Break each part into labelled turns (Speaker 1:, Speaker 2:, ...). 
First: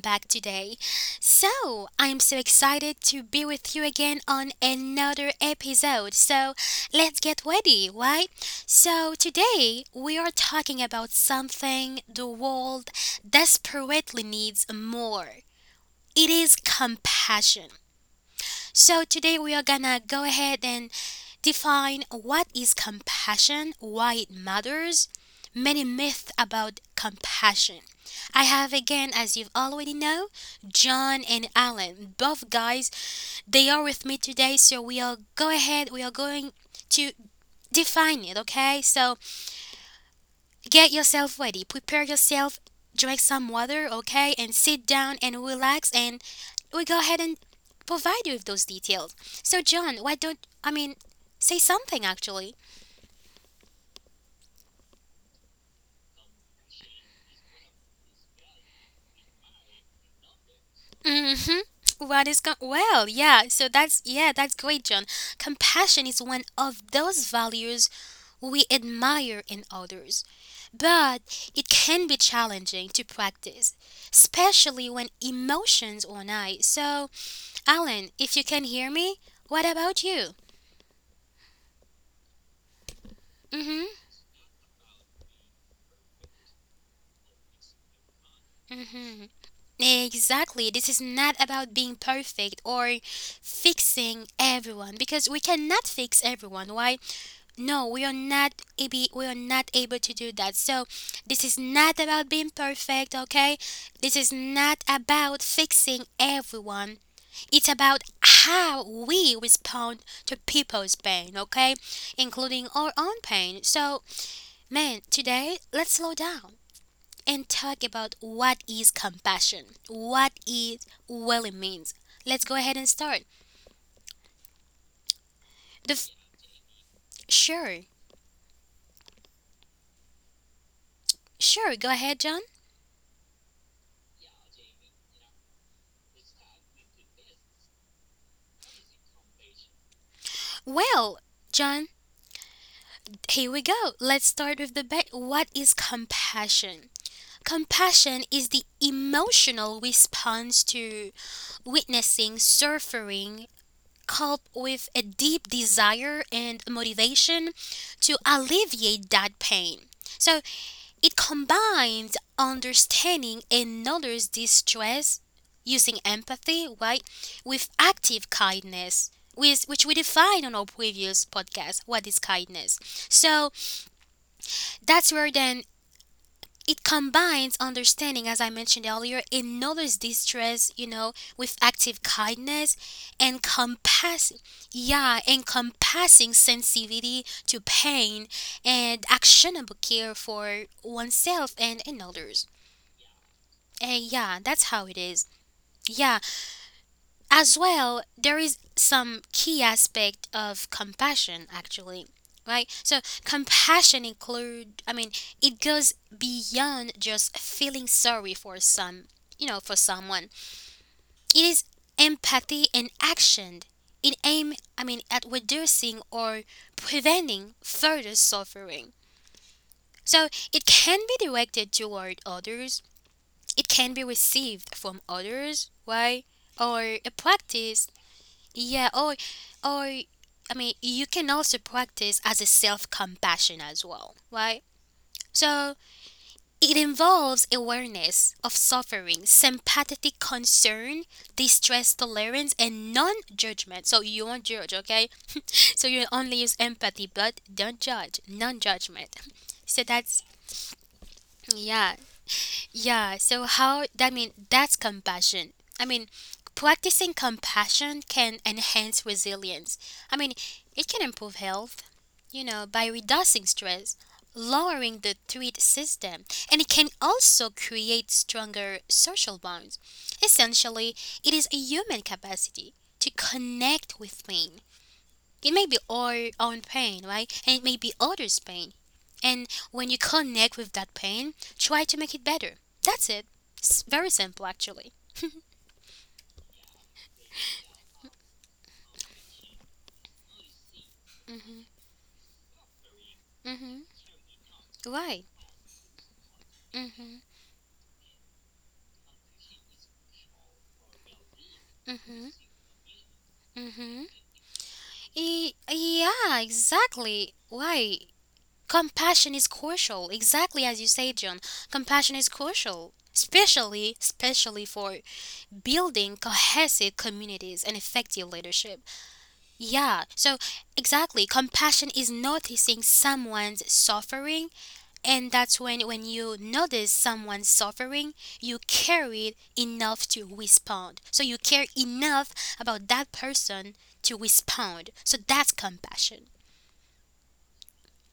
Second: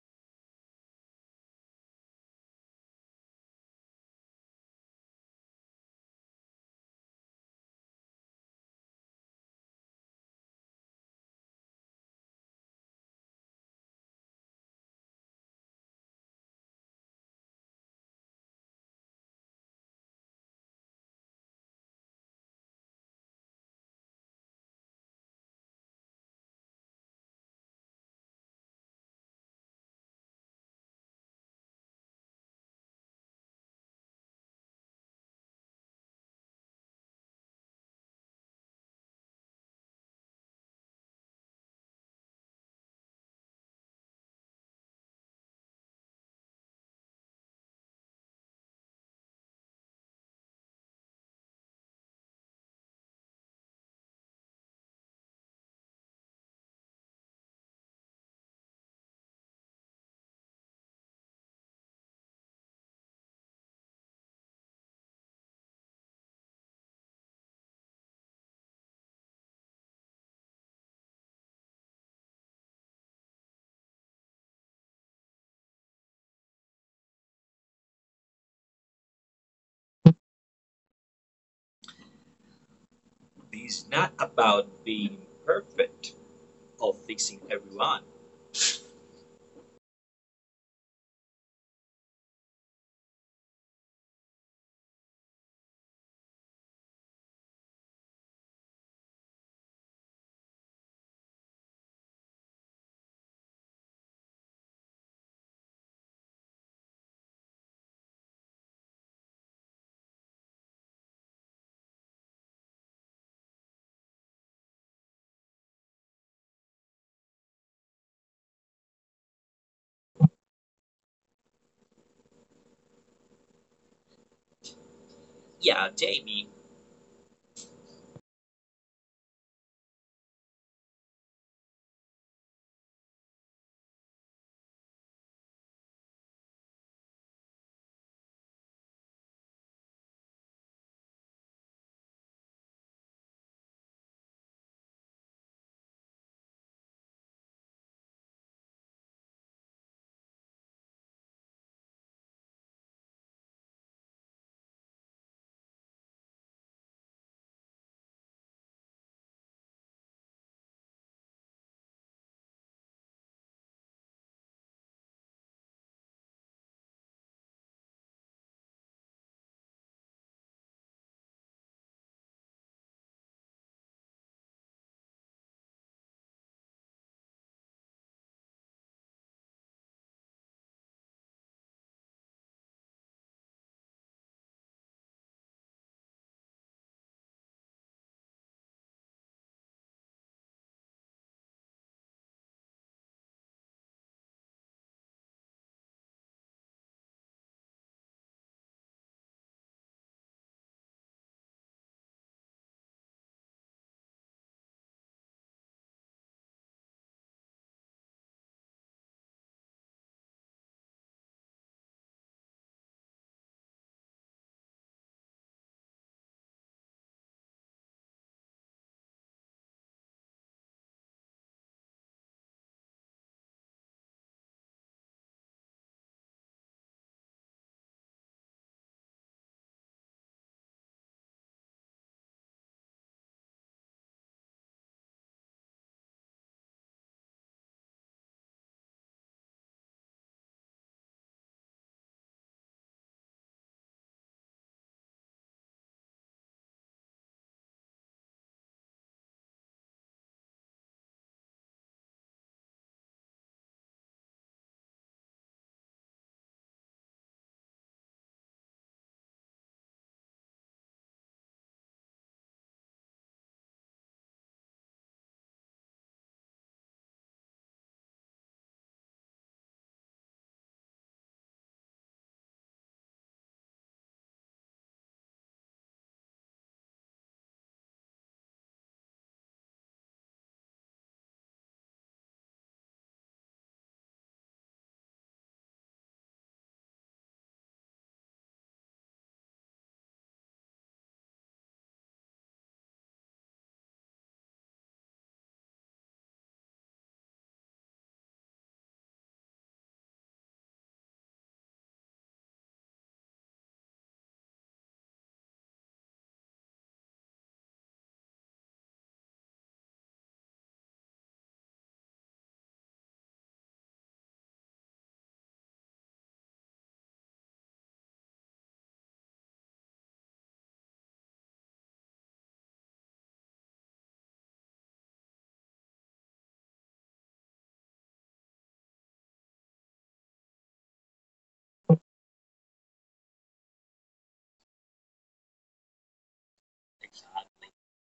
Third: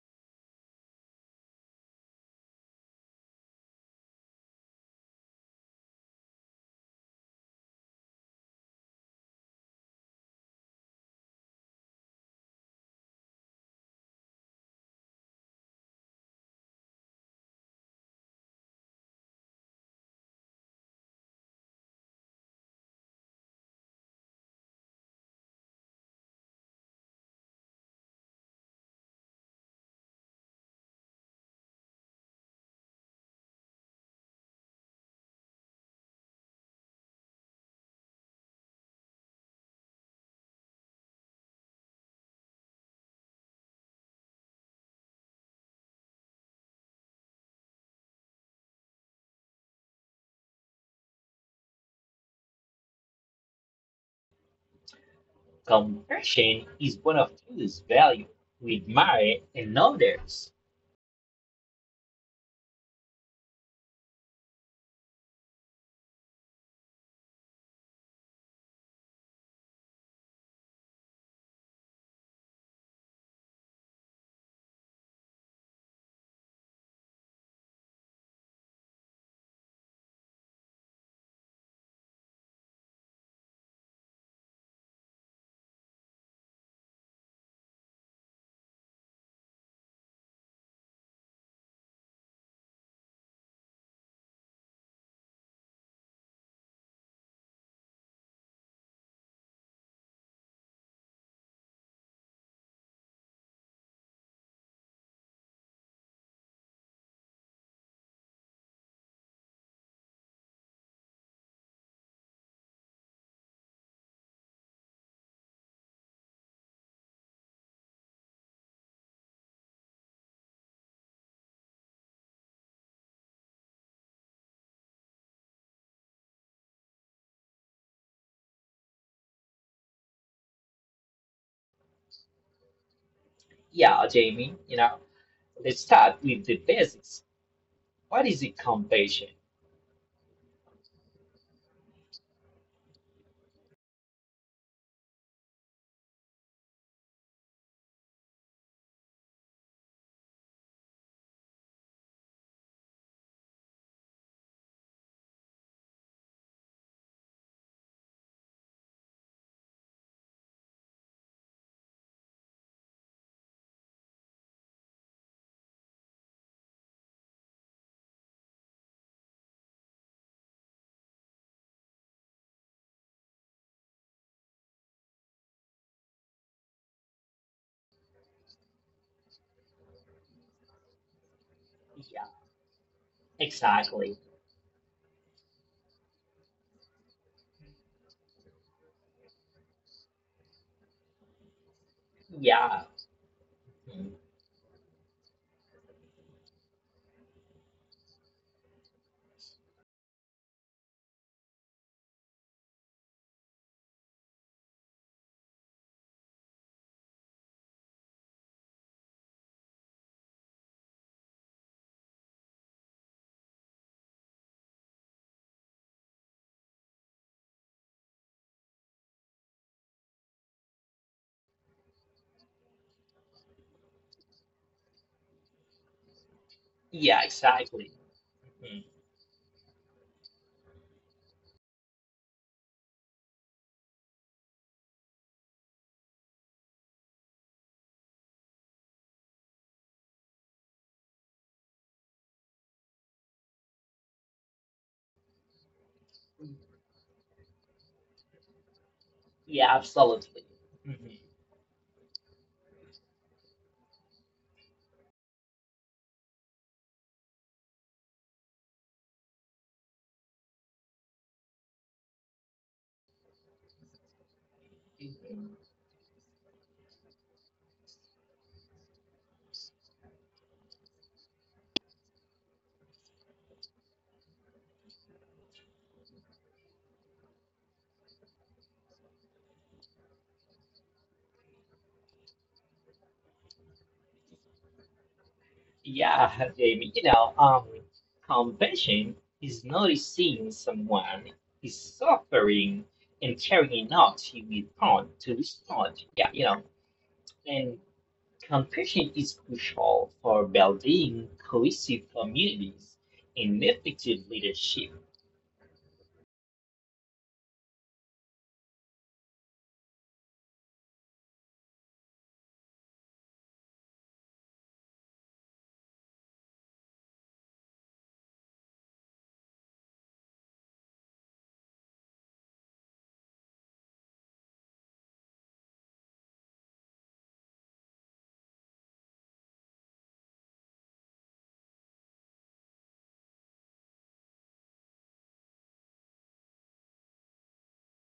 Speaker 1: back today. So, I'm so excited to be with you again on another episode. So, let's get ready, right? So, today we are talking about something the world desperately needs more. It is compassion. So today we are gonna go ahead and define what is compassion, why it matters, many myths about compassion. I have again, as you've already know, John and Alan, both guys. They are with me today, so we are go ahead. We are going to define it. Okay, so get yourself ready. Prepare yourself. Drink some water, okay? And sit down and relax. And we go ahead and provide you with those details. So, John, why don't say something actually?
Speaker 2: Compassion is one of those values we admire in others.
Speaker 1: Mm-hmm. What is going? Well, yeah. So that's great, John. Compassion is one of those values we admire in others, but it can be challenging to practice, especially when emotions are high. So Alan, if you can hear me, what about you?
Speaker 3: It's
Speaker 1: Mm-hmm.
Speaker 3: not about being perfect or fixing everyone.
Speaker 1: Mm-hmm. Exactly. This is not about being perfect or fixing everyone because we cannot fix everyone. Why? No, we are not able to do that. So, this is not about being perfect, okay? This is not about fixing everyone. It's about how we respond to people's pain, okay? Including our own pain. So, man, today let's slow down and talk about what is compassion, what it really means. Let's go ahead and start.
Speaker 3: Yeah,
Speaker 1: The f-
Speaker 3: Jamie.
Speaker 1: sure, sure, go ahead, John.
Speaker 2: Yeah, Jamie, let's start with the basics. What is it, compassion?
Speaker 1: Well, John, here we go. Let's start with the back. What is compassion? Compassion is the emotional response to witnessing suffering coupled with a deep desire and motivation to alleviate that pain. So it combines understanding another's distress using empathy, right, with active kindness, which we defined on our previous podcast, what is kindness. So that's where then it combines understanding, as I mentioned earlier, another's distress, you know, with active
Speaker 2: Yeah,
Speaker 1: kindness and
Speaker 2: exactly.
Speaker 1: compass, yeah, encompassing sensitivity to pain and actionable care for oneself and others.
Speaker 2: Yeah.
Speaker 1: Eh,
Speaker 2: Mm.
Speaker 1: yeah, that's how it is. Yeah, as well, there is some key aspect of compassion actually. Right? So, compassion it goes beyond just feeling sorry for someone. It is empathy in action. It aim, I mean, at reducing or preventing further suffering. So, it can be directed toward others. It can be received from others, why? Or a
Speaker 2: Yeah,
Speaker 1: practice.
Speaker 2: exactly. Mhm.
Speaker 1: Yeah, or I mean, you can also practice as a self-compassion as well, right? So, it involves awareness of suffering, sympathetic concern, distress tolerance, and non-judgment. So, you won't judge, okay? So, you only use empathy, but don't judge, non-judgment.
Speaker 2: Yeah,
Speaker 1: So,
Speaker 2: absolutely.
Speaker 1: that's,
Speaker 2: Mhm.
Speaker 1: yeah, yeah, so how I mean that's compassion. I mean, practicing compassion can enhance resilience. I mean, it can improve health, you know, by reducing stress, lowering the threat system, and it can also create stronger social bonds. Essentially, it is a human capacity to connect with pain. It may be our own pain, right? And it may be others' pain. And when you connect with that pain, try to make it better. That's it. It's very simple, actually.
Speaker 2: Yeah, Jamie, compassion is noticing someone is suffering and carrying
Speaker 1: Mm-hmm.
Speaker 2: out to respond
Speaker 1: Right.
Speaker 2: to respond. Yeah,
Speaker 1: Mm-hmm.
Speaker 2: and compassion is crucial for building cohesive
Speaker 1: Mm-hmm.
Speaker 2: communities and
Speaker 1: Mm-hmm.
Speaker 2: effective leadership.
Speaker 1: Yeah, exactly. Why? Compassion is crucial. Exactly as you say, John. Compassion is crucial. Especially, especially for building cohesive communities and effective leadership. Yeah, so exactly. Compassion is noticing someone's suffering, and that's when you notice someone's suffering, you care it enough to respond. So you care enough about that person to respond. So that's compassion.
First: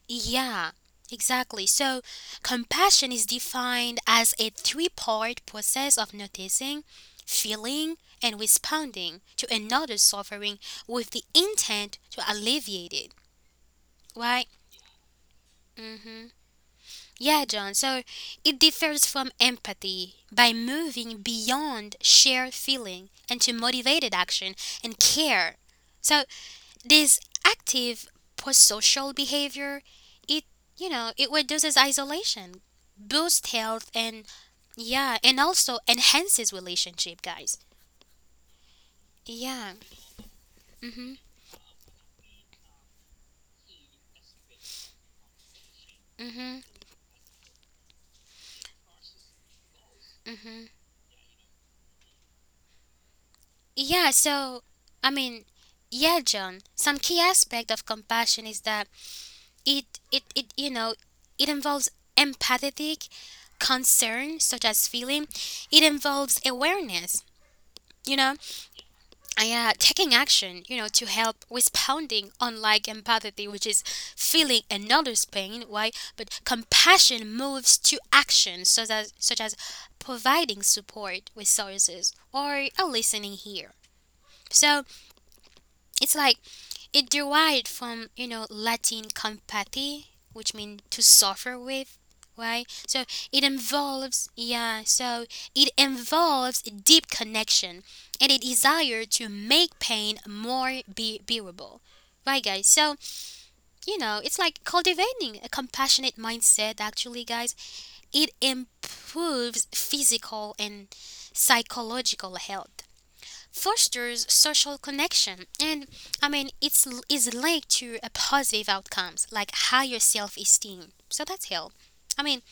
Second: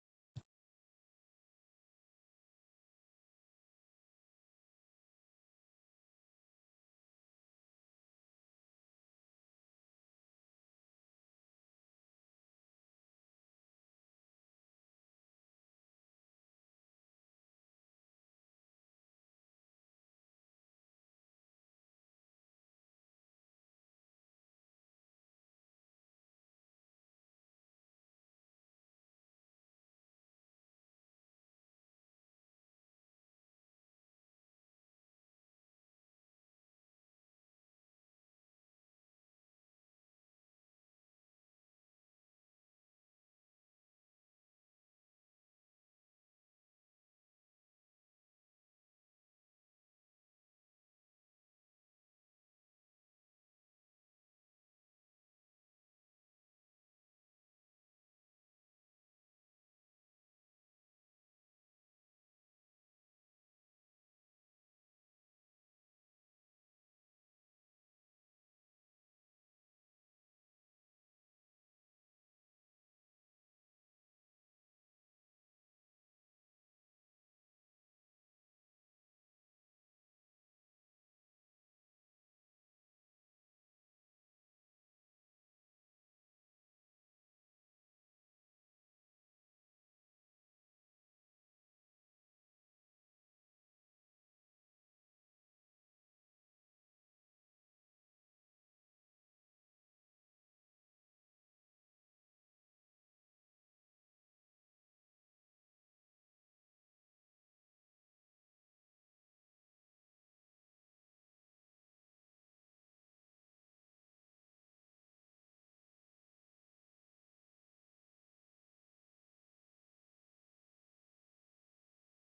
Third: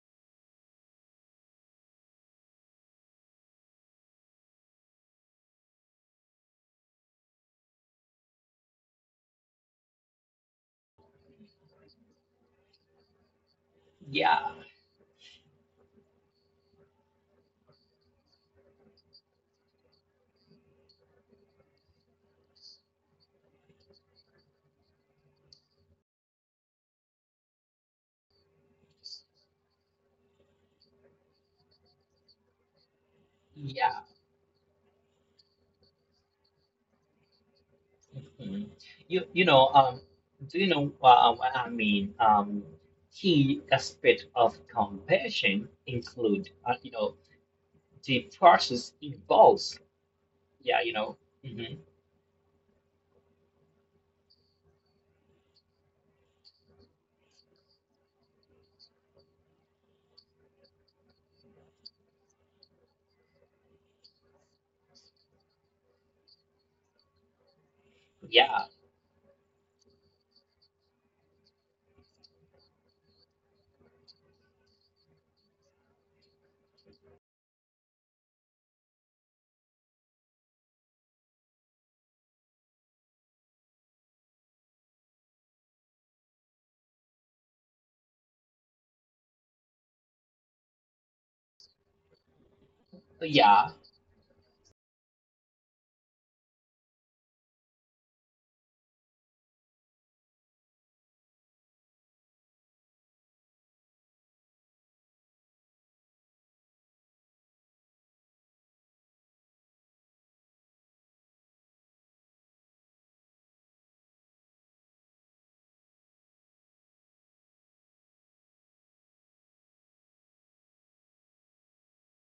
Speaker 1: Yeah, exactly. So compassion is defined as a three-part process of noticing, feeling, and responding to another's suffering with the intent to alleviate it. Why?
Speaker 2: Yeah,
Speaker 1: Mhm. Yeah, John. So it differs from empathy by moving beyond shared feeling and to motivated action and care. So this active prosocial behavior, it you know, it reduces isolation, boosts health,
Speaker 2: yeah.
Speaker 1: and yeah, and also enhances relationship, guys.
Speaker 2: Mhm. You know
Speaker 1: Yeah.
Speaker 2: do you know
Speaker 1: Mhm.
Speaker 2: what I mean? Key aspect of compassion include
Speaker 1: Mhm.
Speaker 2: the process involves.
Speaker 1: Mhm.
Speaker 2: Yeah, you know. Mhm.
Speaker 1: Yeah. So I mean, yeah, John. Some key aspect of compassion is that It, you know, it involves empathetic concern, such as feeling. It involves awareness, you know,
Speaker 2: Yeah,
Speaker 1: and taking action, you know, to help responding, unlike empathy, which is feeling another's pain, why? But compassion moves to action, such as providing support, resources, or a listening ear. So it's like it derived from, you know, Latin compati, which means to suffer with, right? So it
Speaker 2: yeah,
Speaker 1: involves, yeah, so it involves a deep connection and a desire to make pain more bearable. Right, guys? So, you know, it's like cultivating a compassionate mindset, actually, guys. It improves physical and psychological health, fosters social connection, and I mean it's is linked to a positive outcomes like higher self-esteem. So that's help, I mean,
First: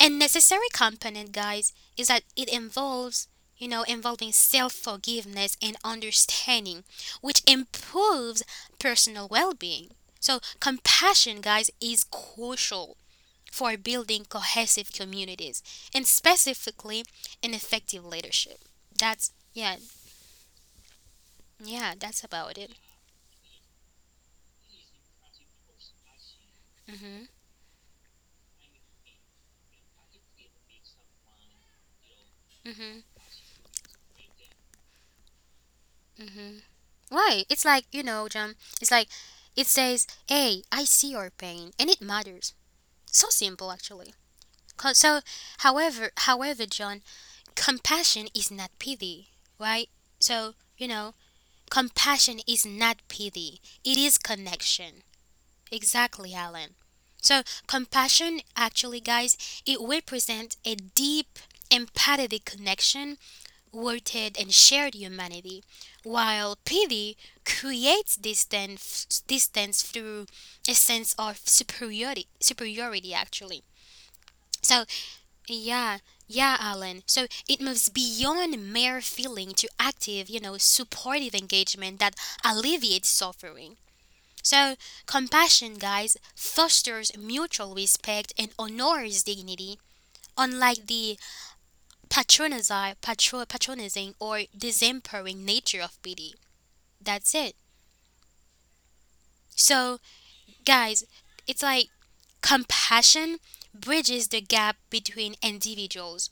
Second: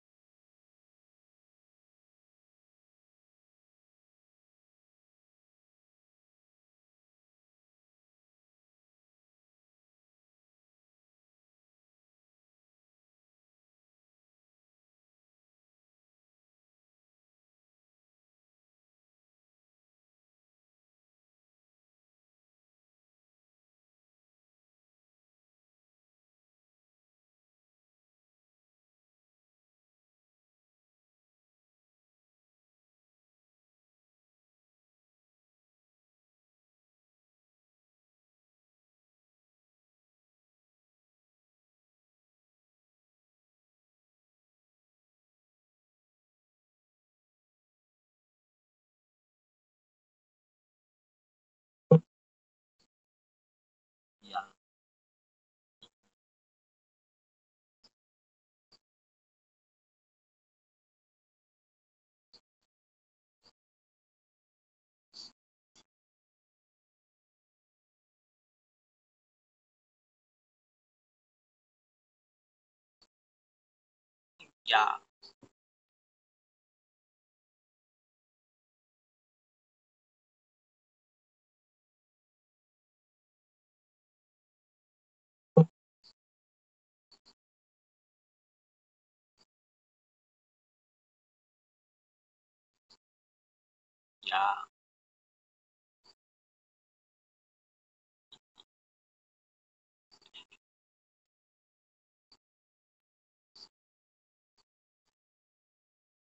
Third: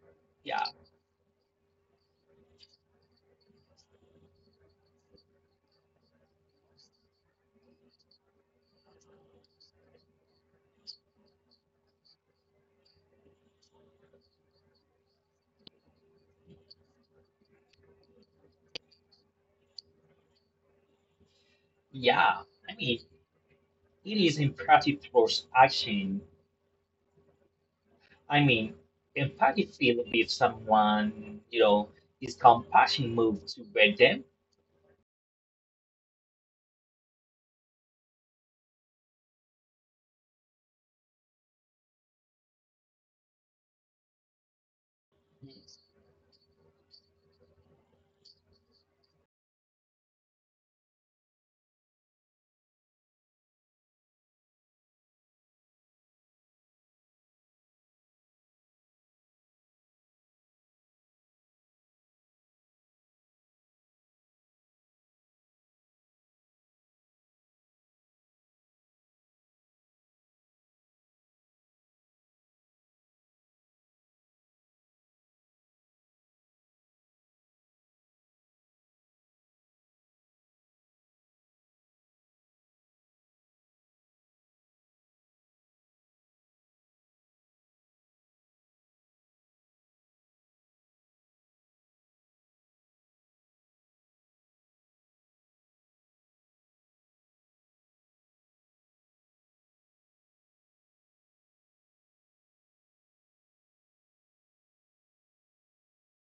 Speaker 1: a
Speaker 2: yeah,
Speaker 1: necessary component, guys, is that it involves, you know, involving self-forgiveness and understanding, which improves personal well-being. So compassion, guys, is crucial for building cohesive communities and specifically an effective leadership. That's yeah, yeah, that's
Speaker 2: yeah.
Speaker 1: about it.
Speaker 2: I mean, it is imperative towards action.
Speaker 1: Mhm.
Speaker 2: I mean, empathy feeling if someone, you know, is compassion
Speaker 1: Mhm.
Speaker 2: moved toward them.
Speaker 1: Mhm. Why? It's like, you know, John, it's like it says, "Hey, I see your pain and it matters." So simple actually. 'Cause- so, however, John, compassion is not pity, right? So, you know, compassion is not pity. It is
Speaker 3: Yeah,
Speaker 1: connection. Exactly, Alan. So, compassion actually, guys, it represents a deep empathetic connection worted and shared humanity, while pity creates distance through a sense of superiority. Superiority, actually. So
Speaker 3: yeah,
Speaker 1: yeah, yeah, Alan. So it moves beyond mere feeling to active, you know, supportive engagement that alleviates suffering. So compassion, guys, fosters mutual respect and honors dignity, unlike the patronizing or
Speaker 3: yeah,
Speaker 1: disempowering nature of beauty. That's it. So, guys, it's like compassion bridges the gap between individuals,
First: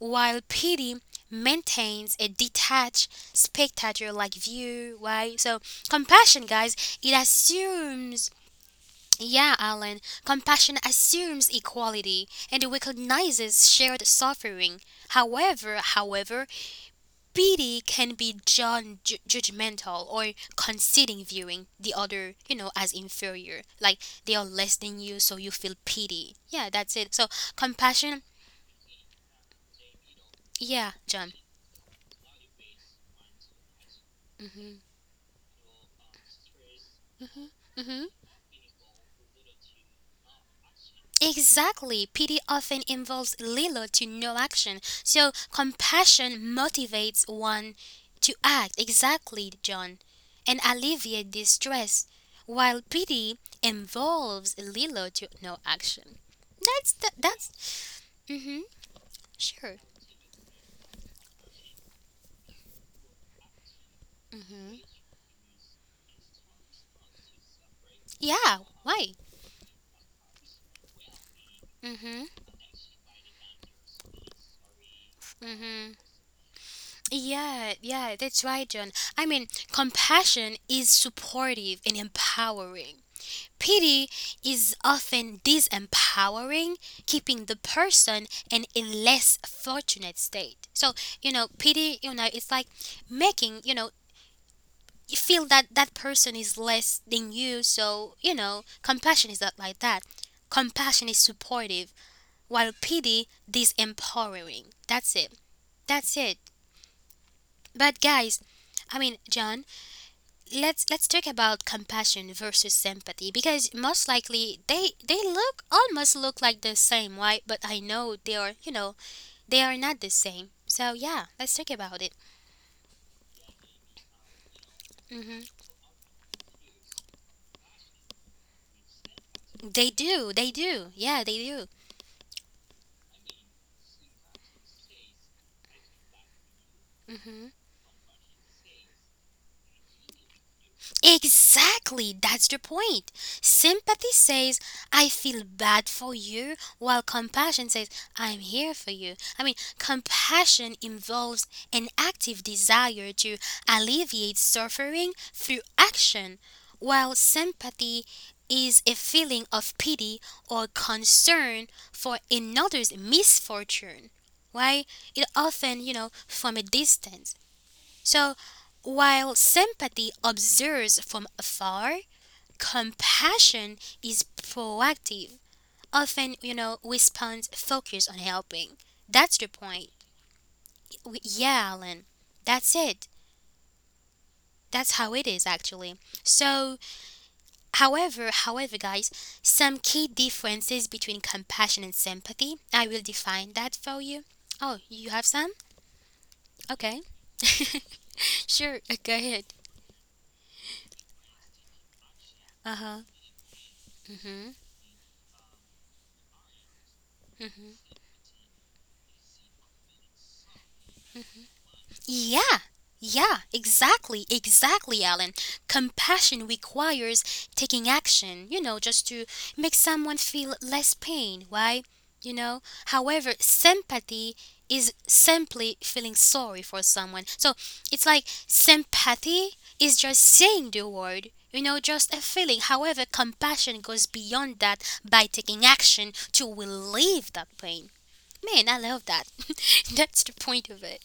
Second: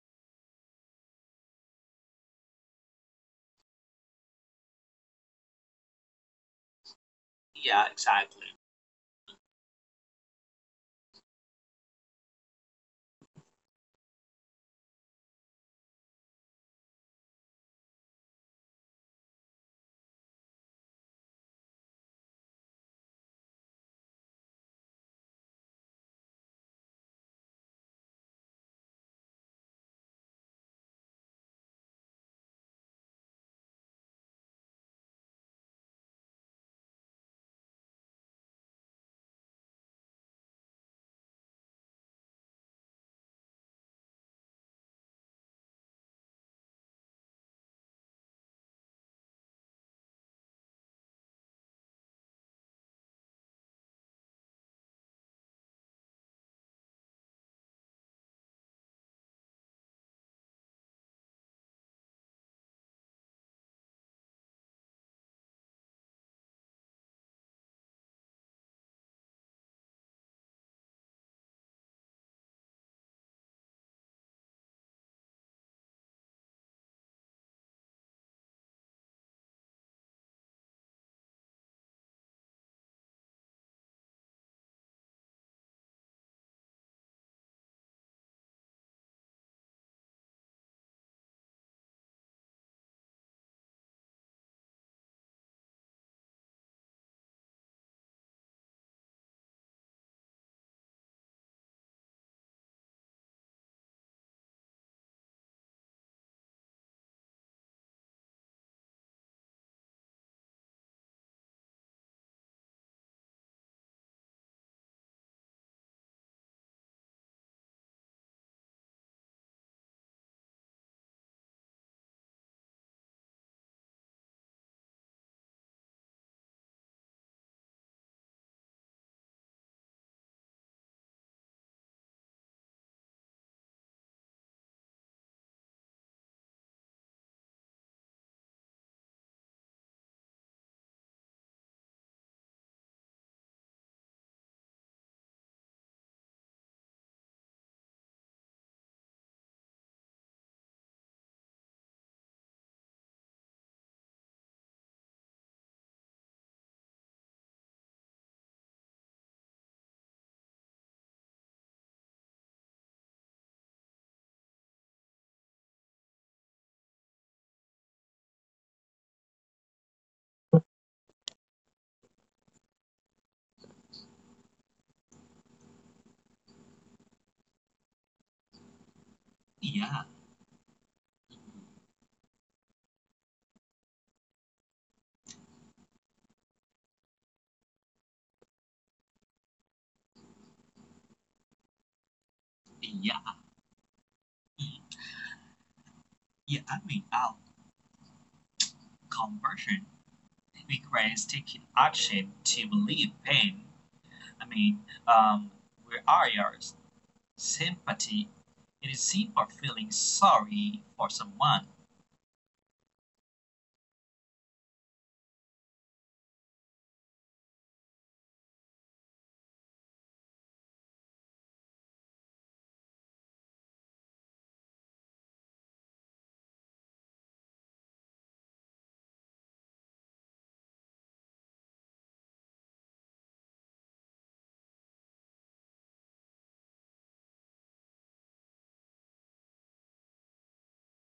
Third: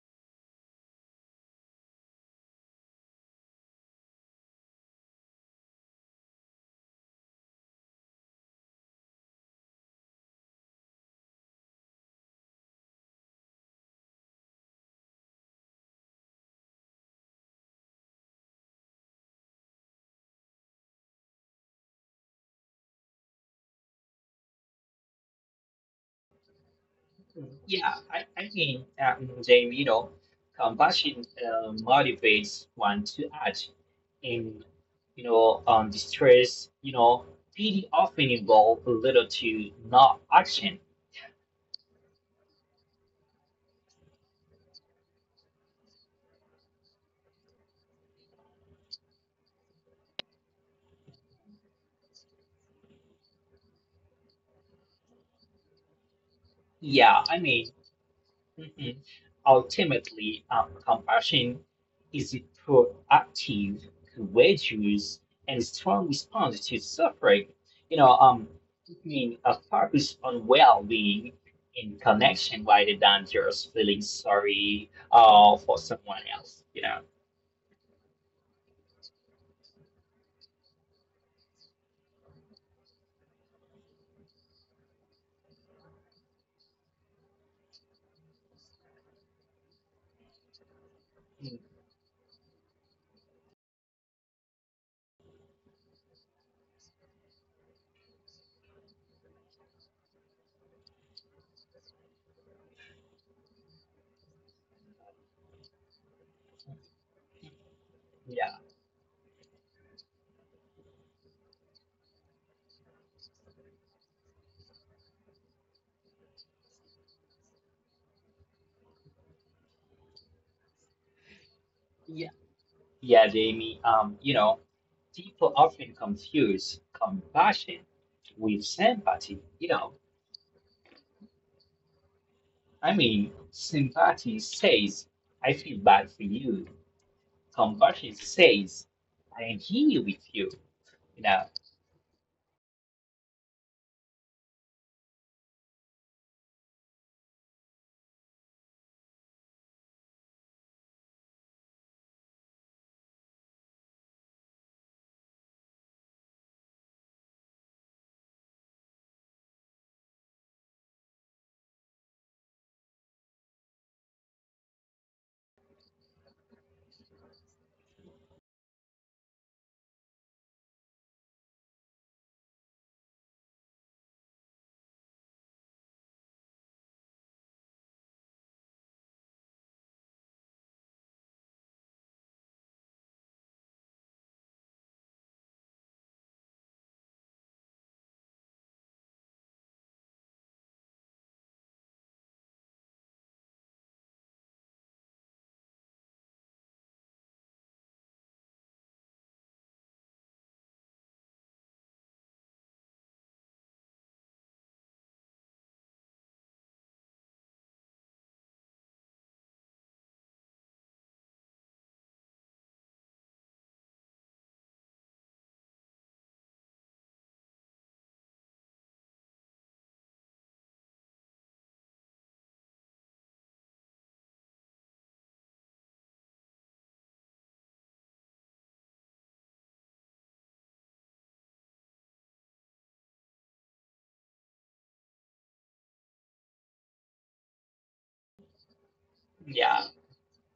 Speaker 1: while pity maintains a detached, spectator like view, right? So, compassion, guys, it
Speaker 3: yeah,
Speaker 1: assumes
Speaker 3: exactly.
Speaker 1: yeah, Alan. Compassion assumes equality and recognizes shared suffering. However, pity can be John judgmental or conceding viewing the other, you know, as inferior. Like they are less than you, so you feel pity. Yeah, that's it. So
Speaker 2: Yeah,
Speaker 1: compassion,
Speaker 2: I mean, Jamie, you know,
Speaker 1: yeah,
Speaker 2: compassion
Speaker 1: John.
Speaker 2: motivates one to act in,
Speaker 1: Mhm.
Speaker 2: distress. You know, pity
Speaker 1: Mhm.
Speaker 2: often involves a little to not action.
Speaker 1: Exactly. Pity often involves little to no action. So compassion motivates one to act. Exactly, John. And alleviate distress, while pity involves little to no action.
Speaker 2: Yeah, I mean.
Speaker 1: That's mm-hmm.
Speaker 2: Mhm.
Speaker 1: Sure.
Speaker 2: Ultimately, compassion is a proactive, courageous, and strong response to suffering. You know, um,
Speaker 1: Yeah. Why?
Speaker 2: keeping a focus on well-being in
Speaker 1: Mm-hmm.
Speaker 2: connection rather than just feeling sorry for
Speaker 1: Mm-hmm.
Speaker 2: someone else. You know.
Speaker 1: Yeah, yeah, that's right, John. I mean, compassion is supportive and empowering. Pity is often disempowering, keeping the person in a less fortunate state. So, you know,
Speaker 2: Mm,
Speaker 1: pity, you know, it's like making, you know, you feel that that person is less than you. So, you know, compassion is not like that. Compassion is supportive while pity disempowering. That's it. That's it. But guys,
Speaker 2: yeah,
Speaker 1: I mean, John, let's talk about compassion versus sympathy because most likely they look almost look like the same, right? But I know they are, you know, they are not the same. So yeah, let's talk about it.
Speaker 2: yeah, yeah, Jamie.
Speaker 1: Hmm.
Speaker 2: People often confuse compassion with sympathy. You know,
Speaker 1: They do, yeah, they do.
Speaker 2: I mean, sympathy says, "I feel bad for you."
Speaker 1: Hmm.
Speaker 2: Compassion says, "I am here with you." You know,
Speaker 1: Exactly, that's the point. Sympathy says, I feel bad for you, while compassion says, I'm here for you. I mean, compassion involves an active desire to alleviate suffering through action, while sympathy is a feeling of pity or concern for another's misfortune. Why? It often, you know, from a distance. So, while sympathy observes from afar, compassion is proactive. Often, you know, responds focus on helping. That's the point.
Speaker 3: Yeah,
Speaker 1: Yeah, Alan. That's it. That's how it is actually. So, however, guys, some key differences between compassion and sympathy. I will
Speaker 3: yeah,
Speaker 1: define that for you. Oh, you have some?
Speaker 3: yeah.
Speaker 1: Okay.
Speaker 3: Our
Speaker 1: Sure. Go ahead.
Speaker 3: conversion requires taking action to
Speaker 1: Uh huh.
Speaker 3: relieve pain. I
Speaker 1: Mhm.
Speaker 3: mean, um, where are your sympathy? It is simple feeling sorry for someone.
Speaker 1: Yeah, yeah, exactly, Alan. Compassion requires taking action, you know, just to make someone feel less pain, right? You know, however, sympathy is simply feeling sorry for someone. So it's like sympathy is just saying the word, you know, just a feeling. However, compassion goes beyond that by taking action to relieve that pain. Man, I love that. That's the
Speaker 2: yeah,
Speaker 1: point of it.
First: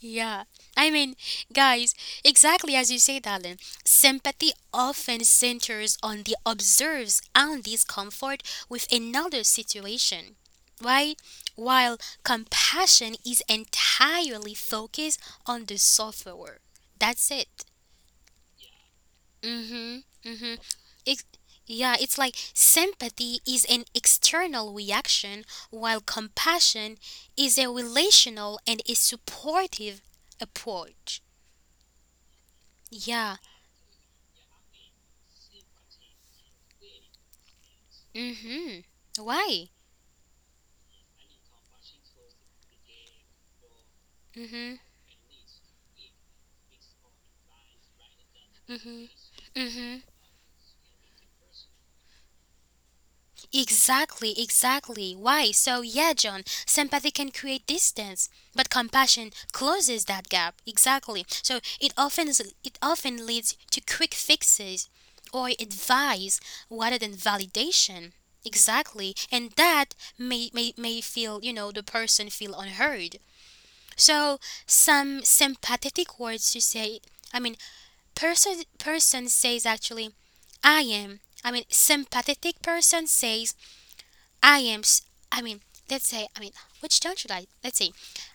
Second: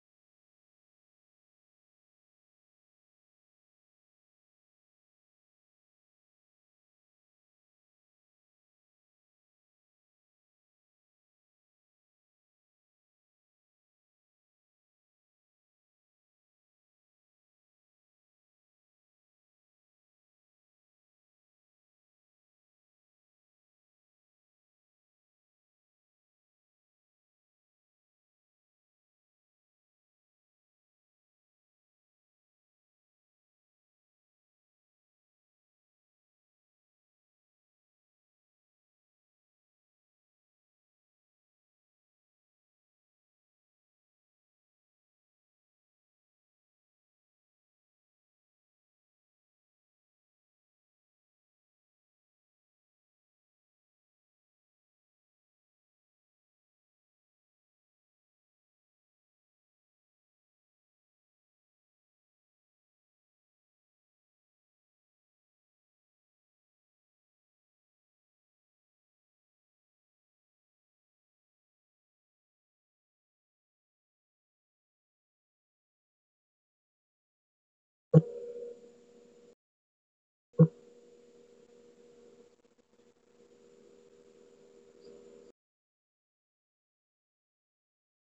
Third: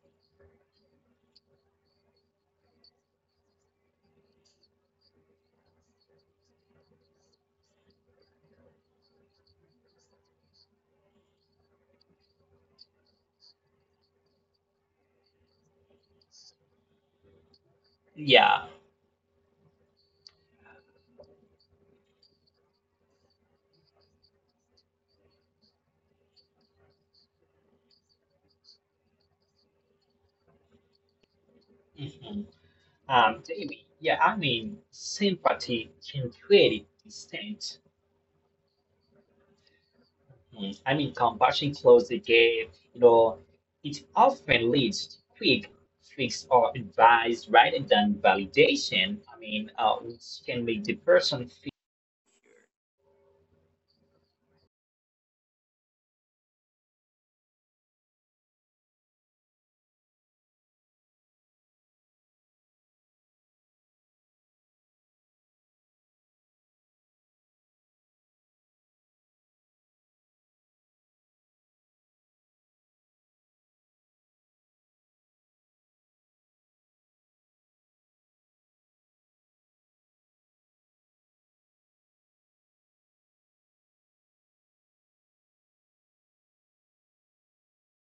Speaker 1: Yeah, I mean, guys, exactly as you said, Alan, sympathy often centers on the observes and discomfort with another situation, right? While compassion is entirely focused on the sufferer. That's it.
Speaker 2: yeah.
Speaker 1: Mm hmm. Mm hmm. Ex- yeah, it's like sympathy is an external reaction, while compassion is a relational and a supportive approach.
Speaker 2: Hmm.
Speaker 1: Yeah.
Speaker 2: Jamie, yeah, I mean, sympathy can create distance.
Speaker 1: Mhm. Why?
Speaker 2: Mhm. I mean, compassion closes the gap. You know, it often
Speaker 1: Mhm.
Speaker 2: leads to quick fix or advice rather than
Speaker 1: Mhm.
Speaker 2: validation. I mean,
Speaker 1: Mhm.
Speaker 2: which can make the person feel,
Speaker 1: Exactly, exactly. Why? So yeah, John, sympathy can create distance, but compassion closes that gap. Exactly. So it often leads to quick fixes or advice rather than validation. Exactly. And that may feel, you know, the person feel unheard. So some sympathetic words to say, I mean, person says actually, I am. I mean sympathetic person says I am s- I mean let's say, which don't you like? Let's say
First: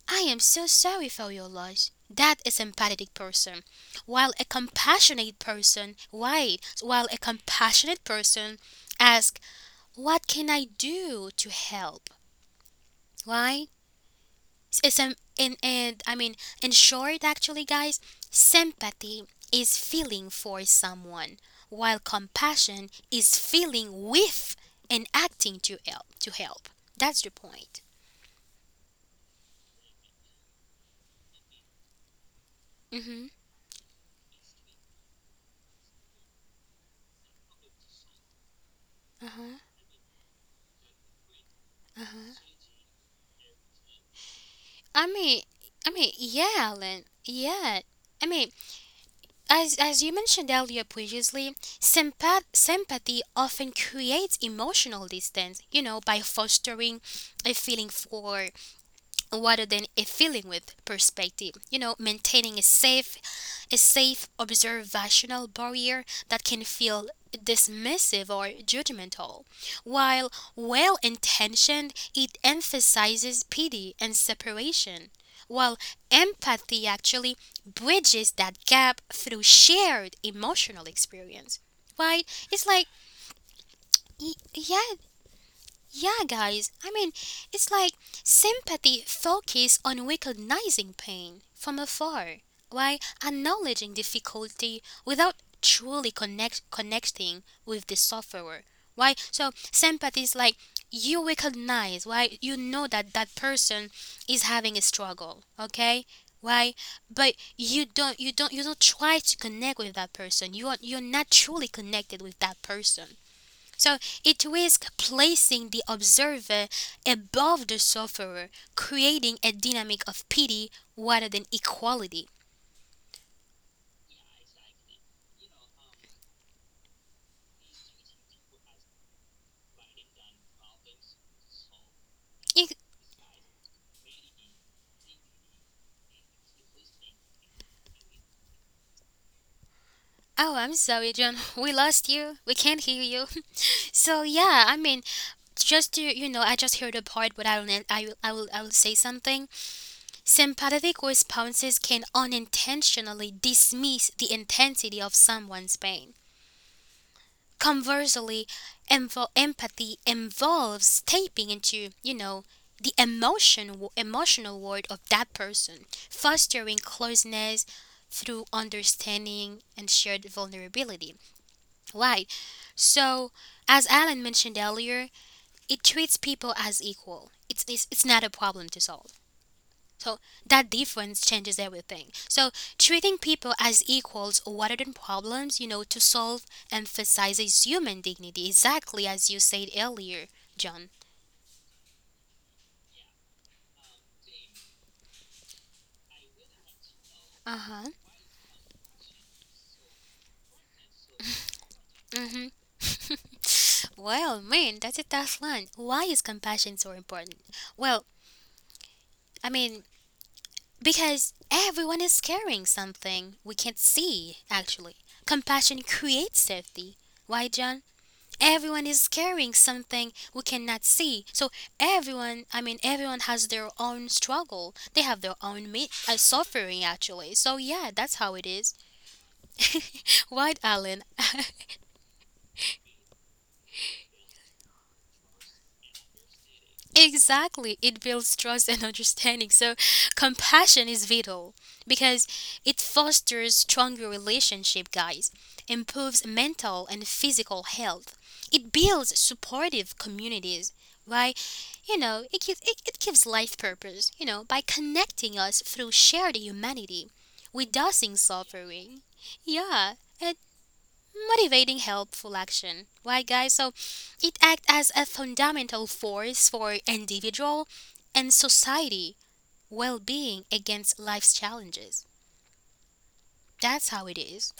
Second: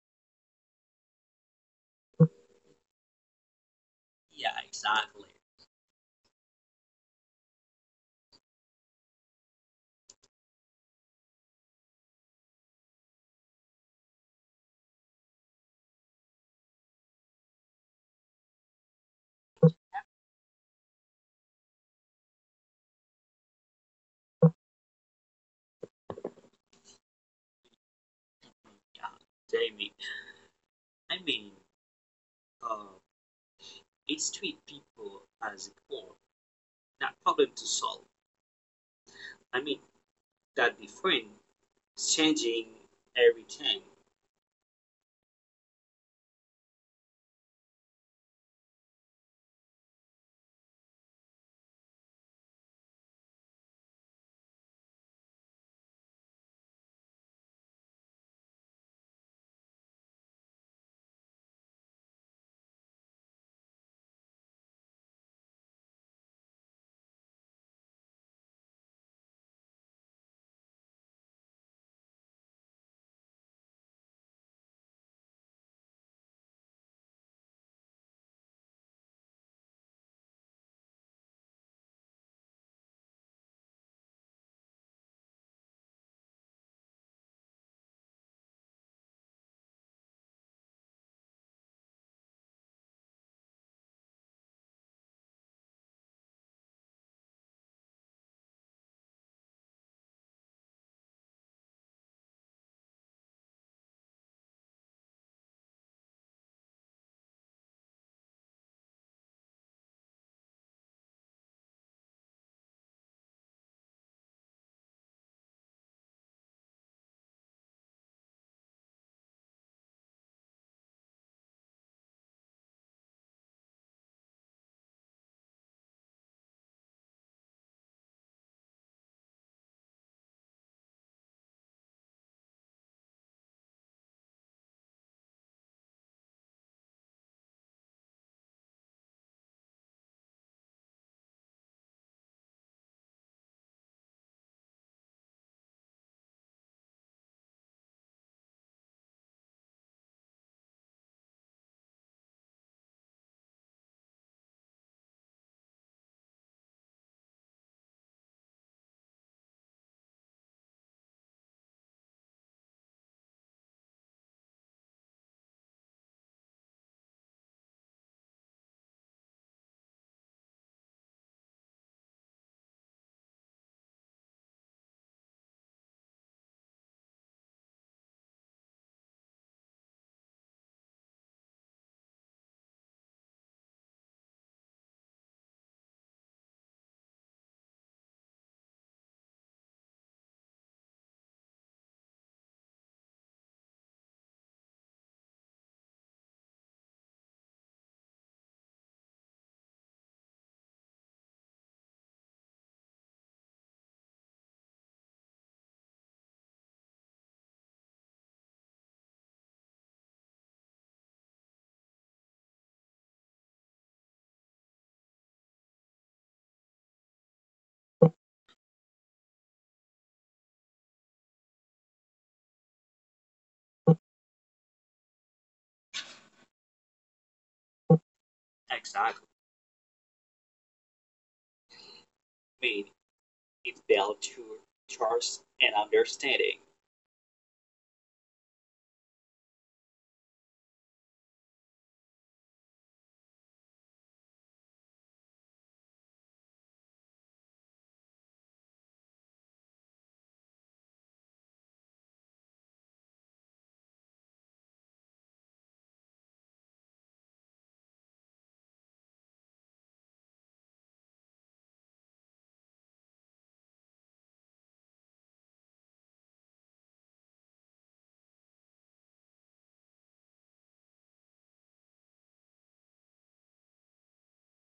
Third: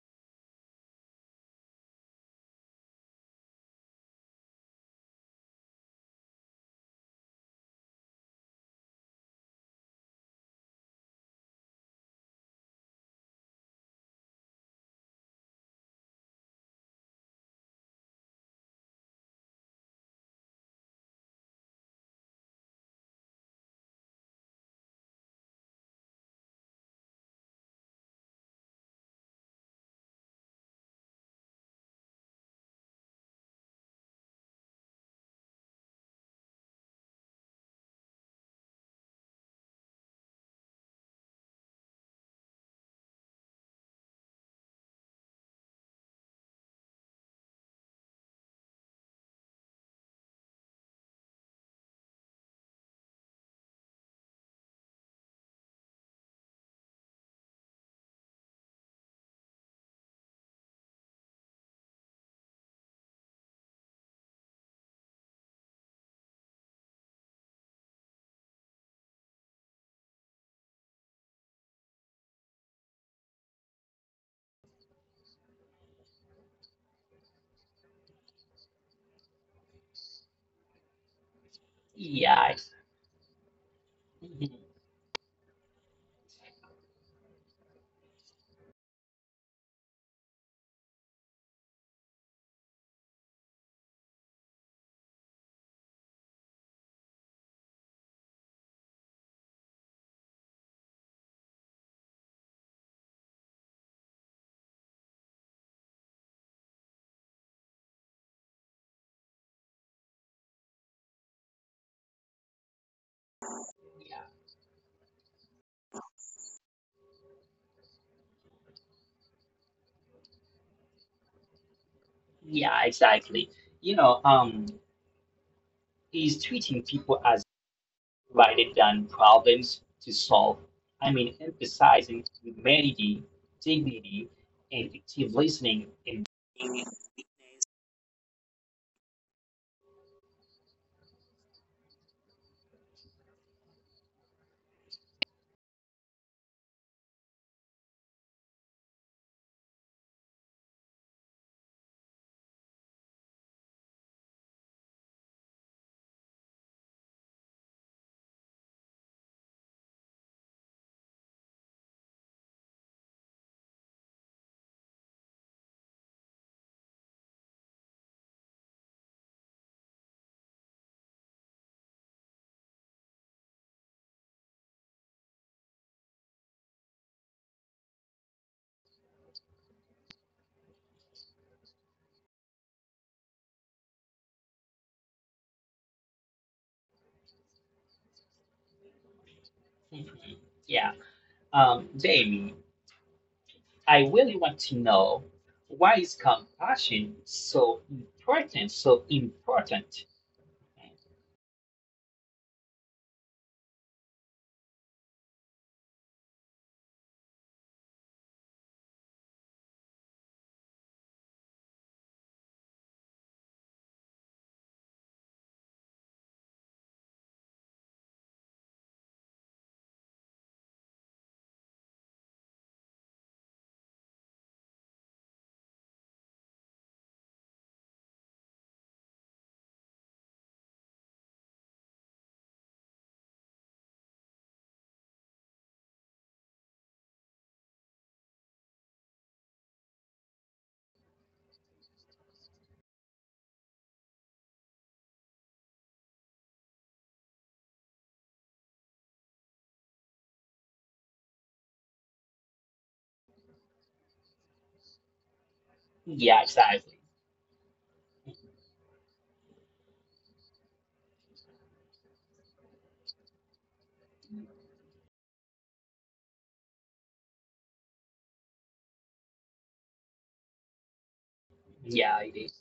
Speaker 1: I am so sorry for your loss. That is empathetic person. While a
Speaker 3: Yeah, exactly.
Speaker 1: compassionate person, why? While a compassionate person asks, what can I do to help? Why? It's, and I mean, In short, actually, guys, sympathy is feeling for someone, while compassion is feeling with and acting to help. To help. That's the point.
Speaker 3: Yeah, Jamie. I mean, uh,
Speaker 1: Mm-hmm.
Speaker 3: it's treat people as equal that problem to solve.
Speaker 1: Uh-huh.
Speaker 3: I mean, that the friend
Speaker 1: Uh-huh.
Speaker 3: changing everything.
Speaker 1: I mean, yeah, Alan. Yeah. I mean, as you mentioned earlier previously, sympathy often creates emotional distance, you know, by fostering a feeling for rather than a feeling with perspective. You know, maintaining a safe observational barrier that can feel dismissive or judgmental. While well intentioned, it emphasizes pity and separation. While empathy actually bridges that gap through shared emotional experience. Right? It's
Speaker 2: yeah,
Speaker 1: like, yeah,
Speaker 2: mhm,
Speaker 1: yeah, guys, I mean, it's like sympathy focuses on recognizing pain from afar while acknowledging difficulty without connecting with the sufferer. Why? So, sympathy is like you recognize, why you know that that person is having a struggle, okay? Why? But you don't try to connect with that person. You're not truly connected with that person. So it risks
Speaker 2: yeah.
Speaker 1: placing the observer above the sufferer, creating a dynamic of pity rather than equality.
Speaker 2: Yeah, exactly. You know, um, he's treating people as rather than problems to solve. I mean,
Speaker 1: It-
Speaker 2: emphasizing humanity, dignity, and active listening. And
Speaker 1: oh, I'm sorry, John. We lost you. We can't hear you. So yeah, I mean, just to you know, I just heard a part, but I don't. I will say something. Sympathetic responses can unintentionally dismiss the intensity of someone's pain. Conversely, empathy involves tapping into, you know, emotional world of that person, fostering closeness through understanding and shared vulnerability. Why? So, as Alan mentioned earlier, it treats people as equal. It's not a problem to solve. So that difference changes everything. So treating people as equals rather than problems, you know, to solve emphasizes human dignity, exactly as you said earlier, John.
Speaker 2: mhm. Yeah, Jamie, I really want to know,
Speaker 1: Uh huh.
Speaker 2: why is compassion so important? So important?
Speaker 1: Mm-hmm. Well, man, that's a tough one. Why is compassion so important? Well, I mean, because everyone is carrying something we can't see, actually. Compassion creates safety. Why, John? Everyone is carrying something we cannot see. So everyone, I mean, everyone has their own struggle. They have their own suffering, actually. So yeah, that's how it is.
Speaker 3: Exactly.
Speaker 1: Right, Alan?
Speaker 3: Made it built to trust and understanding.
Speaker 1: Exactly. It builds trust and understanding. So, compassion is vital because it fosters stronger relationship, guys, improves mental and physical health. It builds supportive communities. Why, you know, it gives life purpose, you know, by connecting us through shared humanity, reducing
Speaker 2: Yeah, exactly.
Speaker 1: suffering. Yeah. Motivating helpful action. Why, guys? So it acts as a fundamental force for individual and society well being against life's challenges. That's how it
Speaker 2: Yeah, it is.
Speaker 1: is.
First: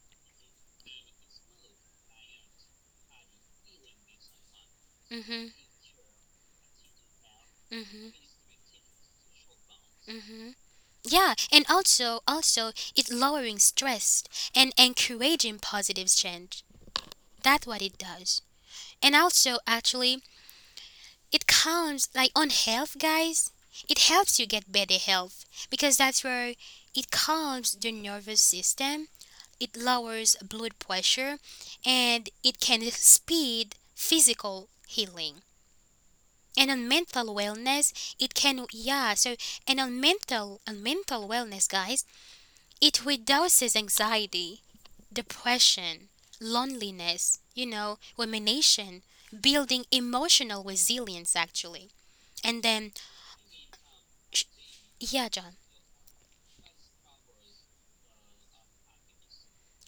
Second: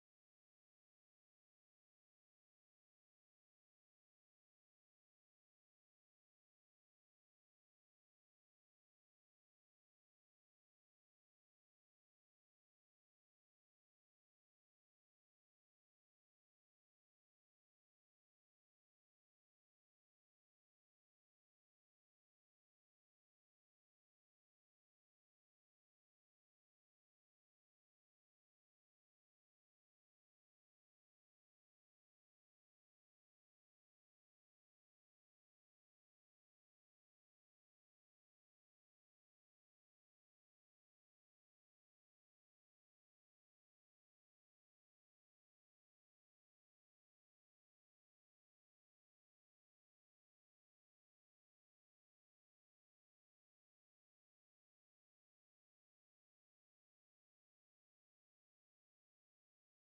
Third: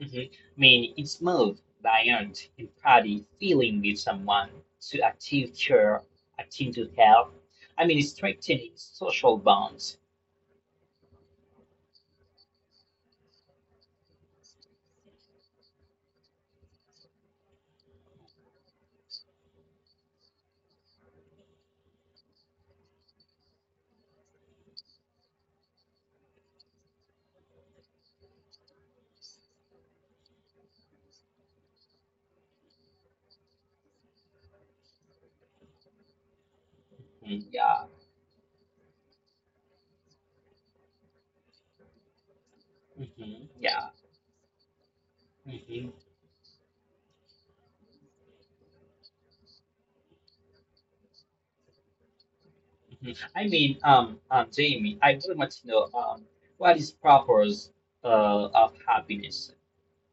Speaker 2: Mhm. Mean is moved by an empathy feeling with someone to
Speaker 1: Mm-hmm,
Speaker 2: active care, acting to help. I mean, it's
Speaker 1: mm-hmm.
Speaker 2: strengthening social bonds.
Speaker 1: Yeah, and also, it lowering stress and encouraging positive change. That's what it does. And also, actually, it counts like on health, guys. It helps you get better health because that's where it calms the nervous system it lowers blood pressure, and it can speed physical healing. And on
Speaker 2: Mhm,
Speaker 1: mental
Speaker 2: yeah.
Speaker 1: wellness, it can yeah. So and on mental wellness, guys, it
Speaker 2: Hmm. Yeah.
Speaker 1: reduces anxiety,
Speaker 2: Hmm. Hmm.
Speaker 1: depression, loneliness, you know, rumination, building emotional resilience actually. And then
Speaker 2: I mean,
Speaker 1: sh-
Speaker 2: Jamie, I would want
Speaker 1: yeah,
Speaker 2: to
Speaker 1: John,
Speaker 2: know, what is purpose of happiness?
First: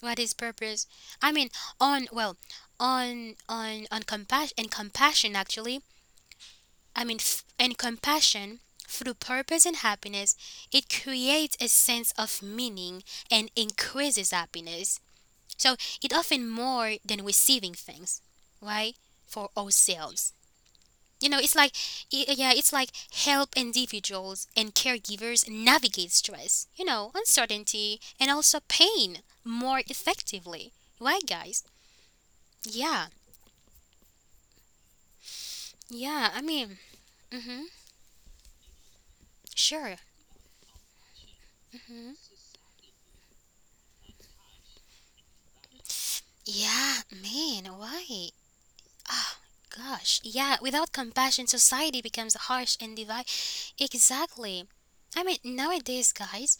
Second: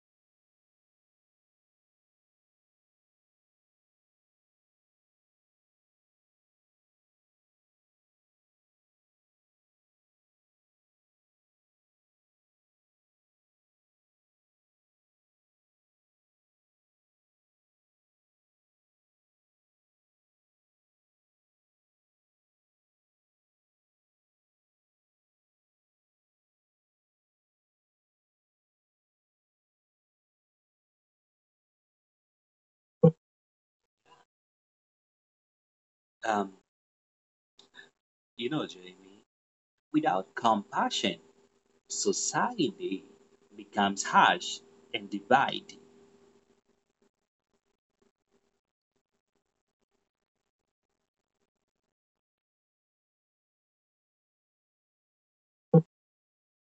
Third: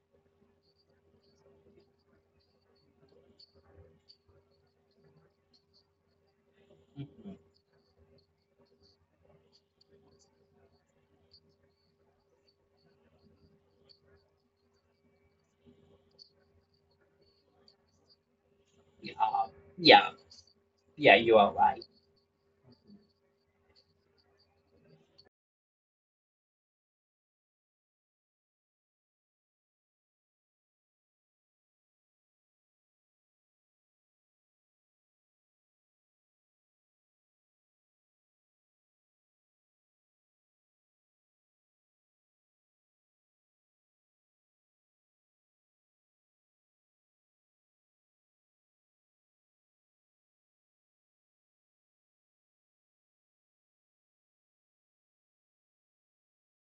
Speaker 1: what is purpose? I mean, on well, on compassion and compassion actually, I mean,
Speaker 2: Hmm.
Speaker 1: f- and compassion through purpose and happiness, it creates a sense of meaning and increases happiness. So it often more than receiving things, right?
Speaker 2: Yeah.
Speaker 1: For
Speaker 2: Yeah.
Speaker 1: ourselves.
Speaker 2: Yeah,
Speaker 1: You
Speaker 2: you
Speaker 1: know,
Speaker 2: are
Speaker 1: it's like,
Speaker 2: right.
Speaker 1: yeah, it's like help individuals and caregivers navigate stress, you know, uncertainty and also pain more effectively. Right, guys? Yeah, yeah, I
Speaker 3: Um,
Speaker 1: mean, mm-hmm,
Speaker 3: you know, Jamie,
Speaker 1: sure.
Speaker 3: without compassion,
Speaker 1: Hmm.
Speaker 3: society becomes harsh and divided.
Speaker 1: Yeah, man, why? Ah, gosh, yeah, without compassion, society becomes harsh and divide. Exactly. I mean, nowadays, guys,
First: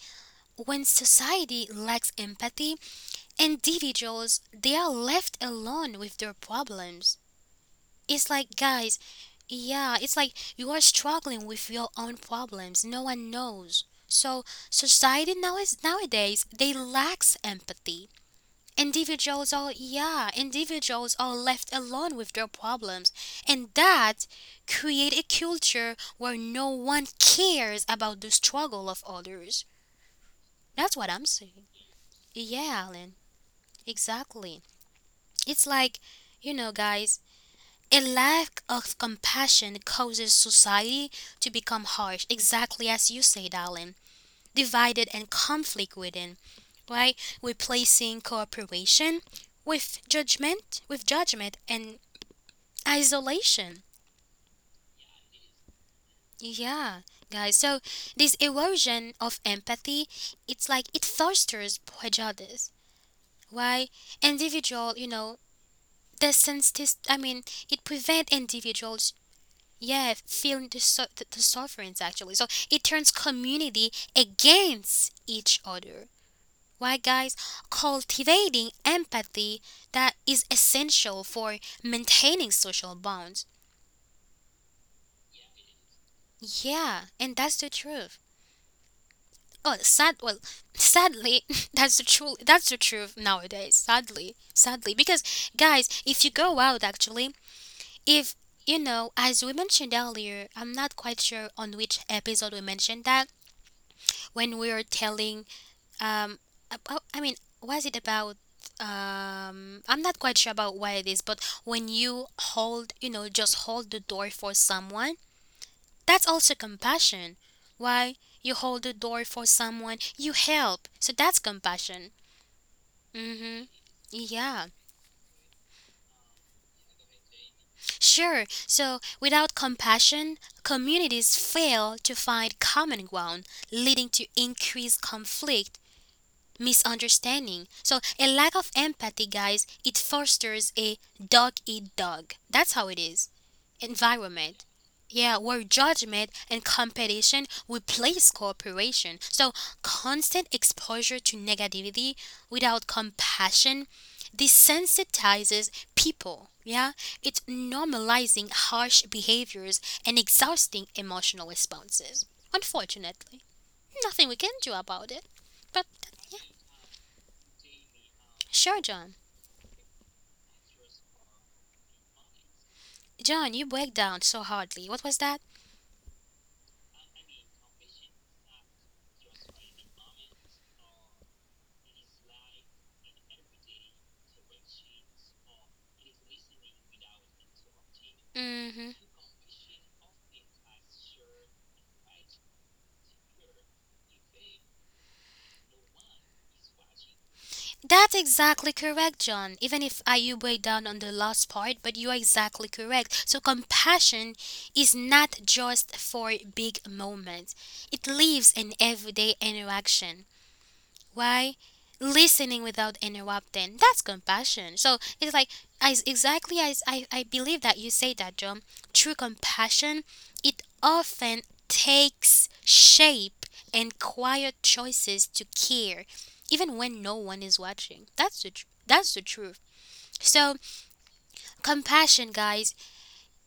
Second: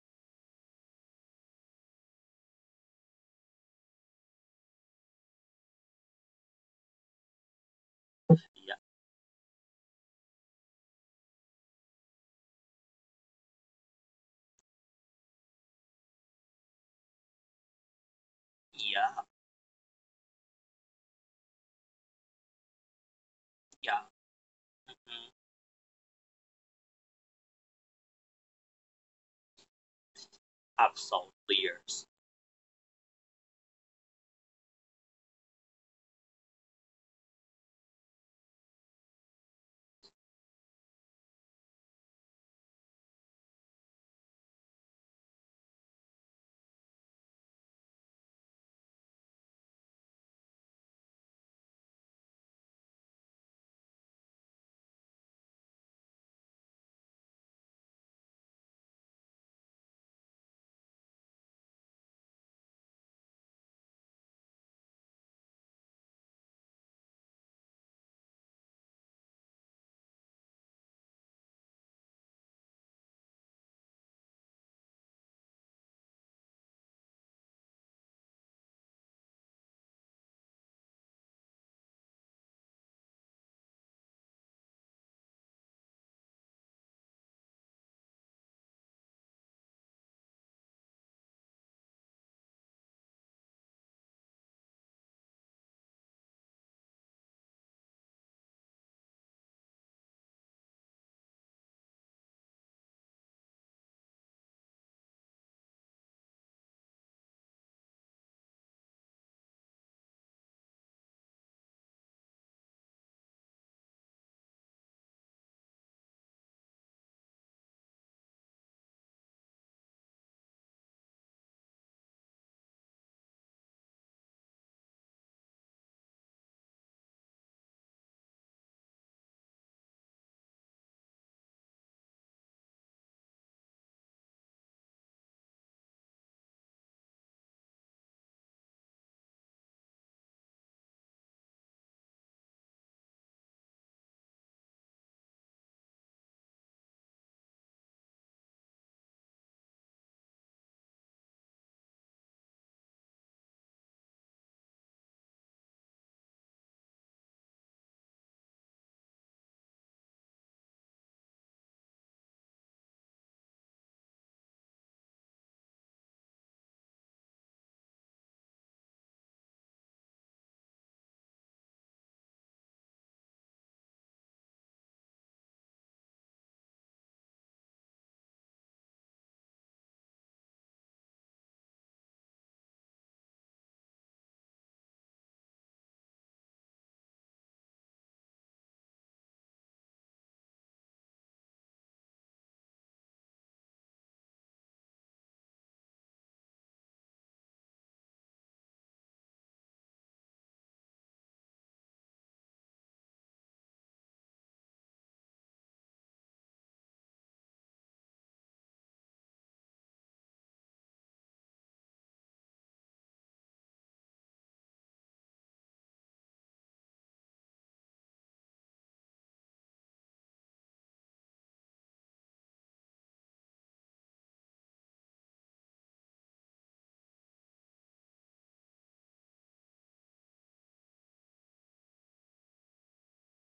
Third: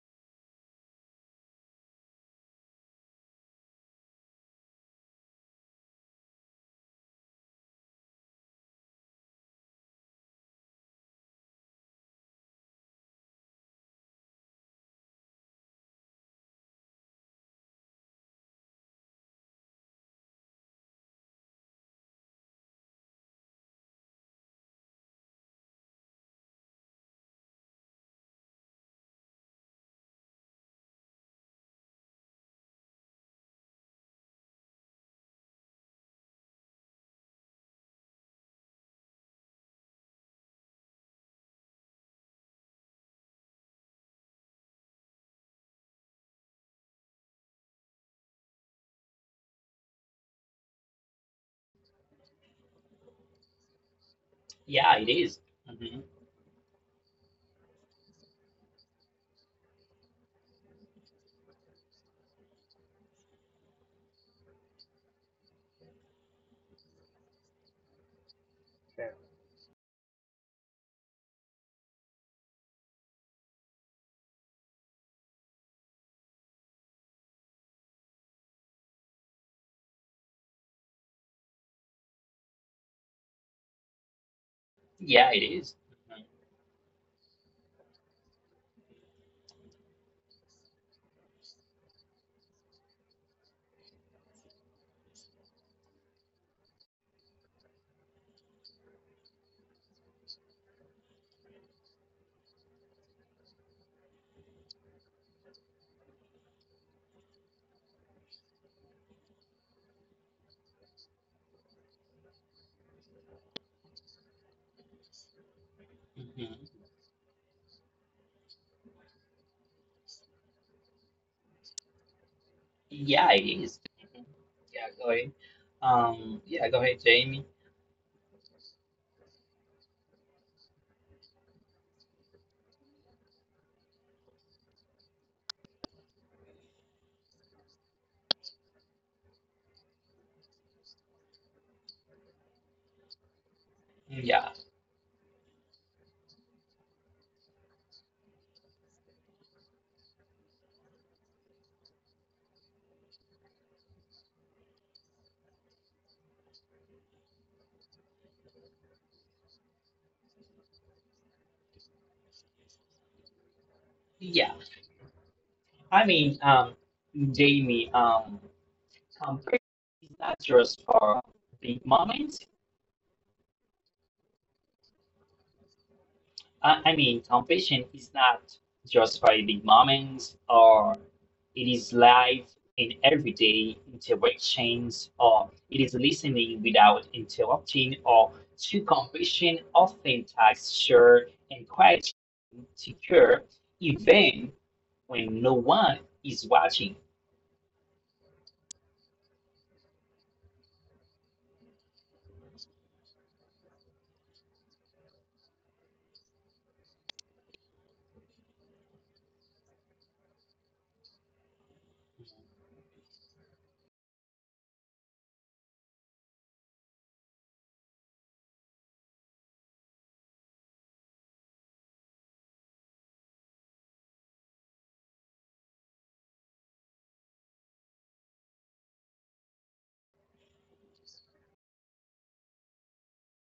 Speaker 1: when society lacks empathy, individuals, they are left alone with their problems. It's like, guys, yeah, it's like you are struggling with your own problems. No one knows. So society now is nowadays they lacks empathy.
Speaker 3: Yeah,
Speaker 1: Yeah, individuals are left alone with their problems, and
Speaker 3: yeah,
Speaker 1: that create a
Speaker 3: mhm,
Speaker 1: culture where no one cares about the struggle of others. That's what I'm
Speaker 3: absolutely.
Speaker 1: saying.
Speaker 3: Yes.
Speaker 1: Yeah, Alan, exactly. It's like, you know, guys, a lack of compassion causes society to become harsh, exactly as you said, Alan. Divided and conflict within, right? Replacing cooperation with judgment and isolation.
Speaker 2: Yeah, it is. Mm-hmm.
Speaker 1: Yeah, guys. So this erosion of empathy, it's like it fosters prejudice. Why individual, you know, the senses. I mean, it prevents
Speaker 2: Yeah.
Speaker 1: individuals. Yeah, feeling the sufferings actually. So it turns community against each other. Why, guys, cultivating empathy that is essential for maintaining social bonds.
Speaker 2: Yeah, it is. Mhm,
Speaker 1: Yeah, and that's the truth. Oh, sad. Well, sadly, that's the truth. That's the truth nowadays. Sadly, because guys, if you go out, actually, if you know, as we mentioned earlier, I'm not quite sure on which episode we mentioned that when we were telling Um, about, I mean, was it about? I'm not quite sure about what it is, but when you hold, you know, just hold the door for someone, that's also
Speaker 2: mhm.
Speaker 1: compassion. Why you hold the door for someone, you help, so that's compassion.
Speaker 2: Yeah, it
Speaker 1: Mm-hmm.
Speaker 2: is.
Speaker 1: Yeah,
Speaker 2: Yeah, go ahead. Yeah, go ahead, Jamie.
Speaker 1: sure. So without compassion, communities fail to find common ground, leading to increased conflict misunderstanding. So a lack of empathy, guys, it fosters a dog eat dog. That's how it is.
Speaker 2: Yeah,
Speaker 1: Environment. Yeah, where judgment and competition replace cooperation. So constant exposure to negativity without compassion desensitizes people. Yeah, it's normalizing harsh behaviors and exhausting emotional responses. Unfortunately, nothing we can
Speaker 2: yeah.
Speaker 1: do about it. But
Speaker 2: I
Speaker 1: yeah.
Speaker 2: mean, Jamie,
Speaker 1: Sure, John.
Speaker 2: compared is not just for big moments.
Speaker 1: John, you break down so hardly. What was that?
Speaker 2: I mean, competition is not just by big moments, or it is live in everyday interactions, or it is listening without interrupting, or to
Speaker 1: Hmm.
Speaker 2: competition often takes sure and quiet secure, even when no one is watching.
Speaker 1: That's exactly correct, John. Even if I you break down on the last part, but you are exactly correct. So compassion is not just for big moments. It lives in everyday interaction. Why? Listening without interrupting. That's compassion. So it's like as exactly as I believe that you say that, John. True compassion, it often takes shape in quiet choices to care, even when no one is watching. That's the truth. So compassion, guys,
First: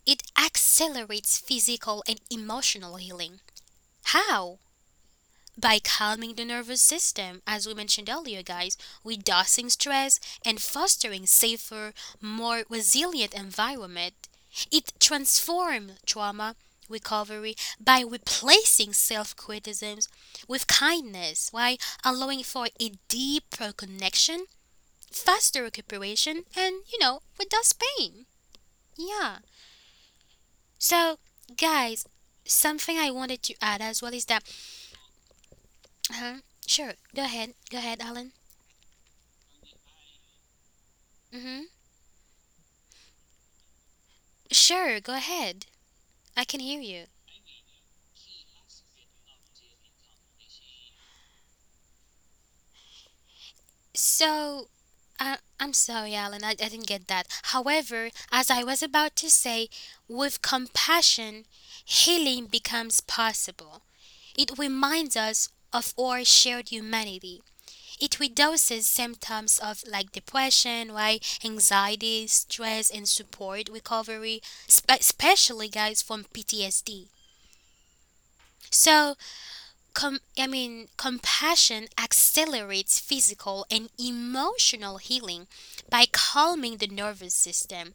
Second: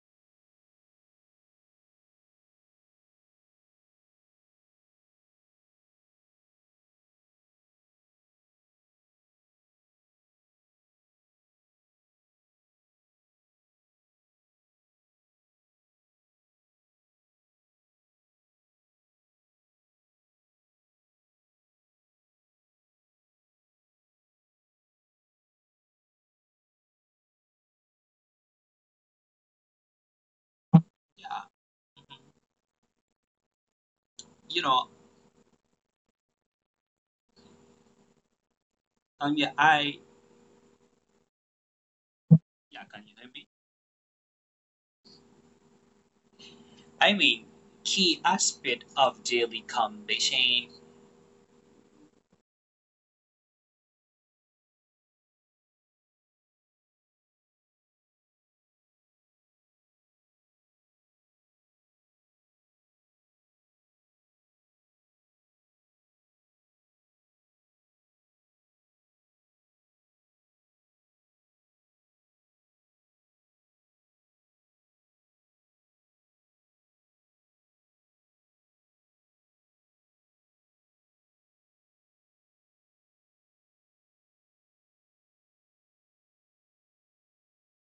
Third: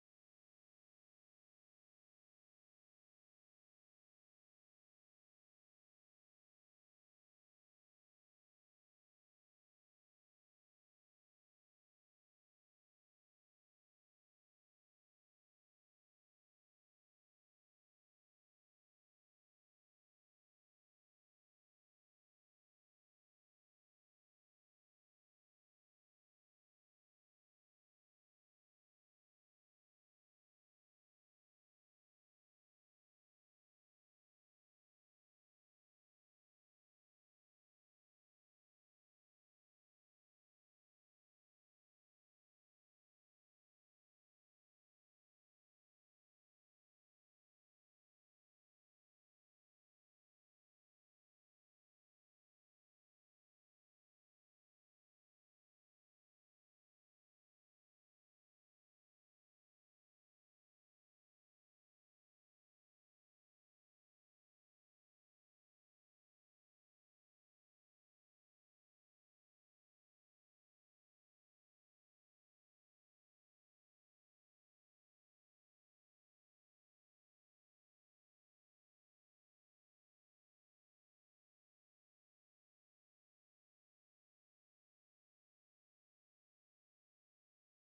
Speaker 1: it accelerates physical and emotional healing. How? By calming the nervous system, as we mentioned earlier, guys, reducing stress and fostering safer, more resilient environment. It transforms trauma recovery by replacing self-criticisms with kindness while allowing for a deeper connection, faster recuperation, and, you know, reduce pain. Yeah. So,
Speaker 3: Yeah,
Speaker 1: guys,
Speaker 3: mm-hmm,
Speaker 1: something I wanted to add as well is that...
Speaker 3: you know,
Speaker 1: Uh-huh, sure, go ahead. Go ahead, Alan.
Speaker 3: I mean, I
Speaker 1: Mm-hmm.
Speaker 3: yeah, can you hear me?
Speaker 1: Sure, go ahead. I can hear
Speaker 3: I
Speaker 1: you.
Speaker 3: mean, key aspect of daily conversation.
Speaker 1: So, I'm sorry, Alan, I didn't get that. However, as I was about to say, with compassion, healing becomes possible. It reminds us of our shared humanity. It reduces symptoms of like depression, right? Anxiety, stress, and support recovery, especially guys from PTSD. So, I mean, compassion accelerates physical and emotional healing by calming the nervous system,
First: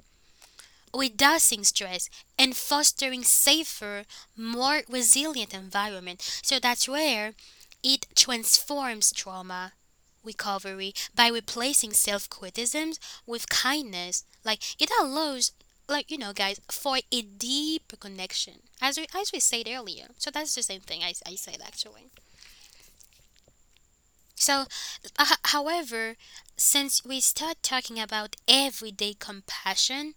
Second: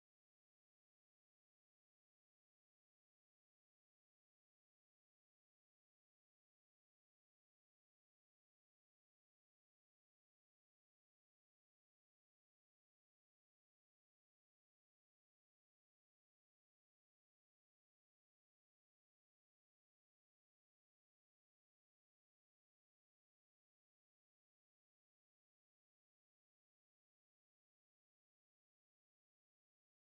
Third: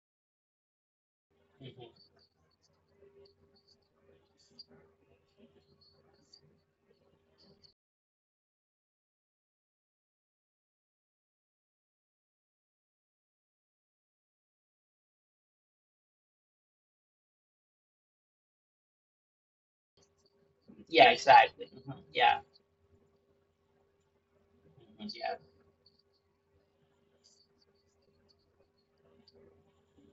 Speaker 1: reducing
Speaker 2: Mhm.
Speaker 1: stress, and fostering safer, more resilient environment. So that's where it transforms trauma recovery by replacing self-criticisms with kindness. Like it allows like you know guys for a deeper connection as we said earlier so that's the same thing
Speaker 2: Yeah,
Speaker 1: I said
Speaker 2: exactly. Mhm.
Speaker 1: actually
Speaker 2: Yeah,
Speaker 1: so,
Speaker 2: mhm. Yeah,
Speaker 1: however, since we start talking about everyday compassion,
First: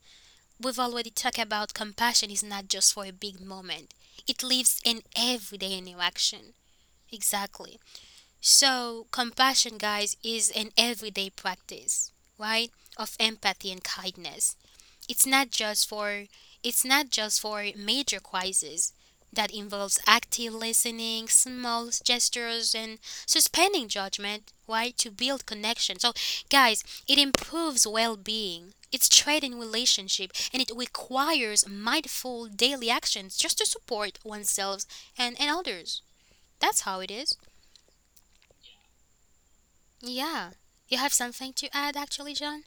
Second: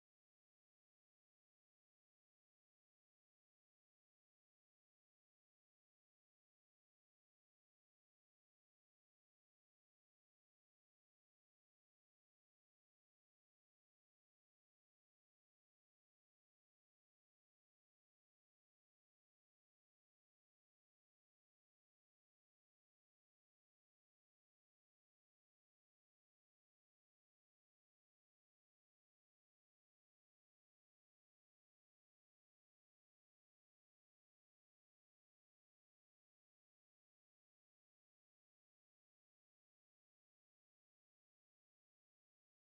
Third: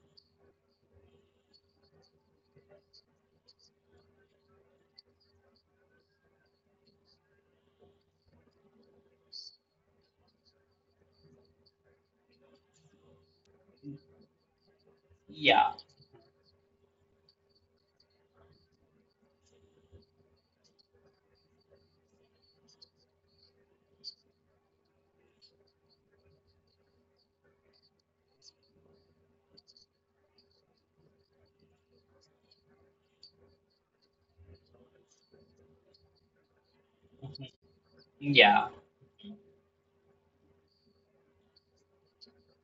Speaker 1: we've already talked about compassion is not just for a big moment, it lives in everyday interaction. Exactly. So, compassion, guys, is an everyday practice, right, of empathy and kindness. It's not
Speaker 2: yeah,
Speaker 1: just for it's not just for major quizzes that involves active listening, small gestures and suspending judgment, right? To build connection. So guys, it improves well-being. It's trading relationship and it requires mindful daily actions just to support oneself and others. That's how it is.
Speaker 2: mhm. Yeah.
Speaker 1: Yeah. You have something to add actually, John?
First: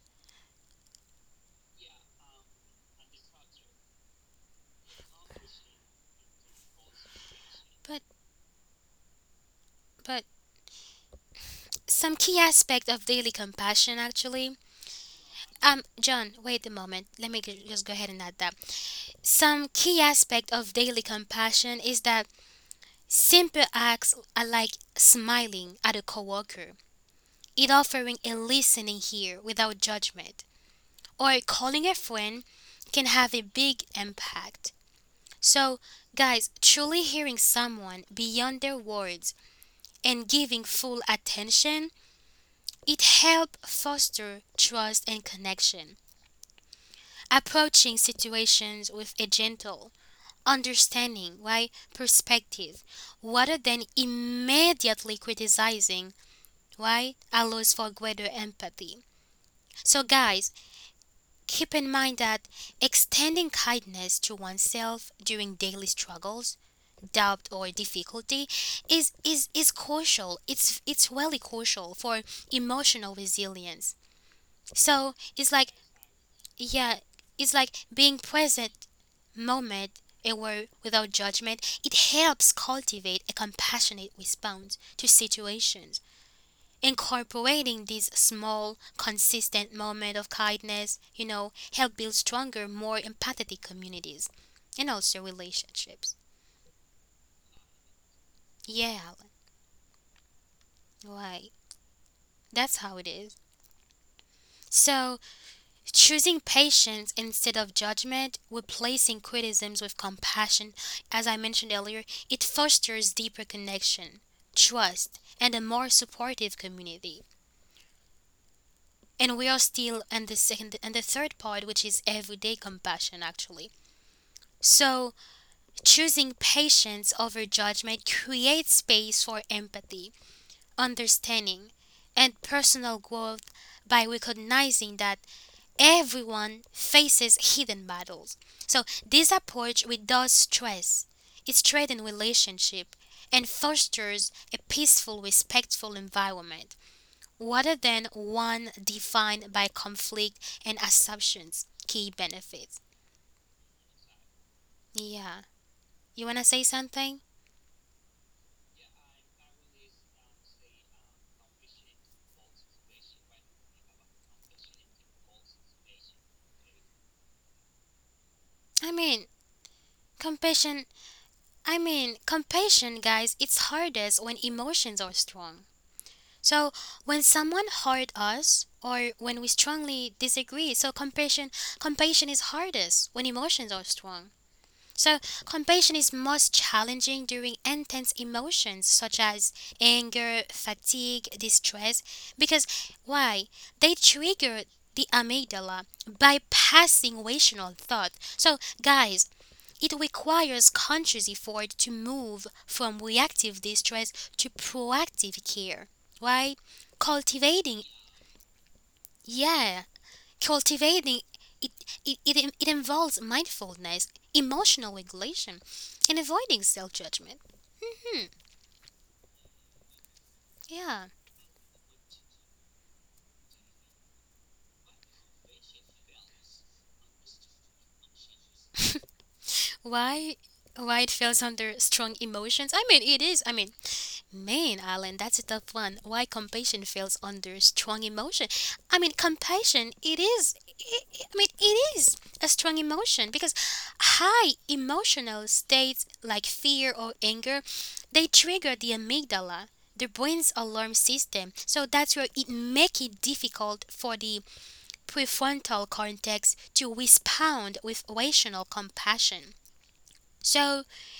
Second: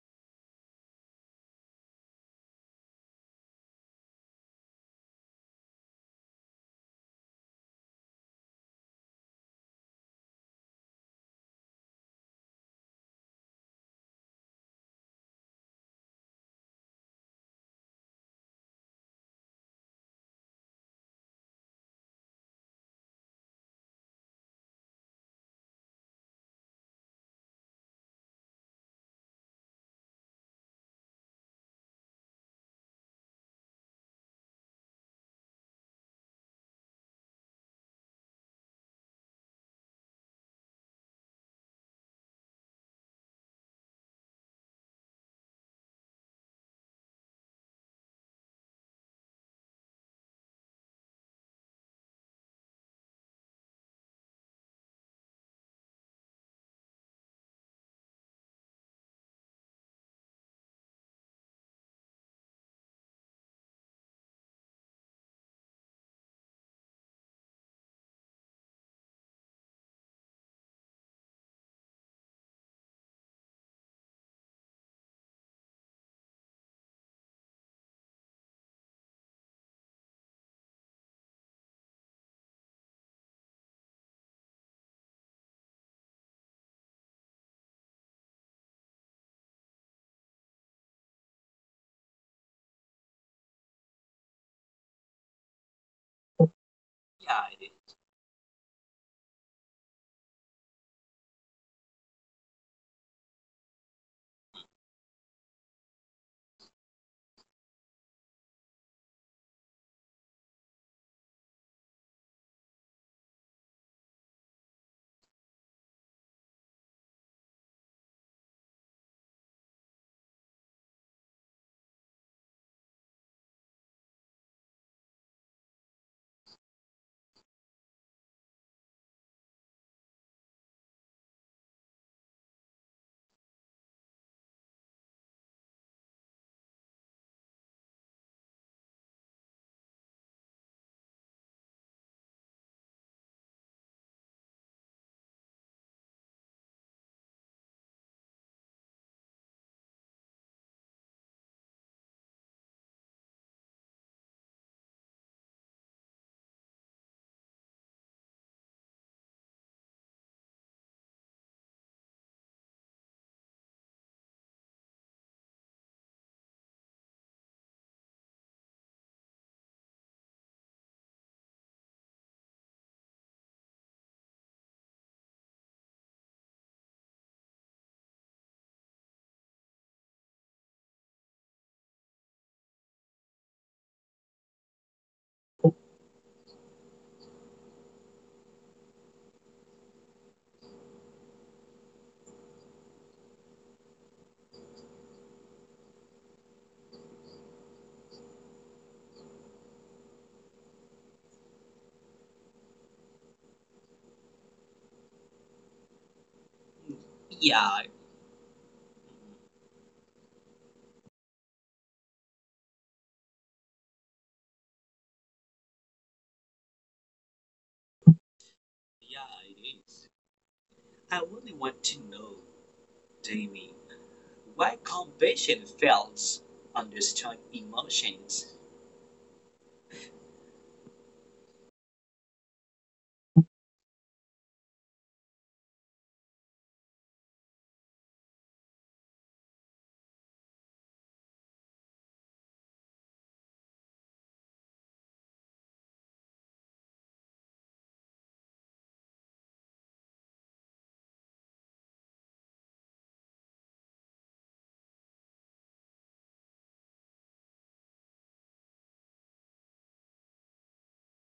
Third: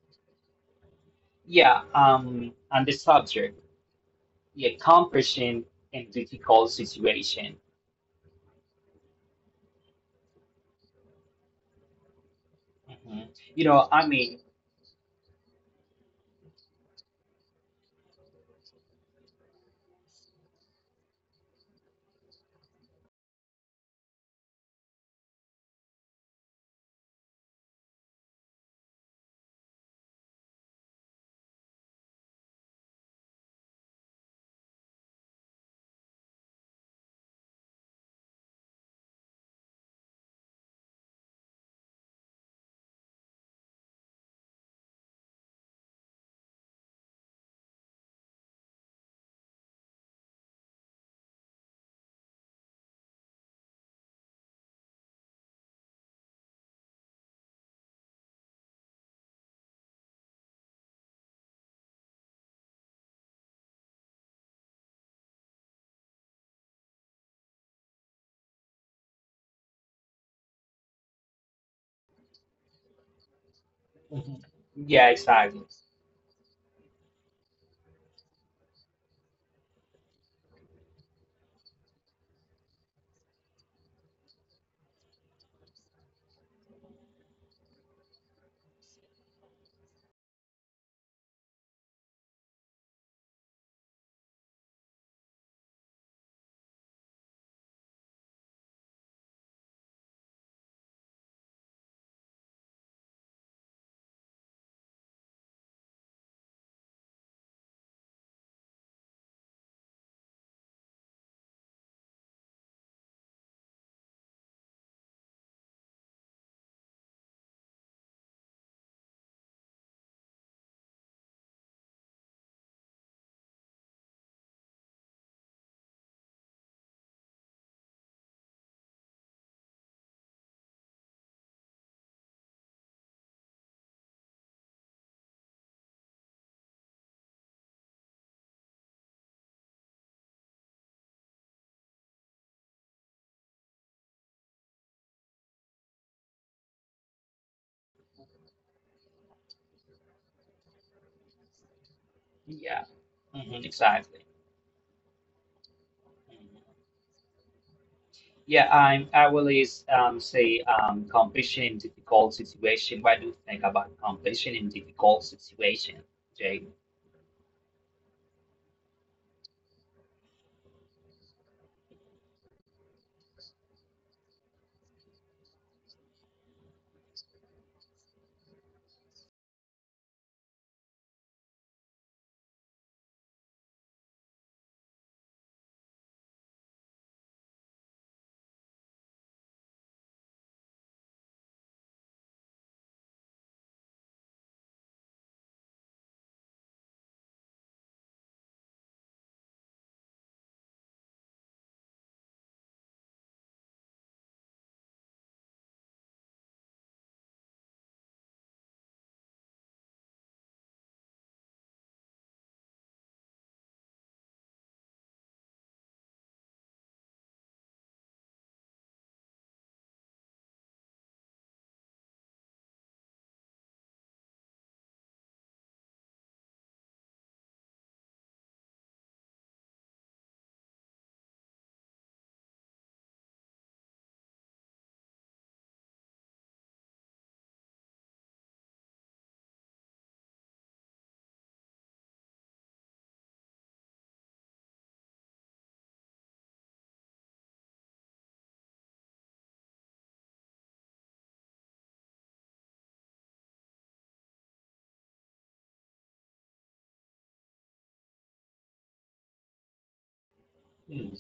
Speaker 2: Yeah, on the subject. Yeah, compassion in difficult situation.
Speaker 1: But but some key aspect of daily
Speaker 2: Mhm. You know,
Speaker 1: compassion
Speaker 2: I mean,
Speaker 1: actually John, wait a moment. Let me just go ahead and add that. Some key aspect of daily compassion is that simple acts are like smiling at a coworker, it offering a listening ear without judgment, or calling a friend can have a big impact. So, guys, truly hearing someone beyond their words and giving full attention, it helps foster trust and connection. Approaching situations with a gentle understanding, why Perspective, rather than immediately criticizing, why Allows for greater empathy. So, guys, keep in mind that extending kindness to oneself during daily struggles, doubt, or difficulty is crucial. It's really crucial for emotional resilience.
Speaker 2: mhm.
Speaker 1: So
Speaker 2: Yeah,
Speaker 1: it's like
Speaker 2: exactly.
Speaker 1: yeah, it's like being present Moment, aware without judgment, it helps cultivate a compassionate response to situations. Incorporating these small, consistent moments of kindness, you know, help build stronger, more empathetic communities and also relationships.
Speaker 3: Yeah, it is.
Speaker 1: Yeah, Alan, right. That's how it is. So Choosing patience instead of judgment, replacing criticisms with compassion, as I mentioned earlier, it fosters deeper connection, trust, and a more supportive community. And we are still in the second and the third part, which is everyday compassion, actually. So, choosing patience over judgment creates space for empathy, understanding, and personal growth by recognizing that everyone faces hidden battles. So this approach reduces stress, it strengthens relationship and fosters a peaceful, respectful environment rather than one defined by conflict and assumptions. Key benefits.
Speaker 2: Yeah, mhm, exactly.
Speaker 1: Yeah. You wanna say
Speaker 2: Mhm.
Speaker 1: something?
Speaker 2: Yeah, I'm. I will is say compassion in difficult situation. What do you think about compassion in difficult situation, Jay?
Speaker 1: I mean, compassion. I mean, compassion, guys, it's hardest when emotions are strong. So when someone hurt us or when we strongly disagree, so compassion is hardest when emotions are strong. So compassion is most challenging during intense emotions such as anger, fatigue, distress because why? They trigger the amygdala bypassing rational thought. So guys, it requires conscious effort to move from reactive distress to proactive care. Why,
Speaker 3: Yeah.
Speaker 1: cultivating, yeah, cultivating it, it involves mindfulness, emotional regulation, and avoiding self judgment. Hmm,
Speaker 3: Yeah, it is.
Speaker 1: yeah.
Speaker 3: I really want to know, Jamie, why compassion fails understand emotions.
Speaker 1: Why? Why it falls under strong emotions? I mean, it is. I mean, man, Alan, that's a tough one. Why compassion feels under strong emotion? I mean, compassion, I mean, it is a strong emotion because high emotional states like fear or anger, they trigger the amygdala, the brain's alarm system. So that's where it make it difficult for the prefrontal cortex to respond with rational compassion. So
Speaker 2: Mm,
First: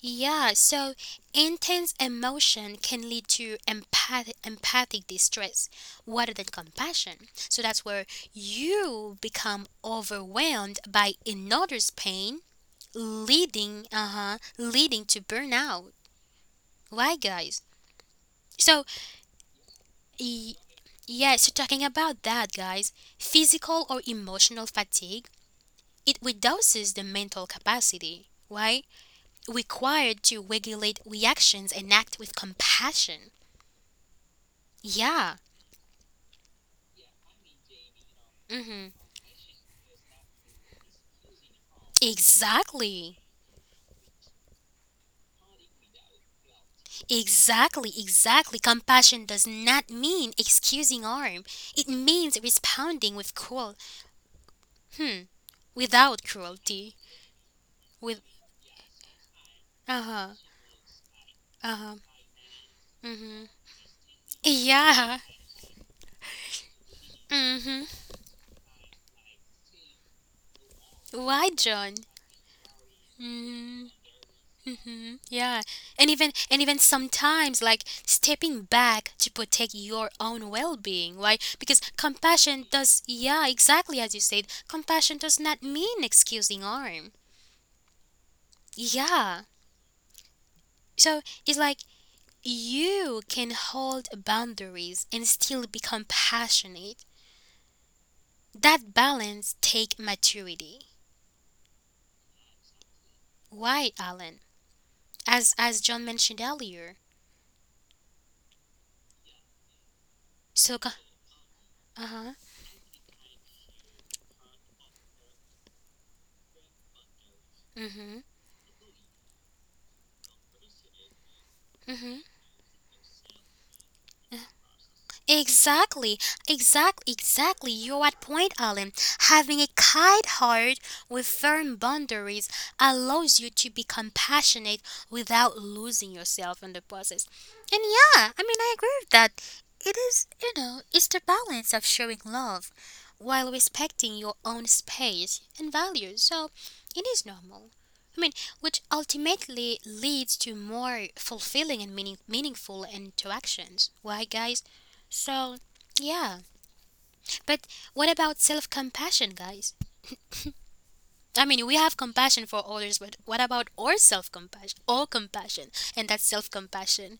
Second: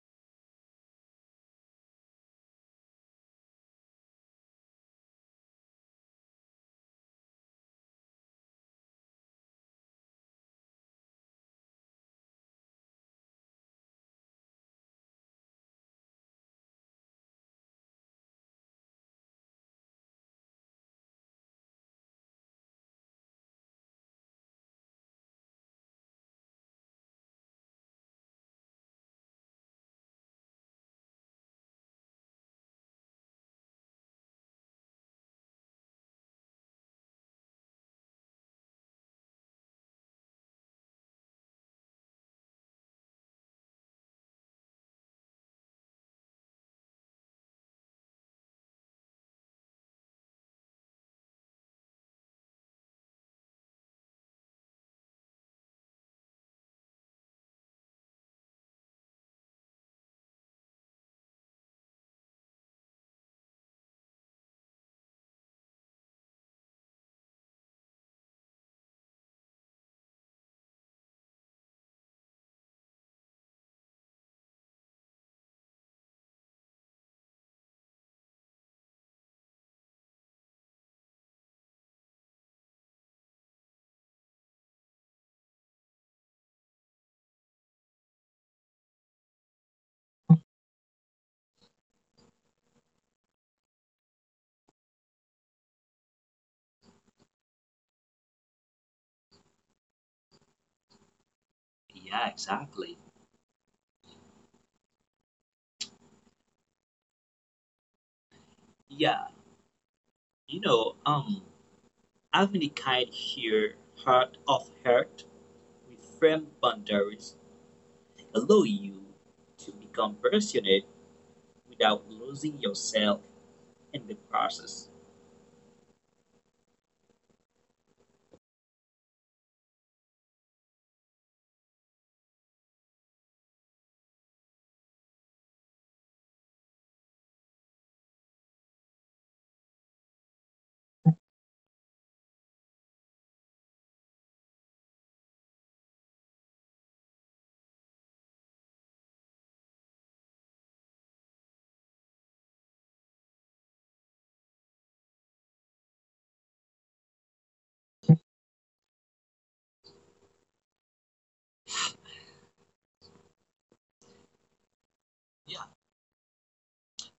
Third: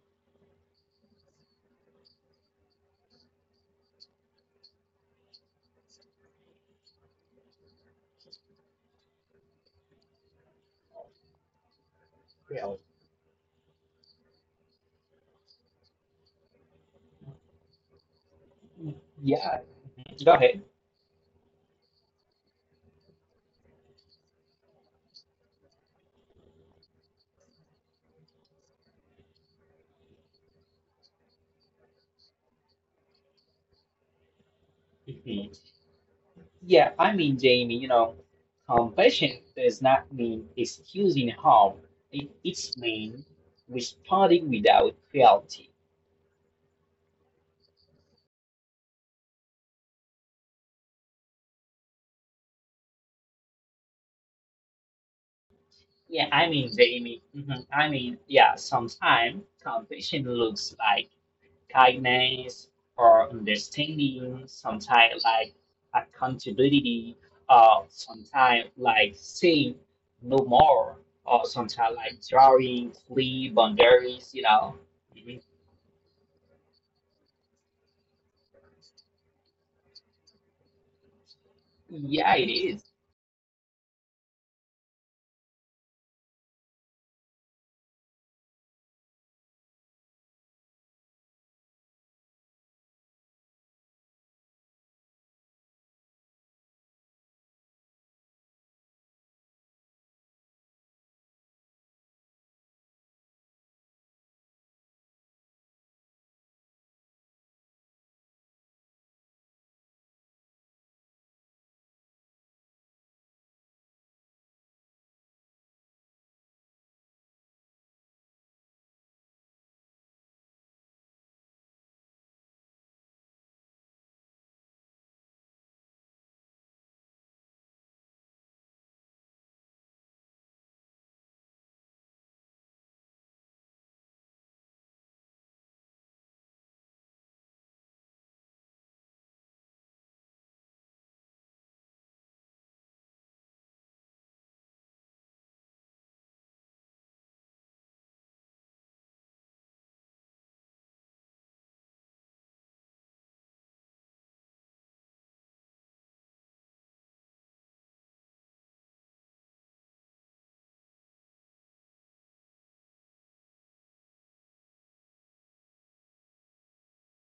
Speaker 1: yeah, so intense emotion can lead to empathic distress rather than compassion. So that's where you become overwhelmed by another's pain,
Speaker 2: yeah.
Speaker 1: leading uh-huh, leading to burnout. Right, guys? So
Speaker 2: Yeah. Mhm.
Speaker 1: y-
Speaker 2: Go
Speaker 1: yeah, so talking about that, guys, physical or emotional fatigue, it reduces the mental capacity, right? Required to regulate reactions and act with compassion. Yeah.
Speaker 2: ahead. Yeah, I mean, Jamie, you know,
Speaker 1: Hmm.
Speaker 2: compassion does not mean excusing harm. It's
Speaker 1: Exactly.
Speaker 2: mean responding without cruelty.
Speaker 1: Exactly. Exactly. Compassion does not mean excusing harm. It means responding with cruel. Hmm. Without
Speaker 2: Yeah, I mean,
Speaker 1: cruelty.
Speaker 2: Jamie, mhm, I mean,
Speaker 1: With.
Speaker 2: yeah, sometimes
Speaker 1: Uh
Speaker 2: compassion
Speaker 1: huh.
Speaker 2: looks like
Speaker 1: Uh huh.
Speaker 2: kindness or
Speaker 1: Mm-hmm.
Speaker 2: understanding,
Speaker 1: Yeah.
Speaker 2: sometimes like accountability, or
Speaker 1: Mm-hmm.
Speaker 2: sometimes like saying no more, or
Speaker 1: Why,
Speaker 2: sometimes
Speaker 1: John?
Speaker 2: like drawing clear
Speaker 1: Mm-hmm.
Speaker 2: boundaries, you know.
Speaker 1: Mm-hmm.
Speaker 2: Mhm.
Speaker 1: Yeah, and even sometimes like stepping back to protect your own well-being, right? Because
Speaker 2: Yeah, it
Speaker 1: compassion
Speaker 2: is.
Speaker 1: does, yeah, exactly as you said, compassion does not mean excusing harm. Yeah, so it's like you can hold boundaries and still be compassionate. That balance take maturity.
Speaker 3: Yeah, exactly.
Speaker 1: Why, Alan? As John mentioned earlier.
Speaker 3: Yeah, you
Speaker 1: So,
Speaker 3: know, um,
Speaker 1: uh-huh.
Speaker 3: having a kind here, heart of heart, with firm boundaries,
Speaker 1: Mm-hmm.
Speaker 3: allow you to become passionate without
Speaker 1: Mm-hmm.
Speaker 3: losing yourself in the process.
Speaker 1: Exactly, exactly. You're at point, Alan. Having a kind heart with firm boundaries allows you to be compassionate without losing yourself in the process. And yeah, I mean, I agree with that. It is, you know, it's the balance of showing love while respecting your own space and values. So it is normal. I mean, which ultimately leads to more fulfilling and meaningful interactions. Why, guys? So, yeah. But what about self compassion, guys? I mean, we have compassion for others, but what about our self compassion? All
Speaker 3: Yeah,
Speaker 1: compassion. And that's self compassion.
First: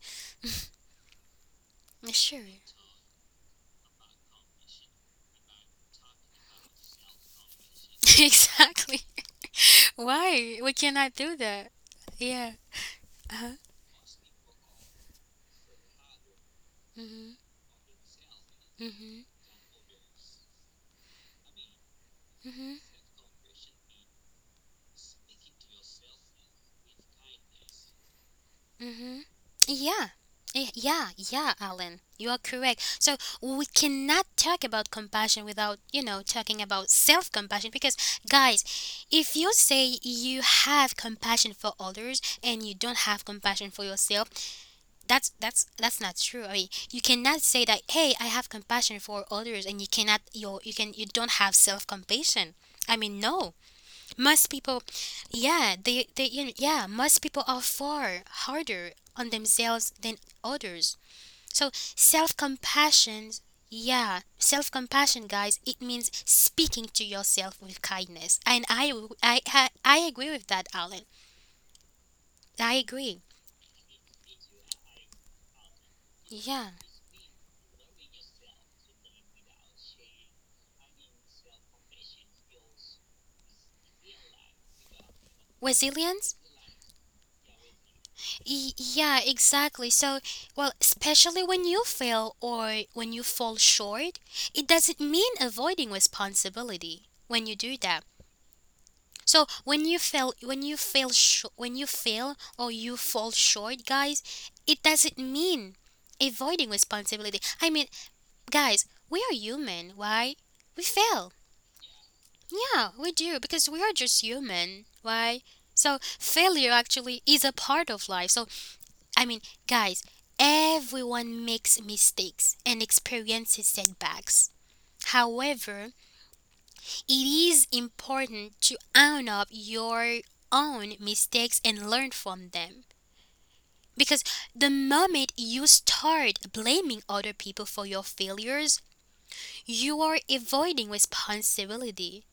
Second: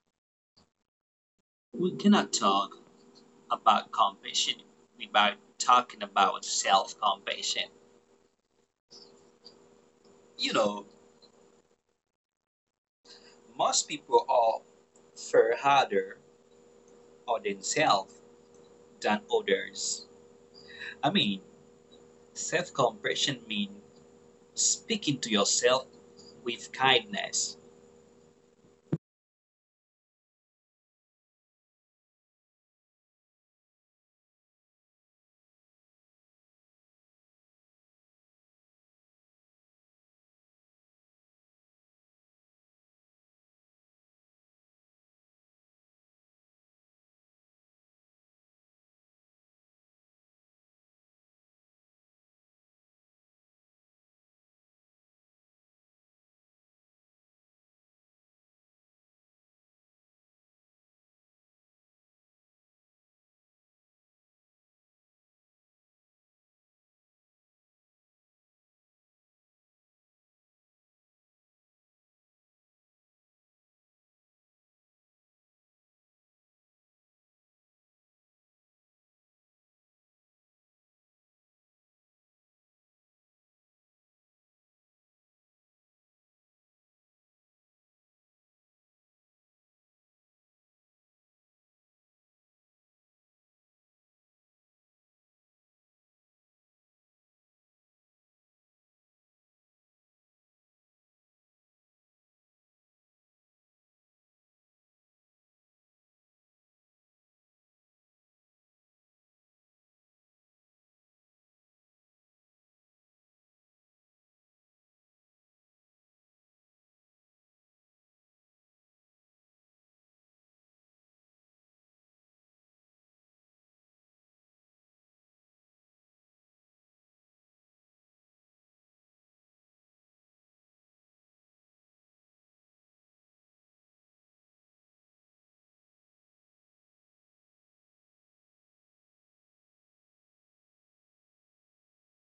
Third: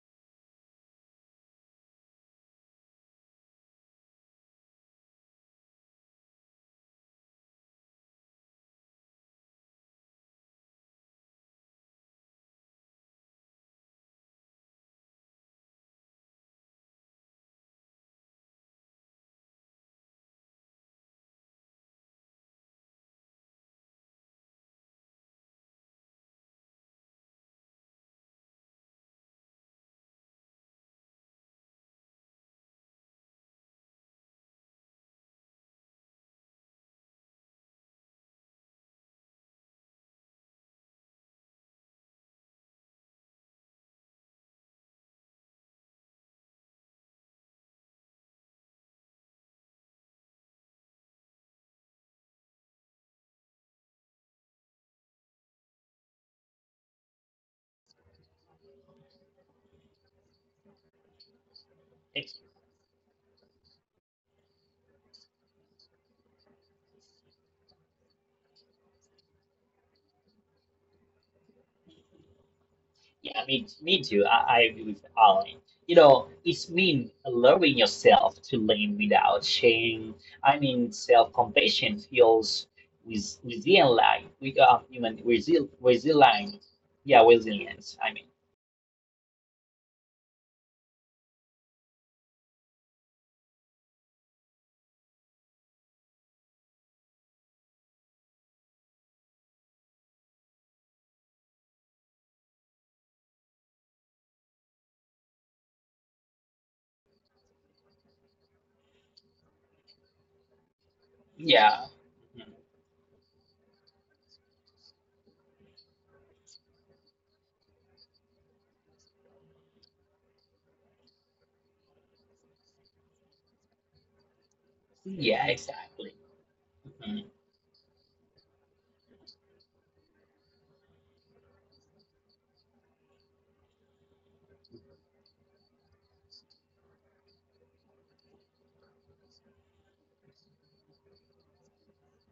Speaker 3: we cannot
Speaker 1: Sure.
Speaker 3: talk about compassion without talking about self-compassion.
Speaker 1: Exactly.
Speaker 3: You
Speaker 1: Why? We
Speaker 3: know,
Speaker 1: cannot do that. Yeah. Uh huh.
Speaker 3: most people are far harder
Speaker 1: Mm
Speaker 3: on themselves
Speaker 1: hmm.
Speaker 3: than
Speaker 1: Mm
Speaker 3: others. I mean, self
Speaker 1: hmm.
Speaker 3: compassion means speaking to yourself with kindness.
Speaker 1: Mm-hmm. Yeah. Yeah, yeah, Alan. You are correct. So we cannot talk about compassion without, you know, talking about self compassion because, guys, if you say you have compassion for others and you don't have compassion for yourself, that's that's not true. I mean, you cannot say that, hey, I have compassion for others and you cannot you you can you don't have self compassion. I mean, no. Most people, yeah, you know, yeah, most people are far harder on themselves than others. So
Speaker 2: It's,
Speaker 1: self compassion, yeah, self compassion, guys, it means speaking to yourself with kindness. And I agree with that, Alan. I agree.
Speaker 2: yeah, me, me too. I agree with Alan. You know, it's
Speaker 1: Yeah.
Speaker 2: mean allowing yourself to lean without shame. I mean, self-compassion fuels with resilience, we are human
Speaker 1: Resilience?
Speaker 2: resilient. Yeah, resilience. I mean,
Speaker 1: Yeah, exactly. So, well, especially when you fail or when you fall short, it doesn't mean avoiding responsibility when you do that. So when you fail or you fall short, guys, it doesn't mean avoiding responsibility. I mean, guys, we are human, right? We fail.
Speaker 2: yeah, mhm.
Speaker 1: Yeah, we do because we are just human, right? So failure actually is a part of life. So I mean, guys, everyone makes mistakes and experiences setbacks.
Speaker 2: Yeah,
Speaker 1: However,
Speaker 2: exactly. Mhm.
Speaker 1: it is important to own up your own mistakes and learn from them. Because the moment you start blaming other people for your failures, you are avoiding responsibility.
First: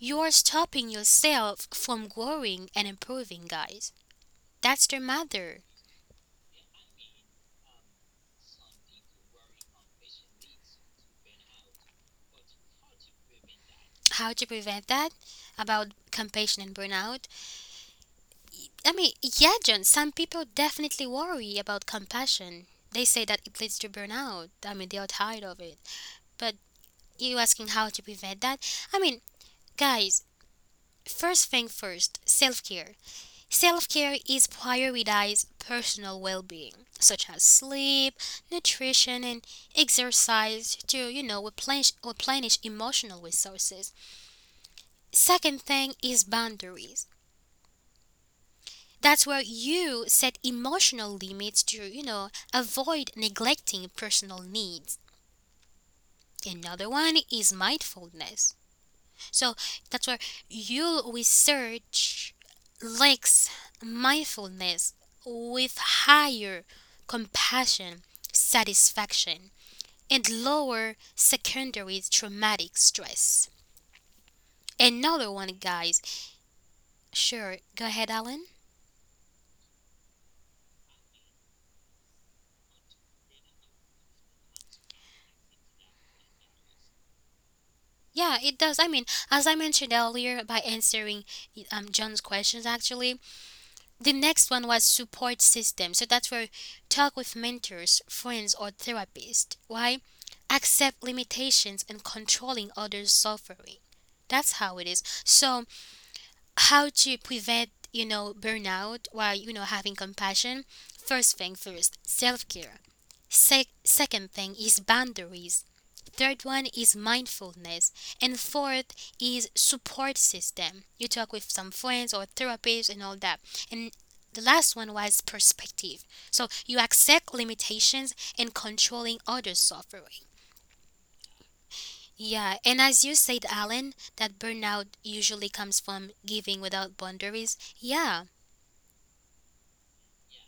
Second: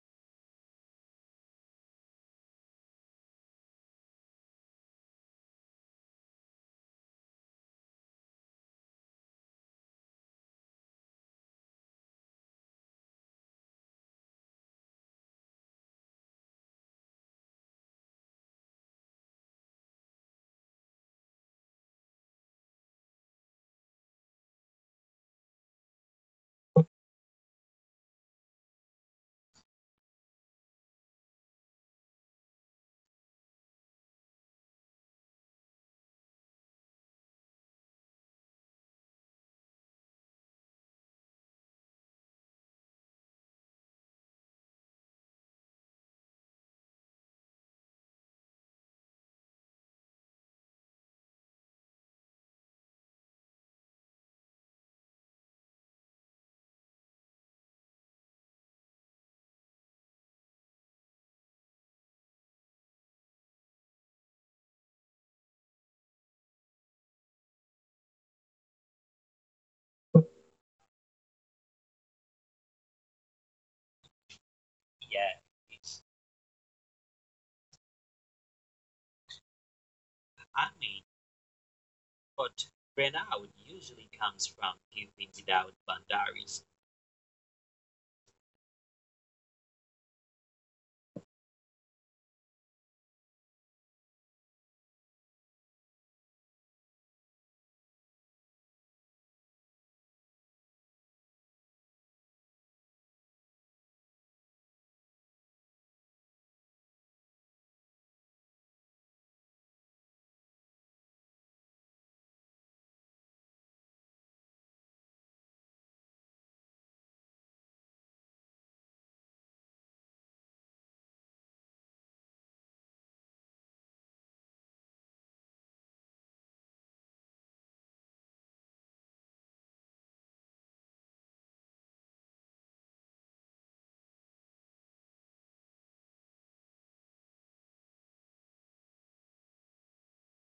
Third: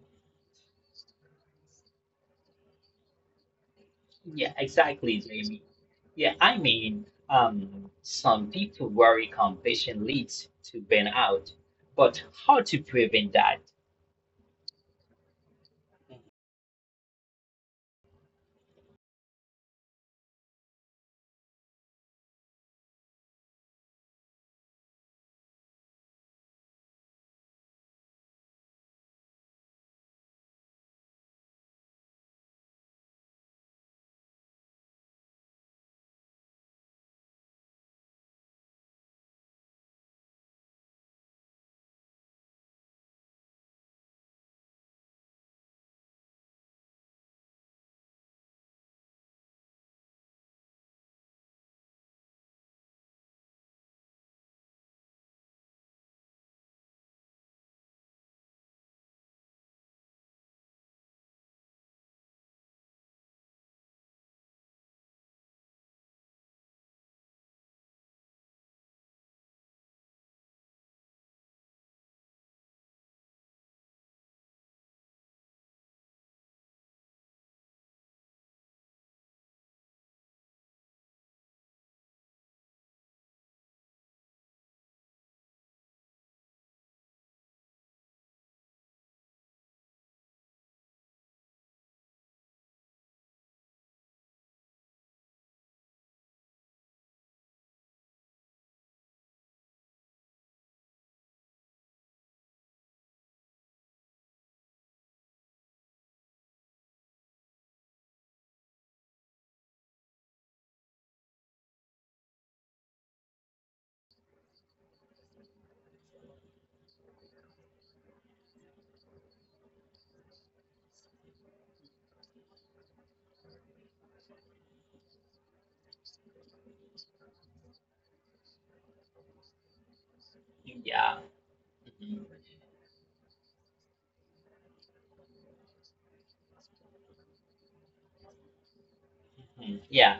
Speaker 1: You are stopping yourself from growing and improving, guys.
Speaker 2: Yeah,
Speaker 1: That's the
Speaker 2: exactly, Jamie.
Speaker 1: matter.
Speaker 2: Yeah, I mean, some people worry compassion leads to burnout, but how to prevent that?
Speaker 1: How to prevent that? About compassion and burnout? I mean, yeah, John, some people definitely worry about compassion. They say that it leads to burnout. I mean, they are tired of it. But you asking how to prevent that? I mean, guys, first thing first, self care. Self care is prioritize personal well being, such as sleep, nutrition, and exercise to, you know, replenish emotional resources. Second thing is boundaries. That's where you set emotional limits to, you know, avoid neglecting personal needs. Another one is mindfulness. So that's where you research links mindfulness with higher compassion, satisfaction, and lower secondary traumatic stress. Another
Speaker 3: Yeah,
Speaker 1: one, guys. Sure, go ahead, Alan.
Speaker 3: I mean, but burnout usually comes from giving without boundaries.
Speaker 1: Yeah, it does. I mean, as I mentioned earlier, by answering John's questions, actually, the next one was support system. So that's where talk with mentors, friends, or therapist. Why? Accept limitations and controlling others' suffering. That's how it is. So, how to prevent, you know, burnout while, you know, having compassion? First thing first, self care. Second thing is boundaries. Third one is mindfulness. And fourth is support system. You talk with some friends or therapists and all that. And the last one was perspective. So you accept limitations and controlling others' suffering.
Speaker 2: Yeah. Mhm.
Speaker 1: Yeah, and as you said, Alan, that burnout usually comes from giving without boundaries. Yeah,
Speaker 2: Yeah.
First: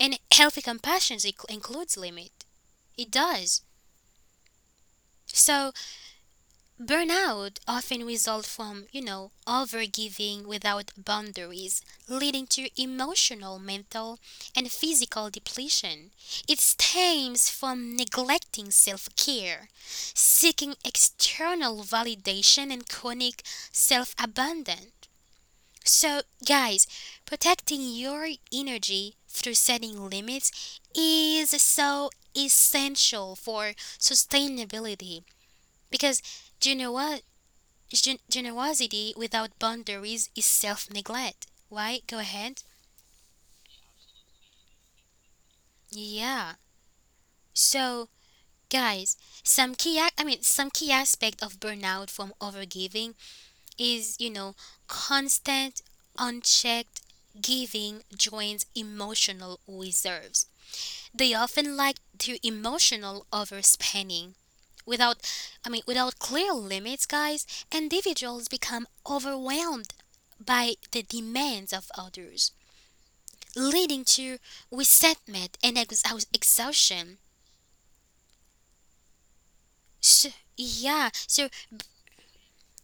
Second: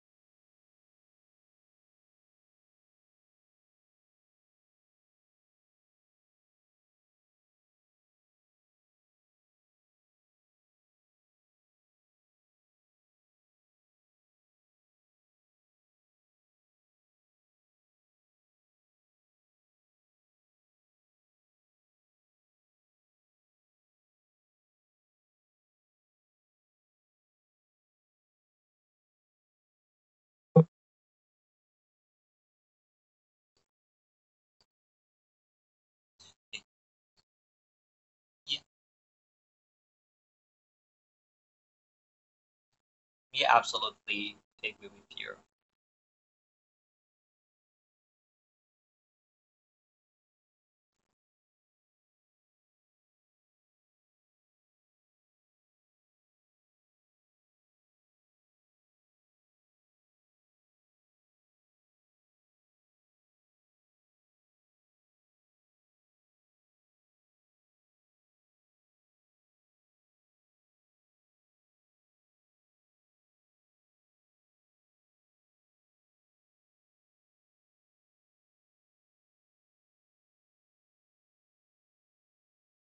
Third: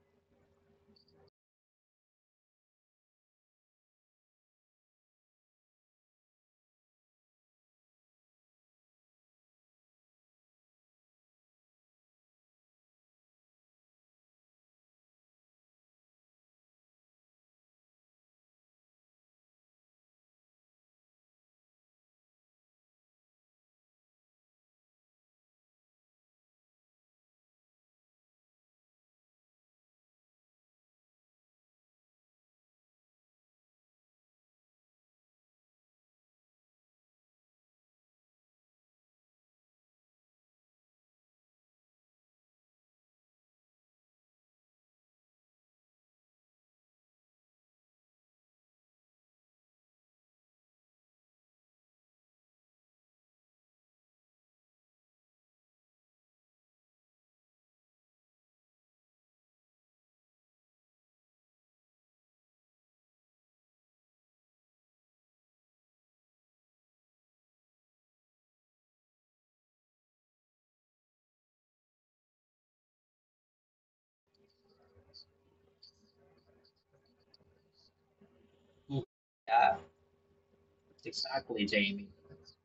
Speaker 1: and healthy compassion includes limit. It does. So burnout often results from, you know, overgiving without boundaries, leading to emotional, mental, and physical depletion. It stems from neglecting self care, seeking external validation, and chronic self abandon. So, guys, protecting your energy through setting limits is so essential for sustainability because do you know what?
Speaker 3: Yeah,
Speaker 1: Generosity without boundaries is self neglect. Why? Go ahead.
Speaker 3: we absolutely agree with you.
Speaker 1: Yeah. So, guys, I mean some key aspect of burnout from overgiving is, you know, constant unchecked giving joins emotional reserves. They often like to emotional overspending without without clear limits guys individuals become overwhelmed by the demands of others leading to resentment and exhaustion.
Speaker 2: Mhm. Yeah.
Speaker 1: So, yeah, so
Speaker 2: Exactly, Jamie.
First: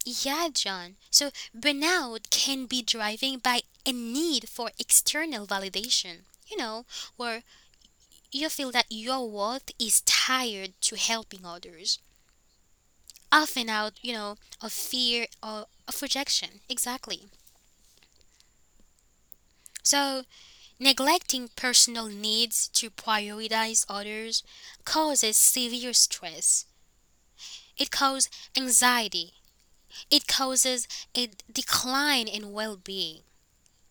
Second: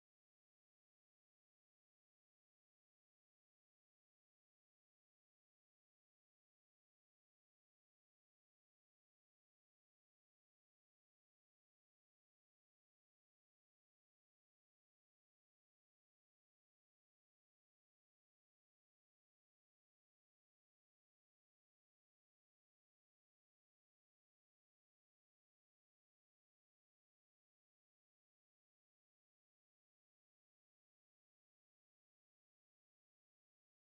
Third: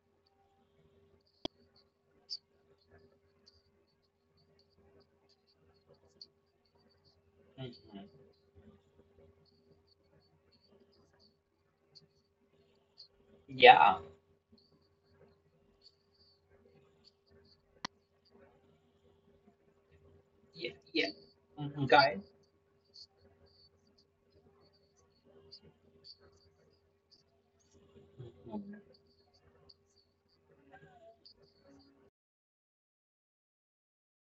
Speaker 1: yeah, John. So burnout can be driven by a need for external validation, you know, where
Speaker 2: Mhm.
Speaker 1: you feel that your worth is tied to helping others, often out,
Speaker 2: Yeah.
Speaker 1: you know, of fear or of rejection. Exactly. So,
Speaker 2: Yeah. Yeah.
Speaker 1: neglecting
Speaker 2: Mhm,
Speaker 1: personal
Speaker 2: guys.
Speaker 1: needs to prioritize others causes severe stress. It causes
Speaker 2: Mhm.
Speaker 1: anxiety. It causes a decline in well being.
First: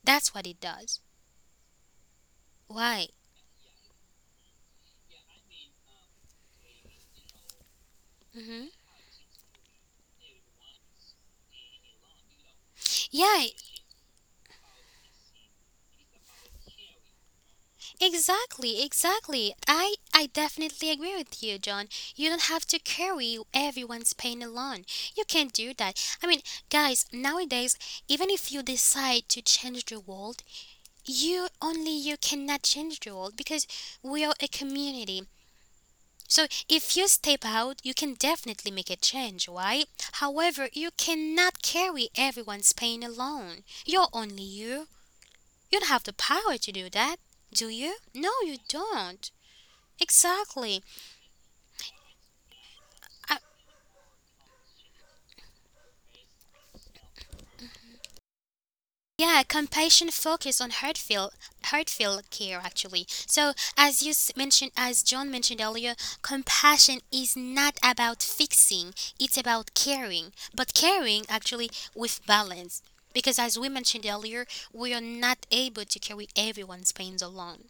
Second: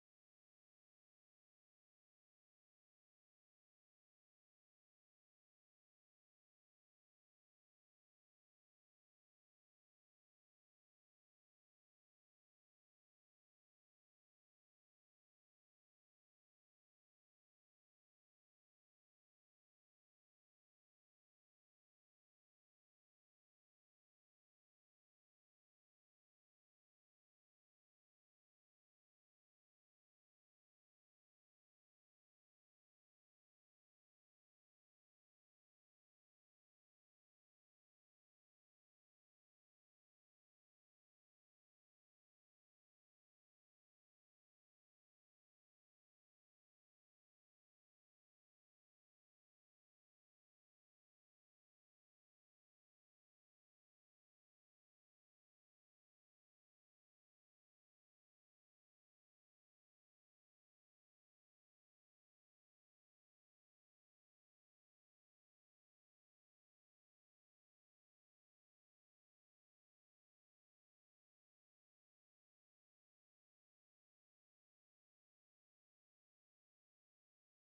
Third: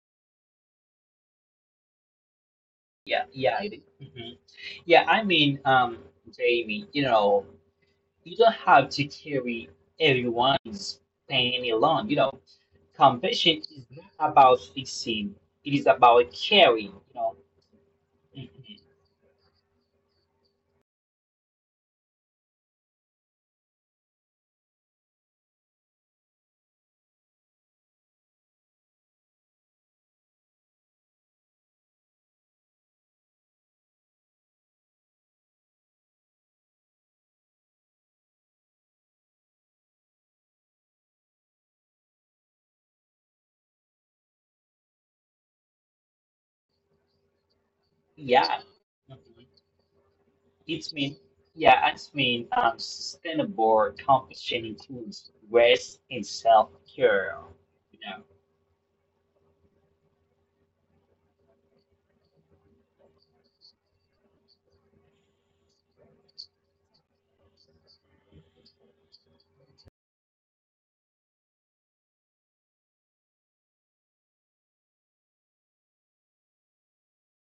Speaker 1: That's what it does. Why?
Speaker 2: Yeah. Yeah. It, is. Mhm. Yeah. I mean, Jamie, you know, you don't
Speaker 1: Hmm.
Speaker 2: have to carry everyone's pain alone. You know,
Speaker 1: Yeah,
Speaker 2: compassion is not about fixing. It is about caring. You know. Mhm.
Speaker 1: exactly. I definitely agree with you, John. You don't have to carry everyone's pain alone. You can't do that. I mean, guys, nowadays, even if you decide to change the world, you cannot change the world because we are a community. So if you step out, you can definitely make a change, right? However, you cannot carry everyone's pain alone. You're only you. You don't have the power to do that, do you? No,
Speaker 2: Yeah.
Speaker 1: you
Speaker 2: Mhm.
Speaker 1: don't. Exactly.
Speaker 2: It's mean, yeah, it's mean
Speaker 1: I,
Speaker 2: sustainable composition includes waste and self-care. You know,
Speaker 1: yeah, compassion focus on heartfelt care actually. So as you mentioned, as John mentioned earlier, compassion is not about fixing; it's about caring. But caring actually with balance, because as we mentioned earlier, we are not able to carry everyone's pains alone.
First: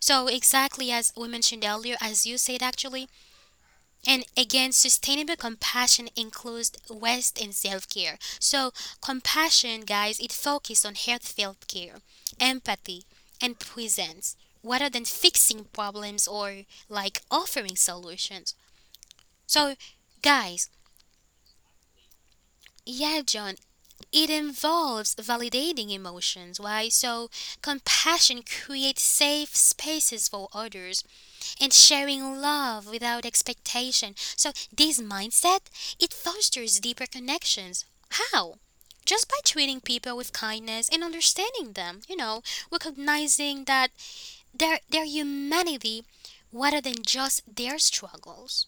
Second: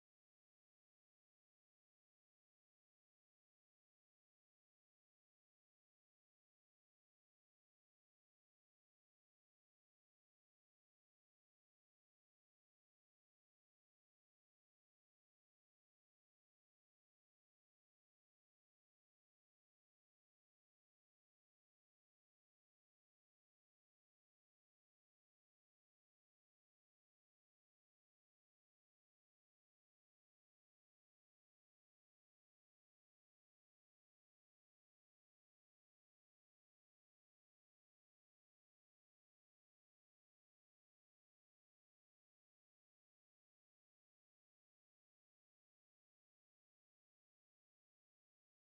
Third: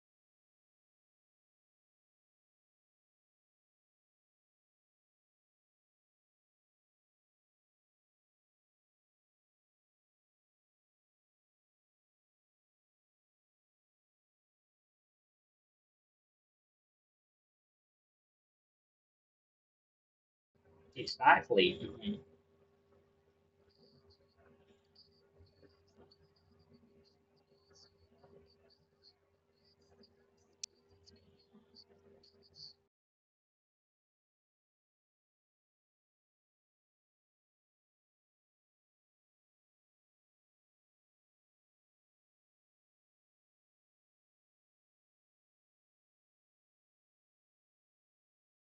Speaker 1: So exactly as we mentioned earlier, as you said actually, and again, sustainable compassion includes waste and self care. So, compassion, guys, it focuses on heartfelt care, empathy, and presence rather than fixing problems or like offering solutions. So, guys,
Speaker 2: exactly. Mhm.
Speaker 1: yeah, John, it involves validating emotions, right? So, compassion creates safe spaces for others and sharing love without expectation. So this mindset, it fosters deeper connections. How? Just by treating people with kindness and understanding them, you know, recognizing that their humanity rather than just their struggles.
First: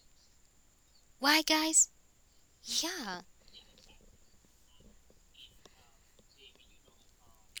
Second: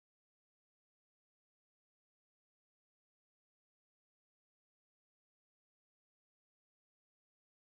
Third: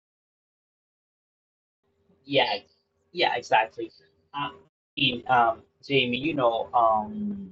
Speaker 1: Why guys?
Speaker 2: Yeah,
Speaker 1: Yeah.
Speaker 2: yeah, exactly. Um, in Jamie, you know.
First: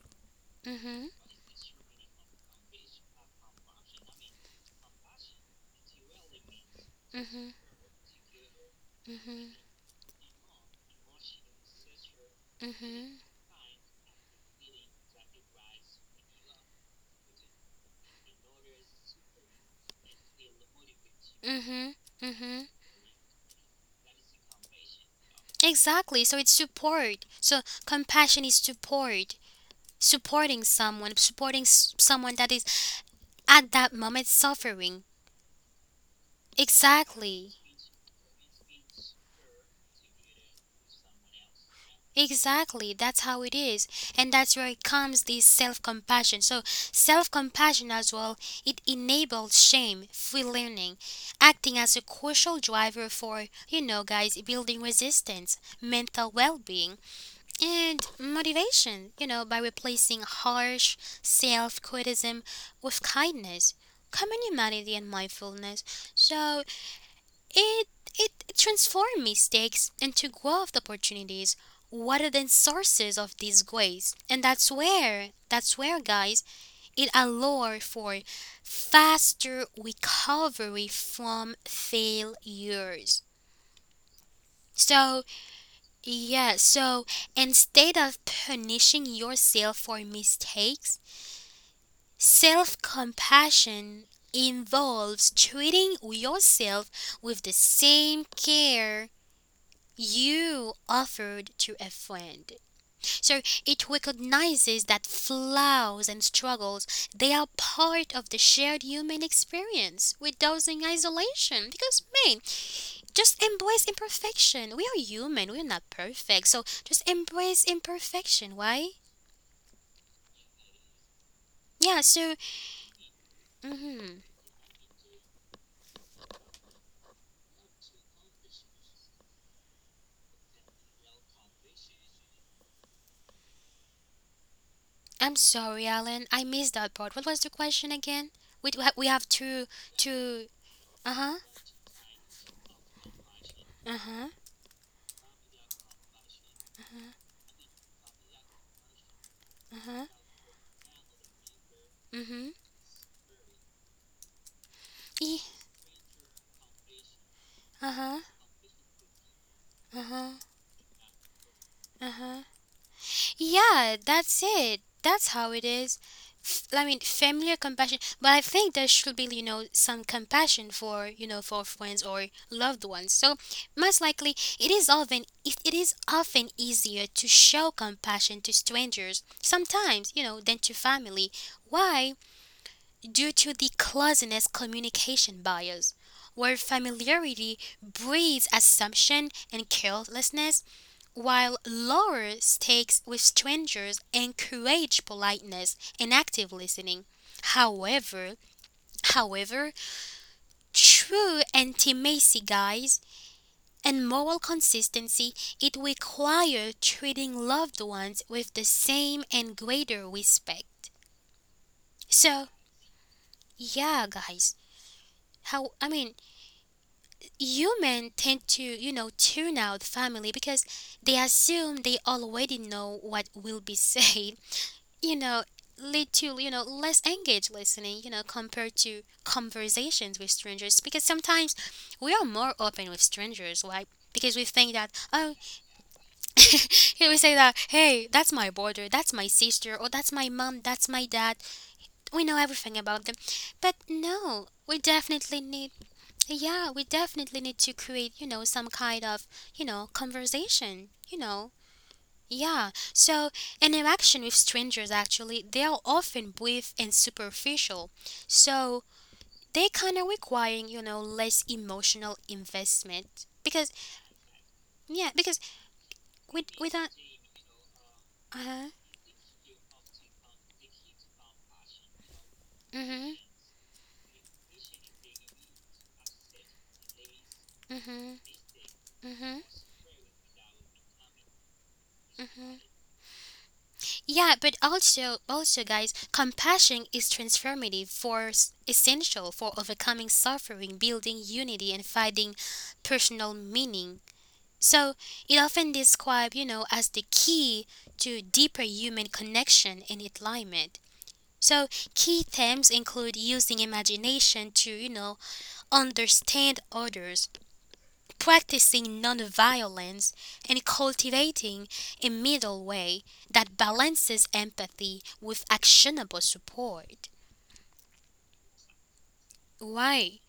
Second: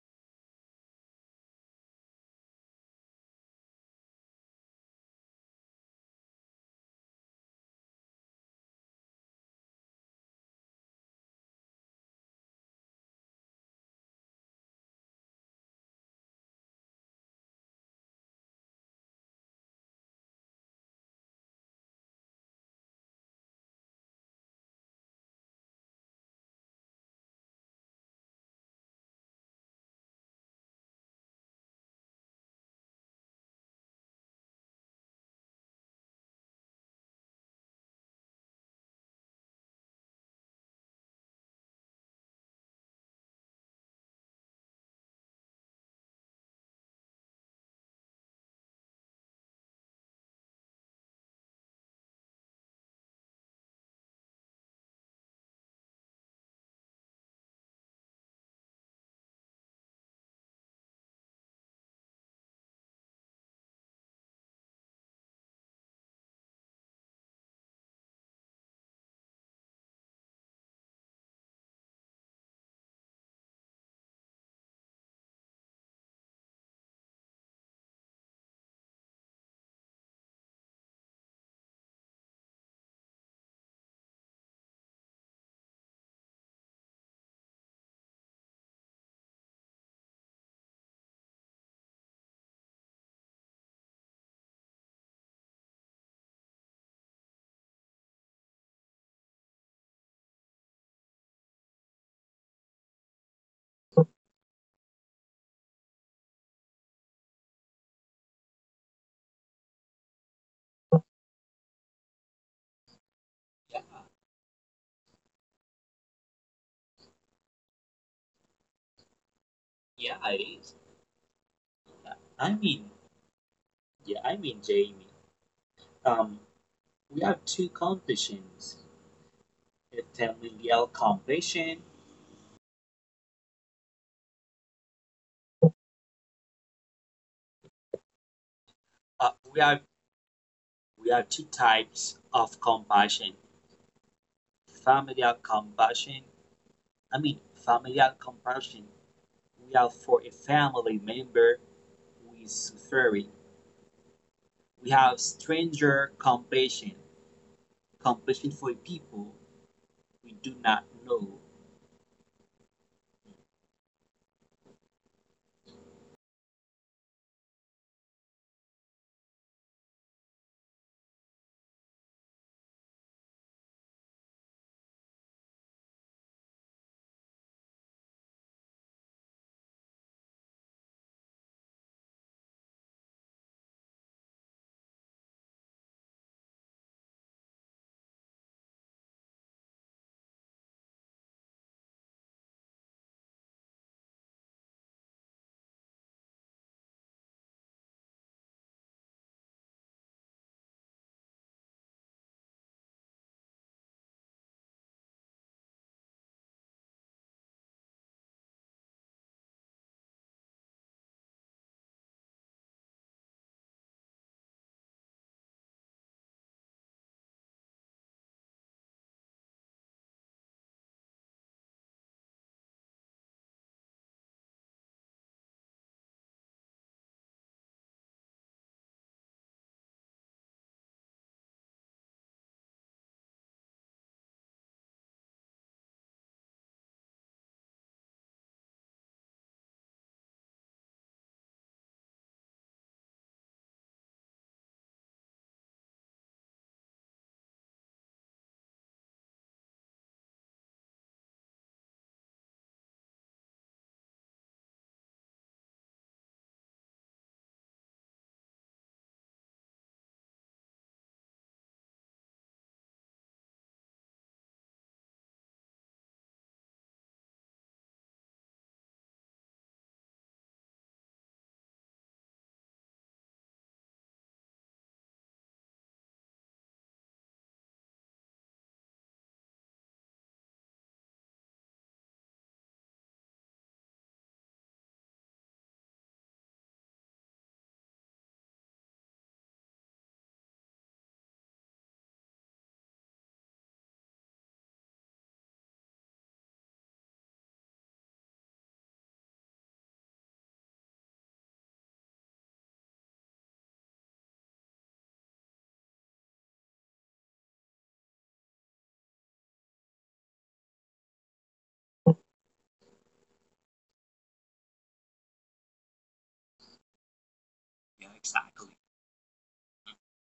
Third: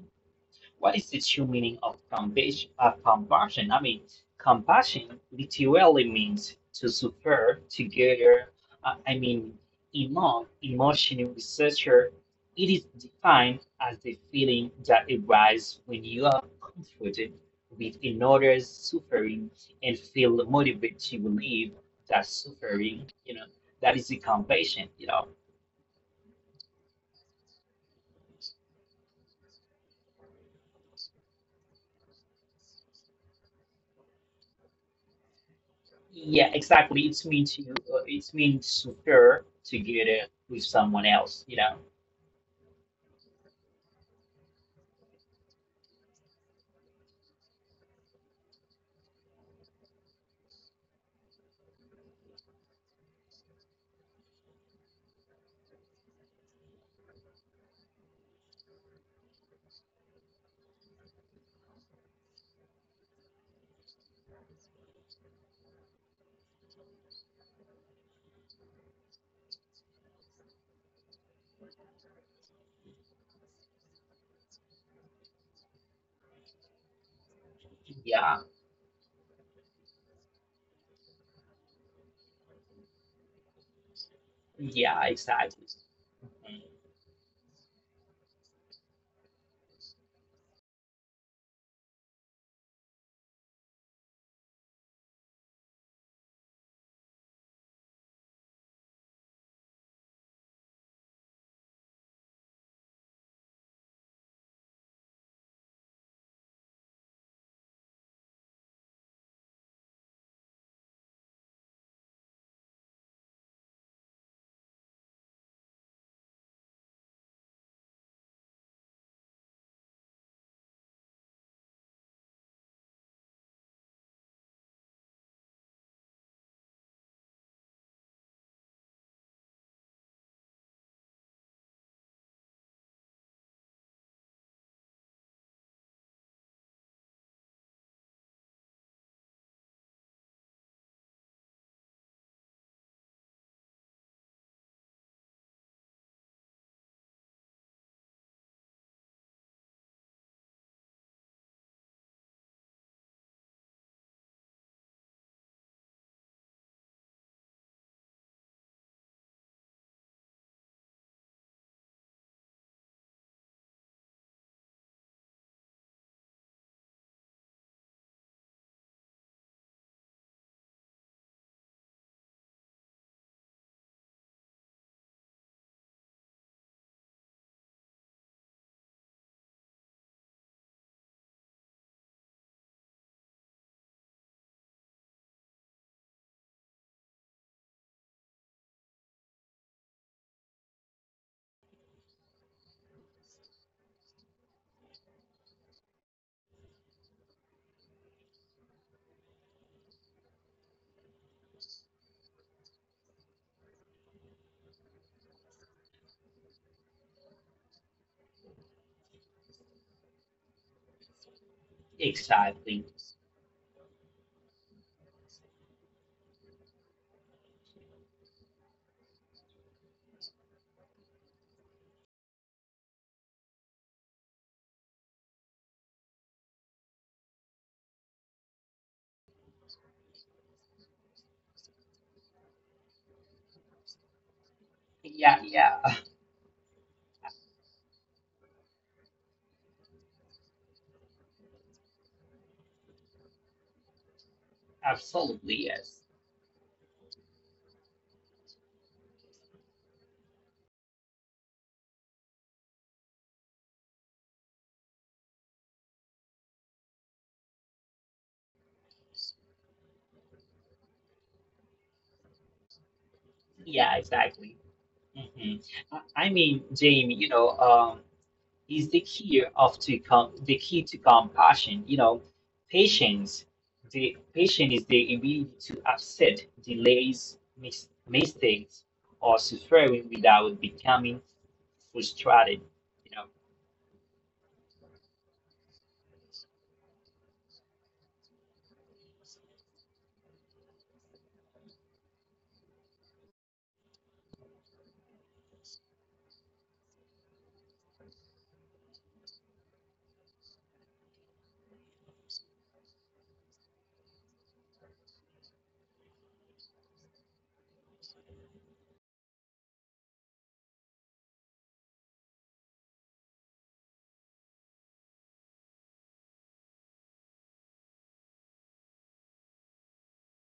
Speaker 2: What
Speaker 1: Mhm.
Speaker 2: is the true meaning of compassion? Compassion? I mean, compassion literally means to
Speaker 1: Mhm.
Speaker 2: suffer together. I
Speaker 1: Mhm.
Speaker 2: mean, among emotional researcher, it is
Speaker 1: Mhm.
Speaker 2: defined as the feeling that arises when you are confronted with another's suffering and feel motivated to relieve
Speaker 1: Mhm.
Speaker 2: that
Speaker 1: Mhm.
Speaker 2: suffering. You know, that is the compassion. You know.
Speaker 1: Exactly. So it's support. So compassion is supporting someone supporting someone that is at that moment suffering.
Speaker 2: Yeah, exactly. It's mean to
Speaker 1: Exactly.
Speaker 2: it means to pair together with someone else, you know.
Speaker 1: Exactly. That's how it is. And that's where it comes this self compassion. So self compassion as well, it enables shame, free learning, acting as a crucial driver for, you know guys, building resistance, mental well being and motivation, you know, by replacing harsh self criticism with kindness, common humanity and mindfulness. So It it transforms mistakes into growth opportunities rather than sources of disgrace. And that's where guys it allows
Speaker 2: Yeah,
Speaker 1: for faster recovery from failures.
Speaker 2: yeah,
Speaker 1: So
Speaker 2: exactly, mm,
Speaker 1: yeah, so instead of punishing yourself for mistakes, self compassion involves treating yourself with the same care you offered to a friend. So it recognizes that flaws and struggles they are part of the shared human experience without in isolation. Because man, just
Speaker 3: Yeah,
Speaker 1: embrace imperfection. We are human, we're not perfect. So just embrace imperfection, why?
Speaker 3: yeah, it is.
Speaker 1: Yeah, so
Speaker 3: I mean,
Speaker 1: mhm.
Speaker 3: Jamie. Um, we have two completions: a familial completion.
Speaker 1: I'm sorry, Alan. I missed that part. What was the question again? We have
Speaker 3: Uh, we have
Speaker 1: to
Speaker 3: we have
Speaker 1: uh-huh.
Speaker 3: two types of compassion,
Speaker 1: Uh-huh.
Speaker 3: familial compassion. Familial compassion we have
Speaker 1: Uh-huh.
Speaker 3: for a family member who
Speaker 1: Mhm.
Speaker 3: is suffering. We have
Speaker 1: Huh.
Speaker 3: stranger compassion,
Speaker 1: Uh-huh.
Speaker 3: compassion for people
Speaker 1: Uh-huh.
Speaker 3: we do not know.
Speaker 1: Uh-huh. Yeah, that's it. That's how it is. I mean, familiar compassion, but I think there should be, some compassion for, for friends or loved ones. So, most likely, it is often easier to show compassion to strangers sometimes, you know, than to family. Why? Due to the closeness communication bias, where familiarity breeds assumption and carelessness while lower stakes with strangers encourage politeness and active listening. However, however, true intimacy guys and moral consistency, it requires treating loved ones with the same and greater respect. So,
Speaker 2: exactly.
Speaker 1: yeah guys, how I mean, human tend to, you know, tune out family because they assume they already know what will be said, you know, lead to, you know, less engaged listening, you know, compared to conversations with strangers. Because sometimes we are more open with strangers, right? Because we think that,
Speaker 2: Yeah,
Speaker 1: oh,
Speaker 2: yeah,
Speaker 1: here we say that, hey, that's my brother, that's my sister, or that's my mom, that's my dad. We know everything about them. But no, we
Speaker 2: absolutely,
Speaker 1: definitely need,
Speaker 2: yes.
Speaker 1: yeah, we definitely need to create, you know, some kind of, you know, conversation, you know, yeah, so interaction with strangers actually, they are often brief and superficial. So they kind of requiring, you know, less emotional investment. Because,
Speaker 2: Yeah, exactly.
Speaker 1: yeah,
Speaker 2: Hmm.
Speaker 1: because
Speaker 2: I, I mean,
Speaker 1: with a,
Speaker 2: Jamie, you know, is
Speaker 1: uh-huh,
Speaker 2: the key of to the key to compassion. You know,
Speaker 1: mm-hmm,
Speaker 2: patience. The patient is the ability to accept delays,
Speaker 1: mm-hmm,
Speaker 2: mistakes, or
Speaker 1: mm-hmm.
Speaker 2: suffering without becoming frustrated. You know,
Speaker 1: Yeah, but also, also guys, compassion is transformative essential for overcoming suffering, building unity, and finding personal meaning. So it often described, you know, as the key to deeper human connection and alignment. So key themes include using imagination to, you know, understand others, practicing nonviolence, and cultivating a middle way that balances empathy with actionable support.
Speaker 3: Yeah, exactly.
Speaker 1: Why?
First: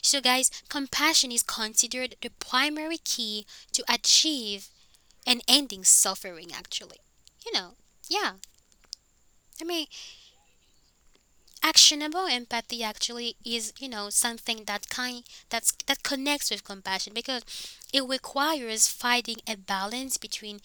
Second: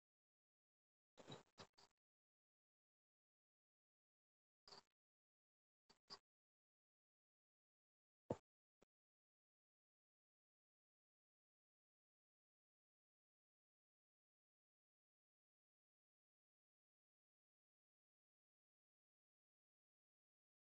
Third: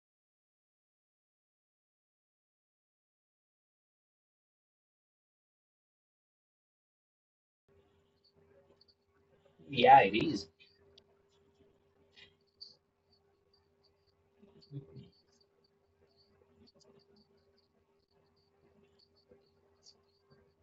Speaker 1: So guys, compassion is considered the primary key to achieve and ending suffering actually, you know, yeah, I mean,
Speaker 2: yeah, it is.
Speaker 1: actionable empathy actually is, you know, something that kind that's that connects with compassion because it requires finding a balance between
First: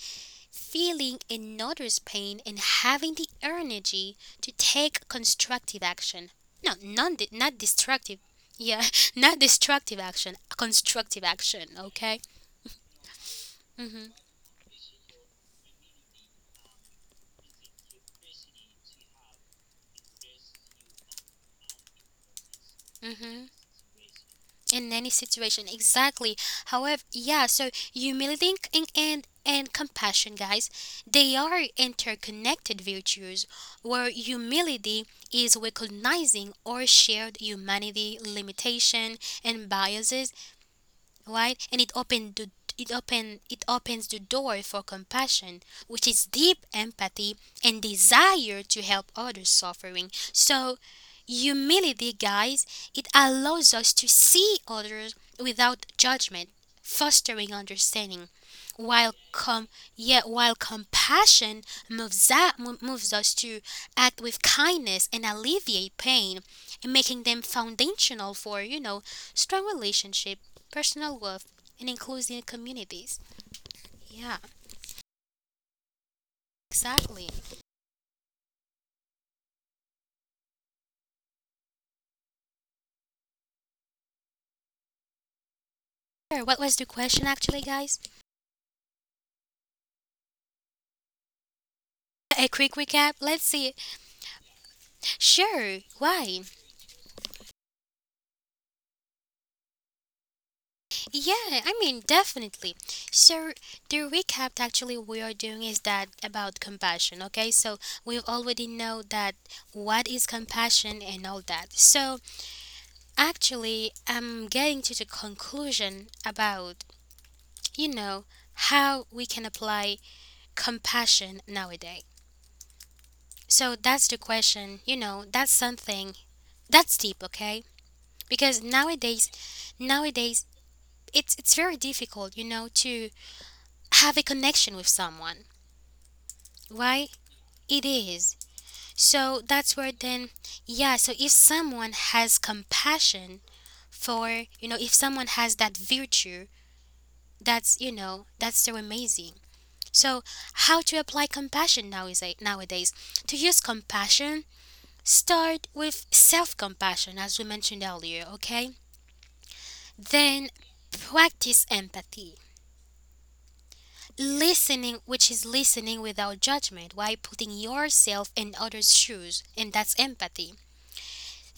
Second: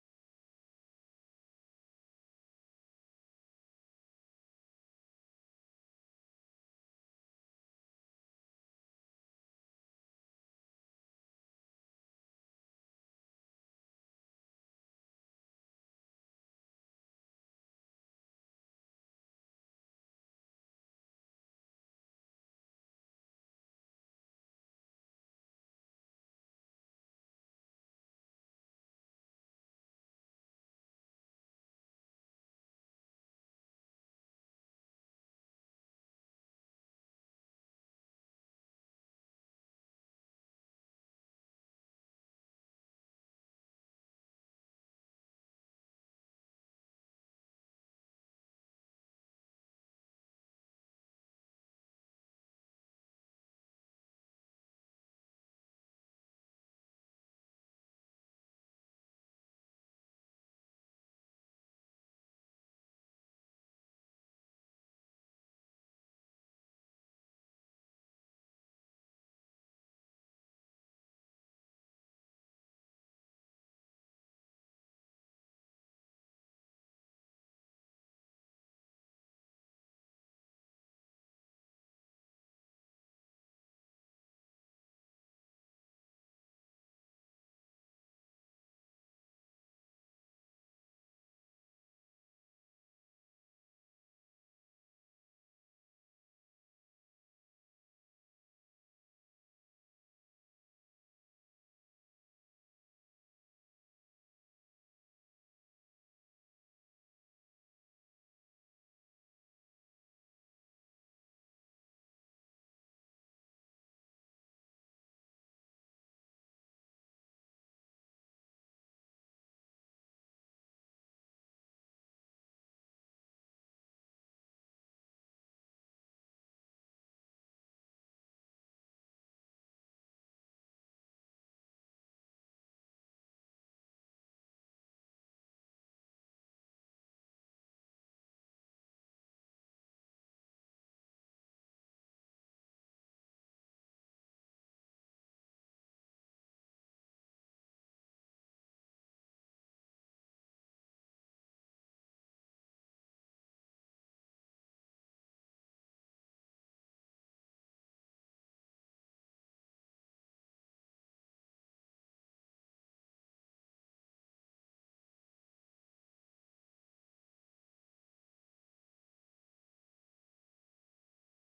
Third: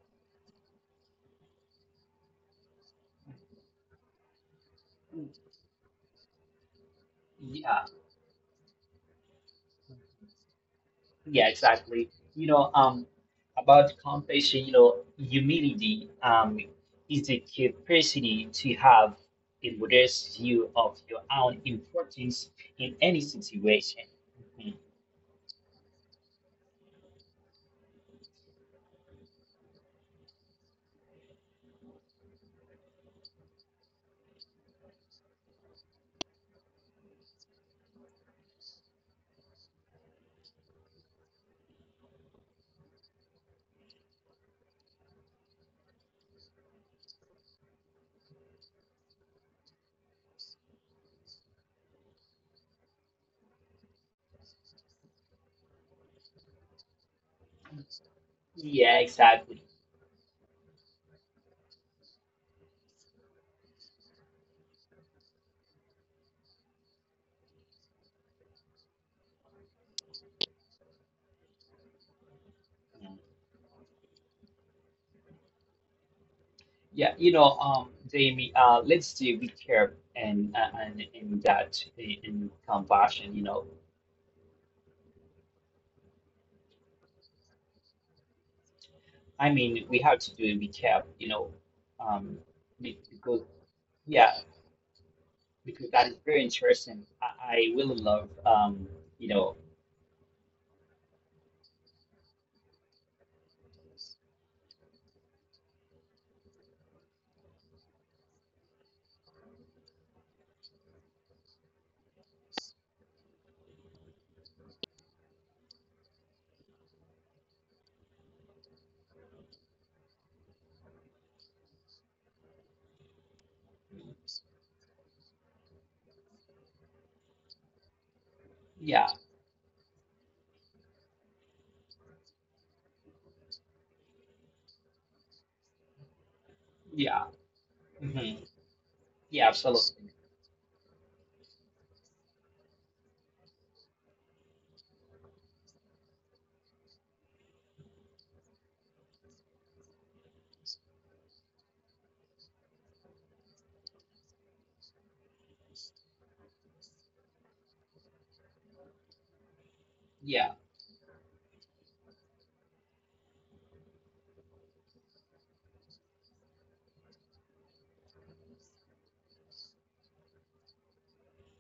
Speaker 1: feeling another's pain and having the energy to take constructive action. No non Not
Speaker 2: Yeah,
Speaker 1: destructive, yeah, not destructive action, constructive
Speaker 2: yeah,
Speaker 1: action,
Speaker 2: exactly.
Speaker 1: okay.
Speaker 2: You know, about
Speaker 1: Mhm.
Speaker 2: compassion, you know, humility, is the capacity to have a modest view of your own importance in any
Speaker 1: Mhm.
Speaker 2: situation. Mhm.
Speaker 1: In any situation, exactly. However, yeah, so humility and compassion guys, they are interconnected virtues where humility is recognizing our shared humanity, limitation, and biases, right? And it opened the it open it opens the door for compassion, which is deep empathy and desire to help others suffering. So humility, guys, it allows us to see others without judgment, fostering understanding,
Speaker 2: Yeah,
Speaker 1: while
Speaker 2: exactly.
Speaker 1: com- yet while compassion moves us to act with kindness and alleviate pain, and making them foundational for, you know, strong relationship, personal growth, and inclusive
Speaker 2: Mhm.
Speaker 1: communities. Yeah,
Speaker 2: Yeah,
Speaker 1: exactly.
Speaker 2: you know, Jamie, let's do recap and that in compassion. You know,
Speaker 1: Sure. What was the question actually, guys?
Speaker 2: I mean, we have to do a recap. You know, um,
Speaker 1: A quick
Speaker 2: be-
Speaker 1: recap.
Speaker 2: because
Speaker 1: Let's see.
Speaker 2: yeah.
Speaker 1: Sure.
Speaker 2: Because that is very
Speaker 1: Why?
Speaker 2: interesting. I really love, you know,
Speaker 1: Yeah, I mean, definitely. So, the recap actually we are doing is that about compassion, okay? So, we already know that what is compassion and all that. So, actually, I'm getting to the conclusion about, you know, how we can apply compassion nowadays. So, that's the question, you know, that's something that's deep, okay? Because
Speaker 2: yeah,
Speaker 1: nowadays, nowadays, it's very difficult, you know, to have a connection with someone, right?
Speaker 2: yeah,
Speaker 1: It
Speaker 2: hmm
Speaker 1: is. So
Speaker 2: yeah,
Speaker 1: that's where
Speaker 2: absolutely,
Speaker 1: then, yeah, so if someone has compassion for, you know, if someone has that virtue, that's, you know, that's so amazing. So how to apply compassion nowadays? Nowadays? To use compassion, start with self compassion, as we mentioned earlier, okay? Then
Speaker 2: yeah,
Speaker 1: practice empathy. Listening, which is listening without judgment, while putting yourself in others' shoes, and that's empathy.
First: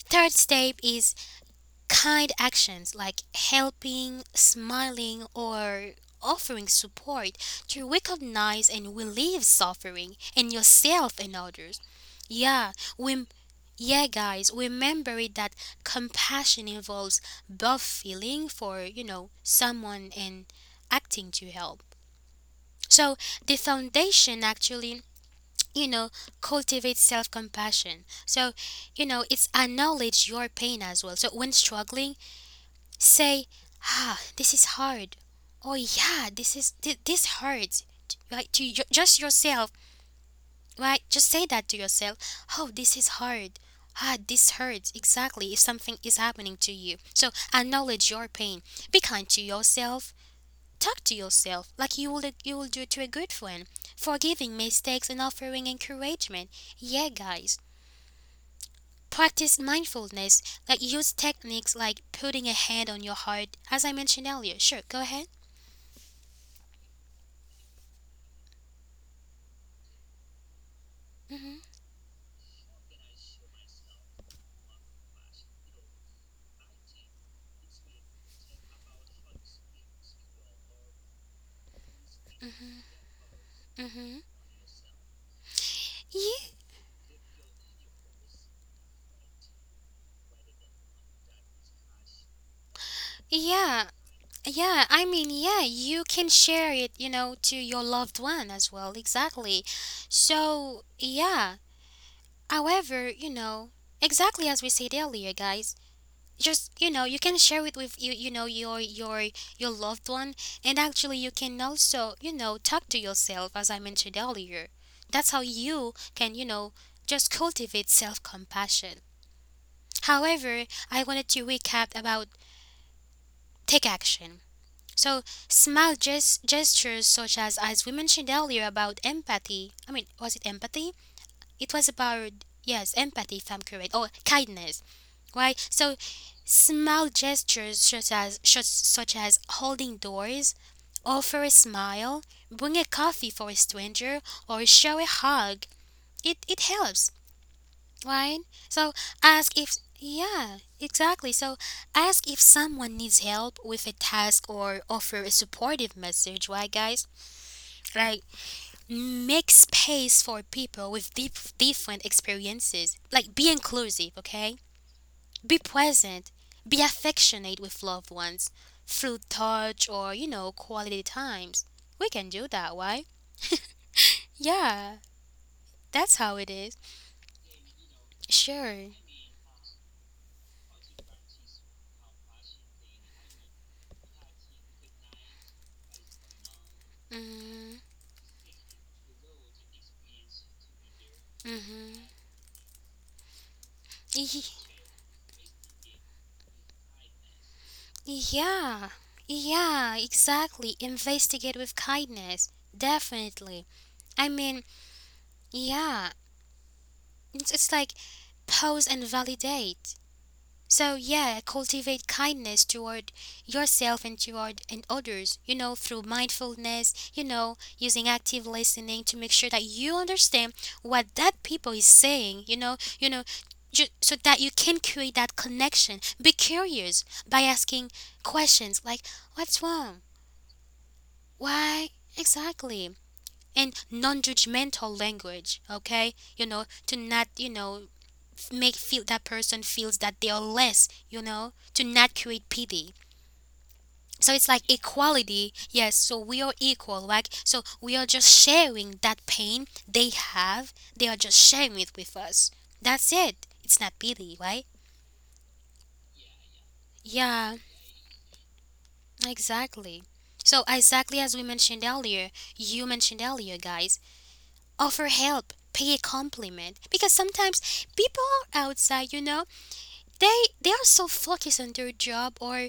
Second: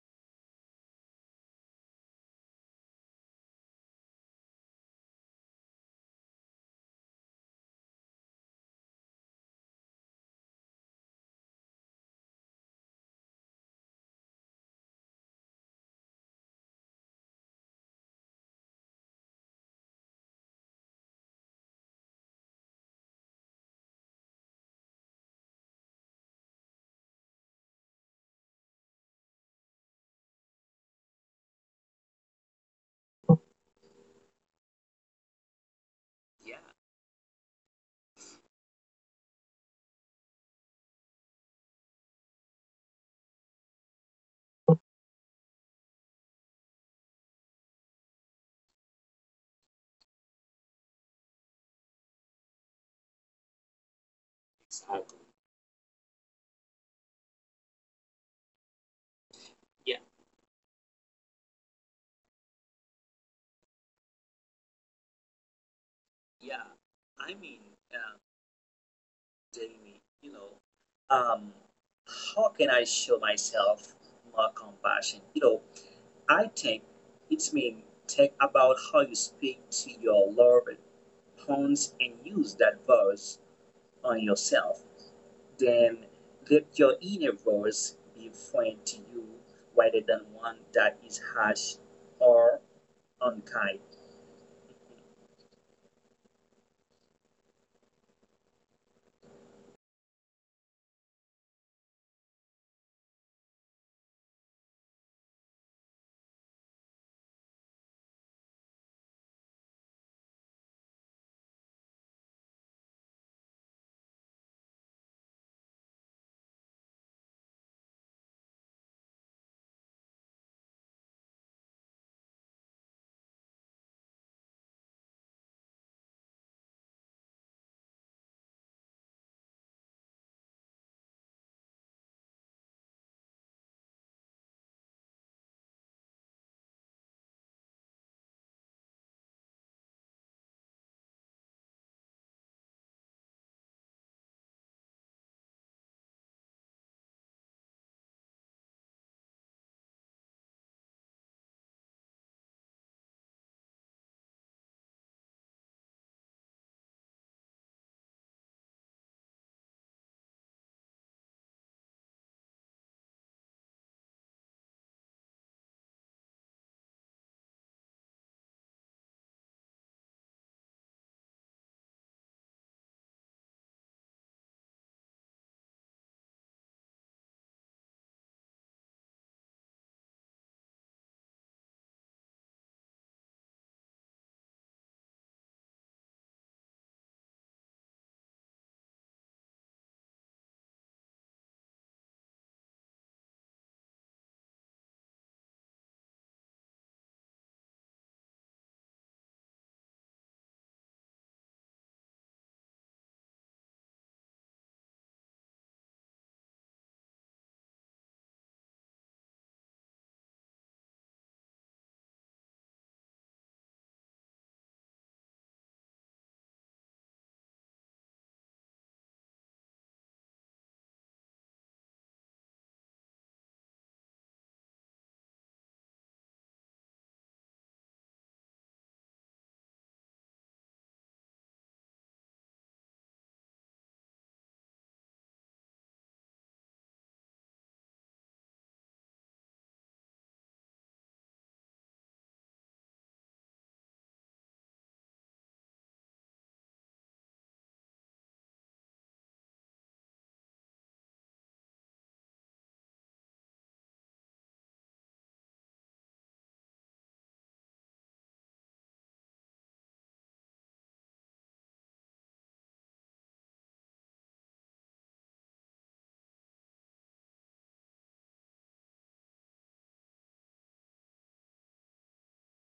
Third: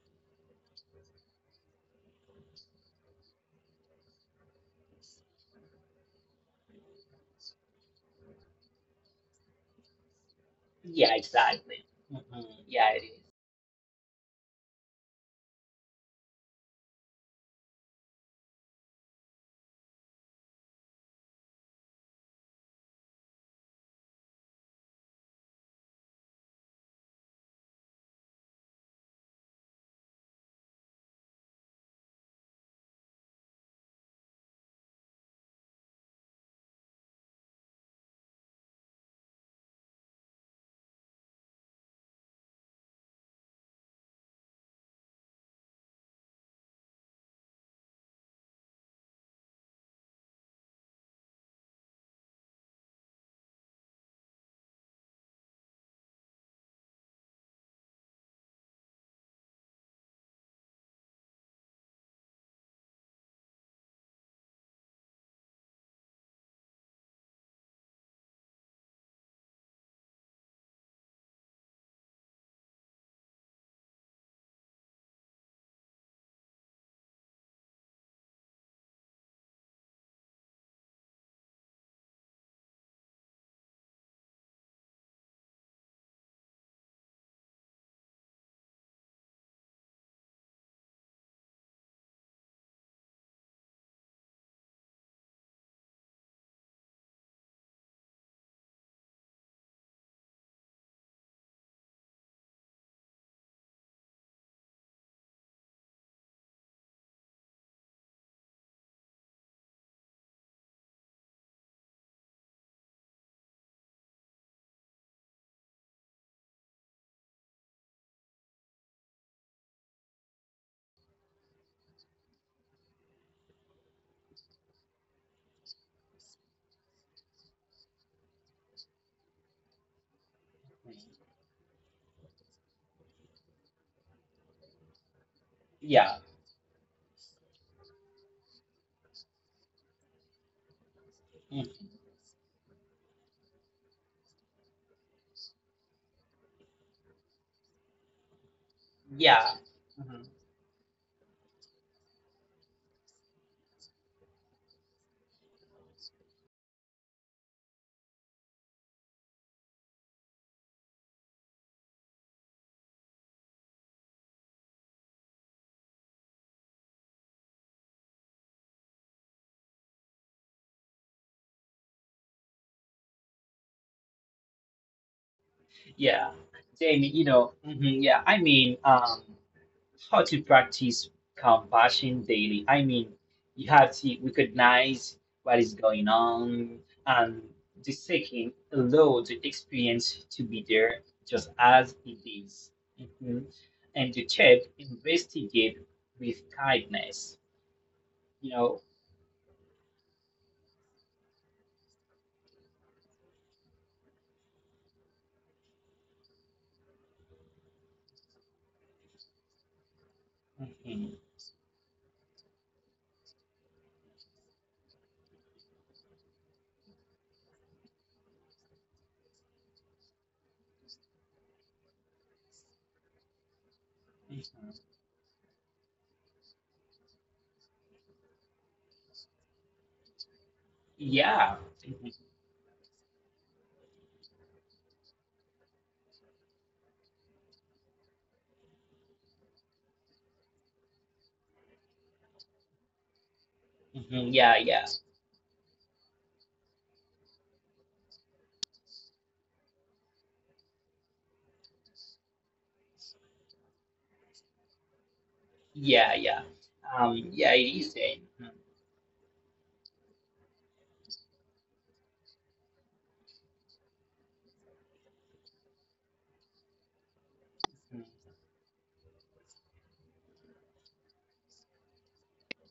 Speaker 1: Third step is kind actions like helping, smiling, or offering support to recognize and relieve suffering in
Speaker 2: yeah,
Speaker 1: yourself and others.
Speaker 2: exactly, hmm
Speaker 1: Yeah,
Speaker 2: yeah, it is.
Speaker 1: we yeah guys, remember it that compassion involves both feeling for, you know, someone and acting to help. So the foundation actually, you know, cultivates self compassion. So, you know, it's acknowledge your pain as well. So when struggling, say, ah, this is hard. Oh yeah, this hurts. Just yourself, right? Just say that to yourself. Oh, this is hard. Ah, this hurts, exactly, if something is happening to you. So acknowledge your pain. Be kind to yourself. Talk to yourself like you would you will do to a good friend, forgiving mistakes
Speaker 3: Exactly.
Speaker 1: and offering encouragement. Yeah, guys. Practice
Speaker 3: Yeah,
Speaker 1: mindfulness, like use techniques like putting a hand on your heart, as I mentioned earlier. Sure, go ahead.
Speaker 3: yeah. I mean, um, Jamie, um,
Speaker 1: Mhm.
Speaker 3: how can I show myself more compassion? You know, I think it means think about how you speak to your loved ones and use that voice
Speaker 1: Mhm.
Speaker 3: on yourself. Then
Speaker 1: Yeah.
Speaker 3: let your inner voice be friend to you rather than one that is harsh or unkind.
Speaker 1: Yeah. Yeah, I mean, yeah, you can share it, you know, to your loved one as well. Exactly. So, yeah. However, you know, exactly as we said earlier, guys, just you know you can share it with you know your your loved one, and actually you can also, you know, talk to yourself as I mentioned earlier. That's how you can, you know, just cultivate self-compassion. However, I wanted to recap about take action. So, gestures such as we mentioned earlier about empathy. I mean, was it empathy?
Speaker 2: Mhm.
Speaker 1: It was about, yes, empathy, if I'm correct, or kindness. Why? So
Speaker 2: Yeah,
Speaker 1: small gestures such as holding doors, offer a
Speaker 2: hmm
Speaker 1: smile, bring a coffee for a stranger, or show a hug. It helps, right? So
Speaker 2: yeah,
Speaker 1: ask if,
Speaker 2: hmm
Speaker 1: yeah, exactly. So ask if someone needs help with a task or offer a supportive message. Why, guys? Like, make space for people with deep, different experiences. Like, be inclusive, okay? Be present, be affectionate with loved ones through touch or, you know, quality times. We can do that, why? Yeah, that's how it
Speaker 2: yeah.
Speaker 1: is.
Speaker 2: Jamie, you know, hmm yeah. I
Speaker 1: Sure.
Speaker 2: mean, how to practice compassion daily. I mean, you have to recognize what is going on, and
Speaker 1: Mm,
Speaker 2: the second, allow the experience to be there just as it
Speaker 1: mm-hmm.
Speaker 2: is. Mhm. And the third, investigate with kindness. You know,
Speaker 1: Yeah, yeah, exactly. Investigate with kindness. Definitely. I mean, yeah, it's like pause and validate. So
Speaker 2: mhm.
Speaker 1: yeah, cultivate kindness toward yourself and toward and others, you know, through mindfulness, you know, using active listening to make sure that you understand what that people is saying, you know, so that you
Speaker 2: Mhm.
Speaker 1: can create that connection. Be curious by asking questions like, what's wrong?
Speaker 2: Yeah,
Speaker 1: Why?
Speaker 2: mhm.
Speaker 1: Exactly, and non-judgmental language, okay, you know, to not, you know, make feel that person feels that they are less, you know, to not create pity.
Speaker 2: Mhm.
Speaker 1: So it's
Speaker 2: Yeah,
Speaker 1: like
Speaker 2: yeah,
Speaker 1: equality, yes, so we are equal, like, so we are just sharing that pain they have. They are just sharing it with us. That's it. It's not pity, right?
Speaker 2: yeah, yeah. Yeah,
Speaker 1: Yeah,
Speaker 2: it is. Eh. Mhm.
Speaker 1: exactly. So exactly as we mentioned earlier, you mentioned earlier guys, offer help, pay a compliment because sometimes people outside, you know, they are so focused on their job or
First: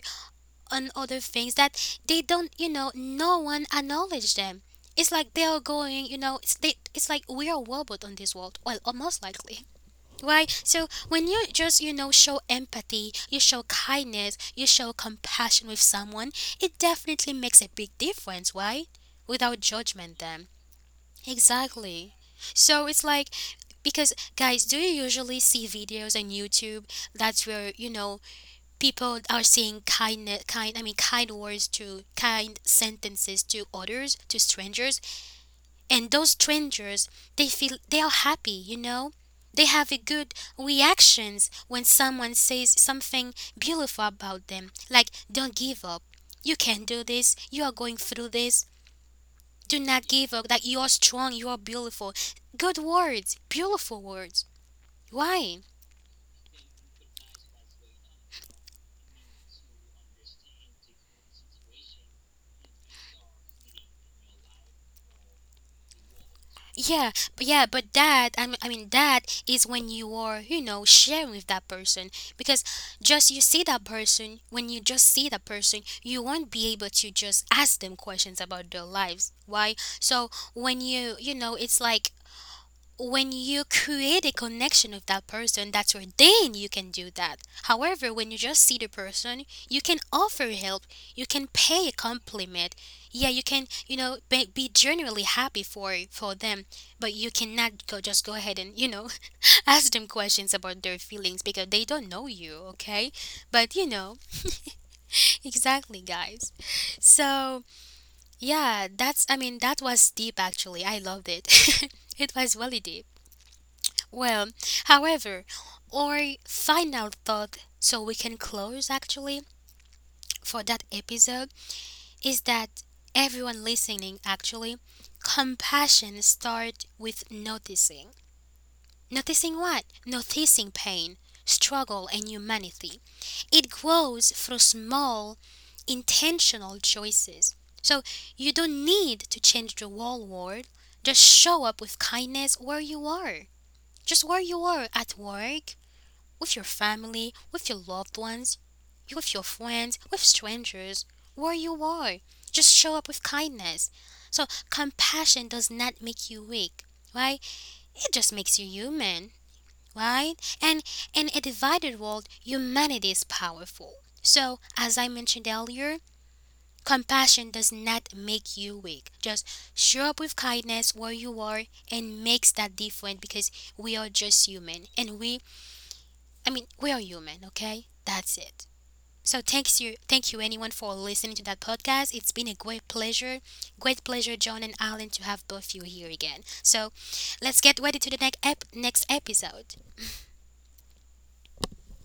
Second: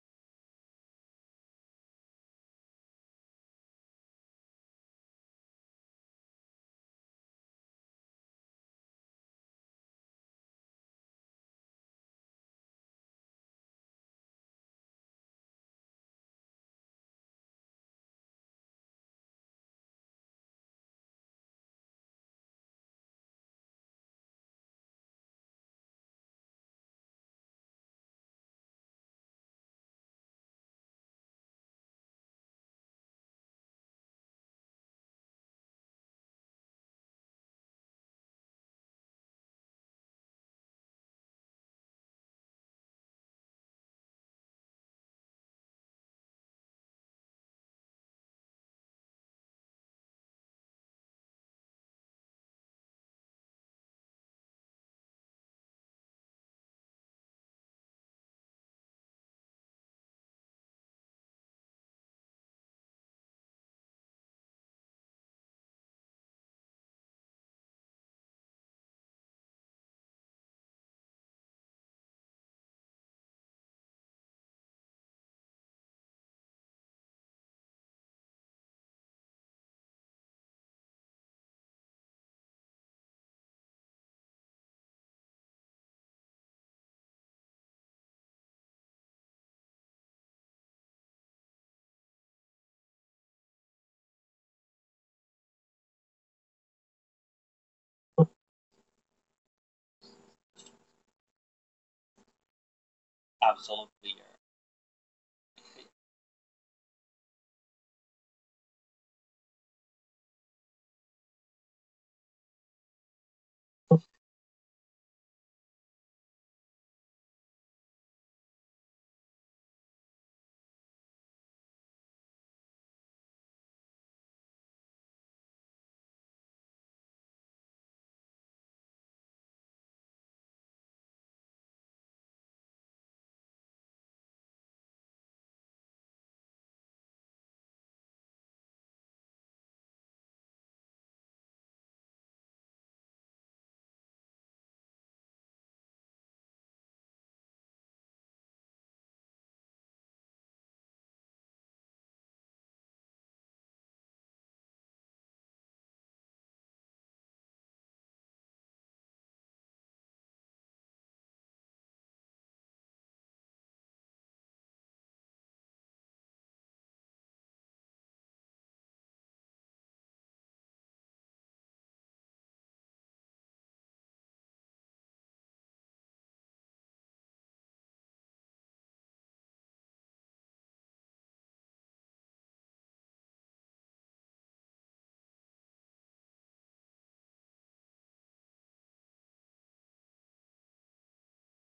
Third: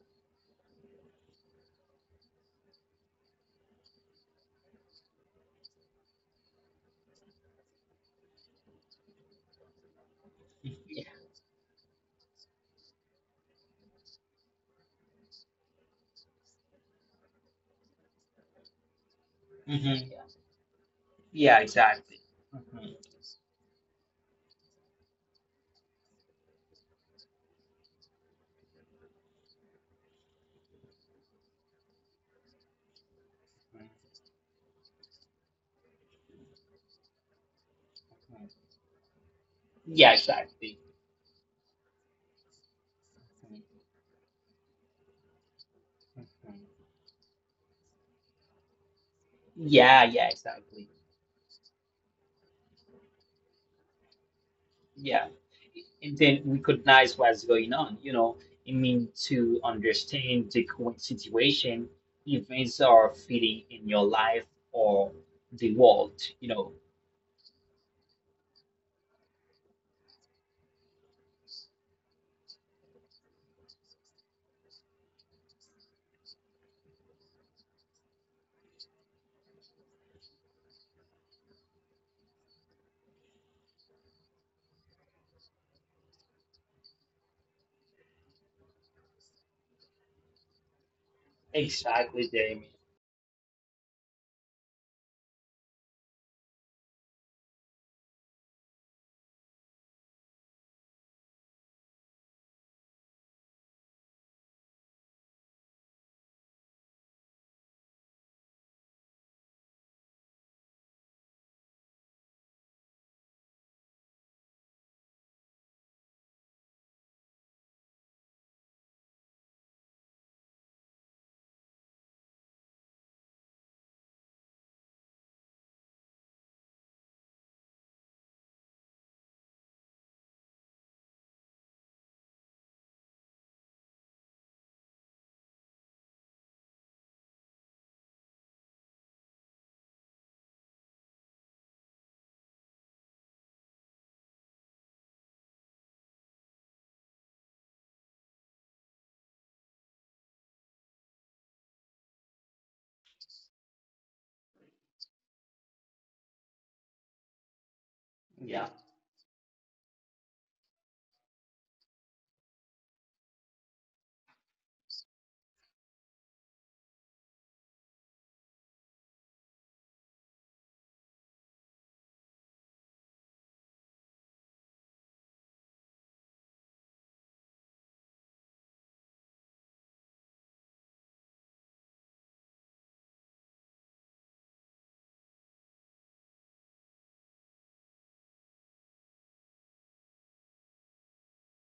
Speaker 1: on other things that they don't, you know, no one acknowledge them. It's like they are going, you know, it's they, it's like we are robot on this world, well, almost likely, right?
Speaker 2: Mhm.
Speaker 1: So
Speaker 2: Yeah,
Speaker 1: when you just, you know, show empathy, you show kindness, you show compassion with someone, it definitely makes a big difference, right? Without
Speaker 2: mhm.
Speaker 1: judgment them.
Speaker 2: Yeah,
Speaker 1: Exactly.
Speaker 2: exactly.
Speaker 1: So
Speaker 2: Mhm.
Speaker 1: it's like, because guys, do you usually see videos on YouTube? That's where, you know, people are saying kindness kind I mean kind words, to kind sentences to others, to strangers, and those strangers, they feel they are happy, you know? They have a good
Speaker 2: Yeah, exactly.
Speaker 1: reactions when someone says something beautiful about them, like, don't give up. You can do this. You are going through this. Do not
Speaker 2: Yeah, yeah,
Speaker 1: give up. Like, you are
Speaker 2: exactly.
Speaker 1: strong, you are beautiful. Good words, beautiful words.
Speaker 2: Yeah.
Speaker 1: Why?
Speaker 2: And then recognize what's going on, you know. I mean, to understand the current situation, events are fitting in your life or the world, you know.
Speaker 1: Yeah, yeah, but that, I mean that is when you are, you know, sharing with that person, because just you see that person, when you just see that person, you won't be able to just ask them questions about their lives. Why? So when you know, it's like when you create a connection with that person, that's where then you can do that. However, when you just see the person, you can offer help, you can pay a
Speaker 2: Exactly, Jamie.
Speaker 1: compliment. Yeah, you can, you know, be generally happy for them, but you cannot go ahead and, you know, ask them questions about their feelings because they don't know you, okay? But, you
Speaker 3: Absolutely.
Speaker 1: know, exactly, guys. So, yeah, that's, I mean, that was deep actually. I loved it. It was really deep. Well, however, our final thought, so we can close actually for that episode, is that everyone listening actually, compassion starts with noticing. Noticing what? Noticing pain, struggle, and humanity. It grows through small, intentional choices. So you don't need to change the whole world. Just show up with kindness where you are. Just where you are at work, with your family, with your loved ones, with your friends, with strangers, where you are. Just show up with kindness. So, compassion does not make you weak, right? It just makes you
Speaker 2: Yeah.
Speaker 1: human, right? And in a divided world, humanity is powerful. So, as I mentioned earlier, compassion does not make you weak. Just show up with kindness where you are and makes that difference because we are just human and we are human, okay? That's it. So thanks you, thank you anyone for listening to that podcast. It's been a great pleasure, John and Alan, to have both you here again. So let's get ready to the next episode.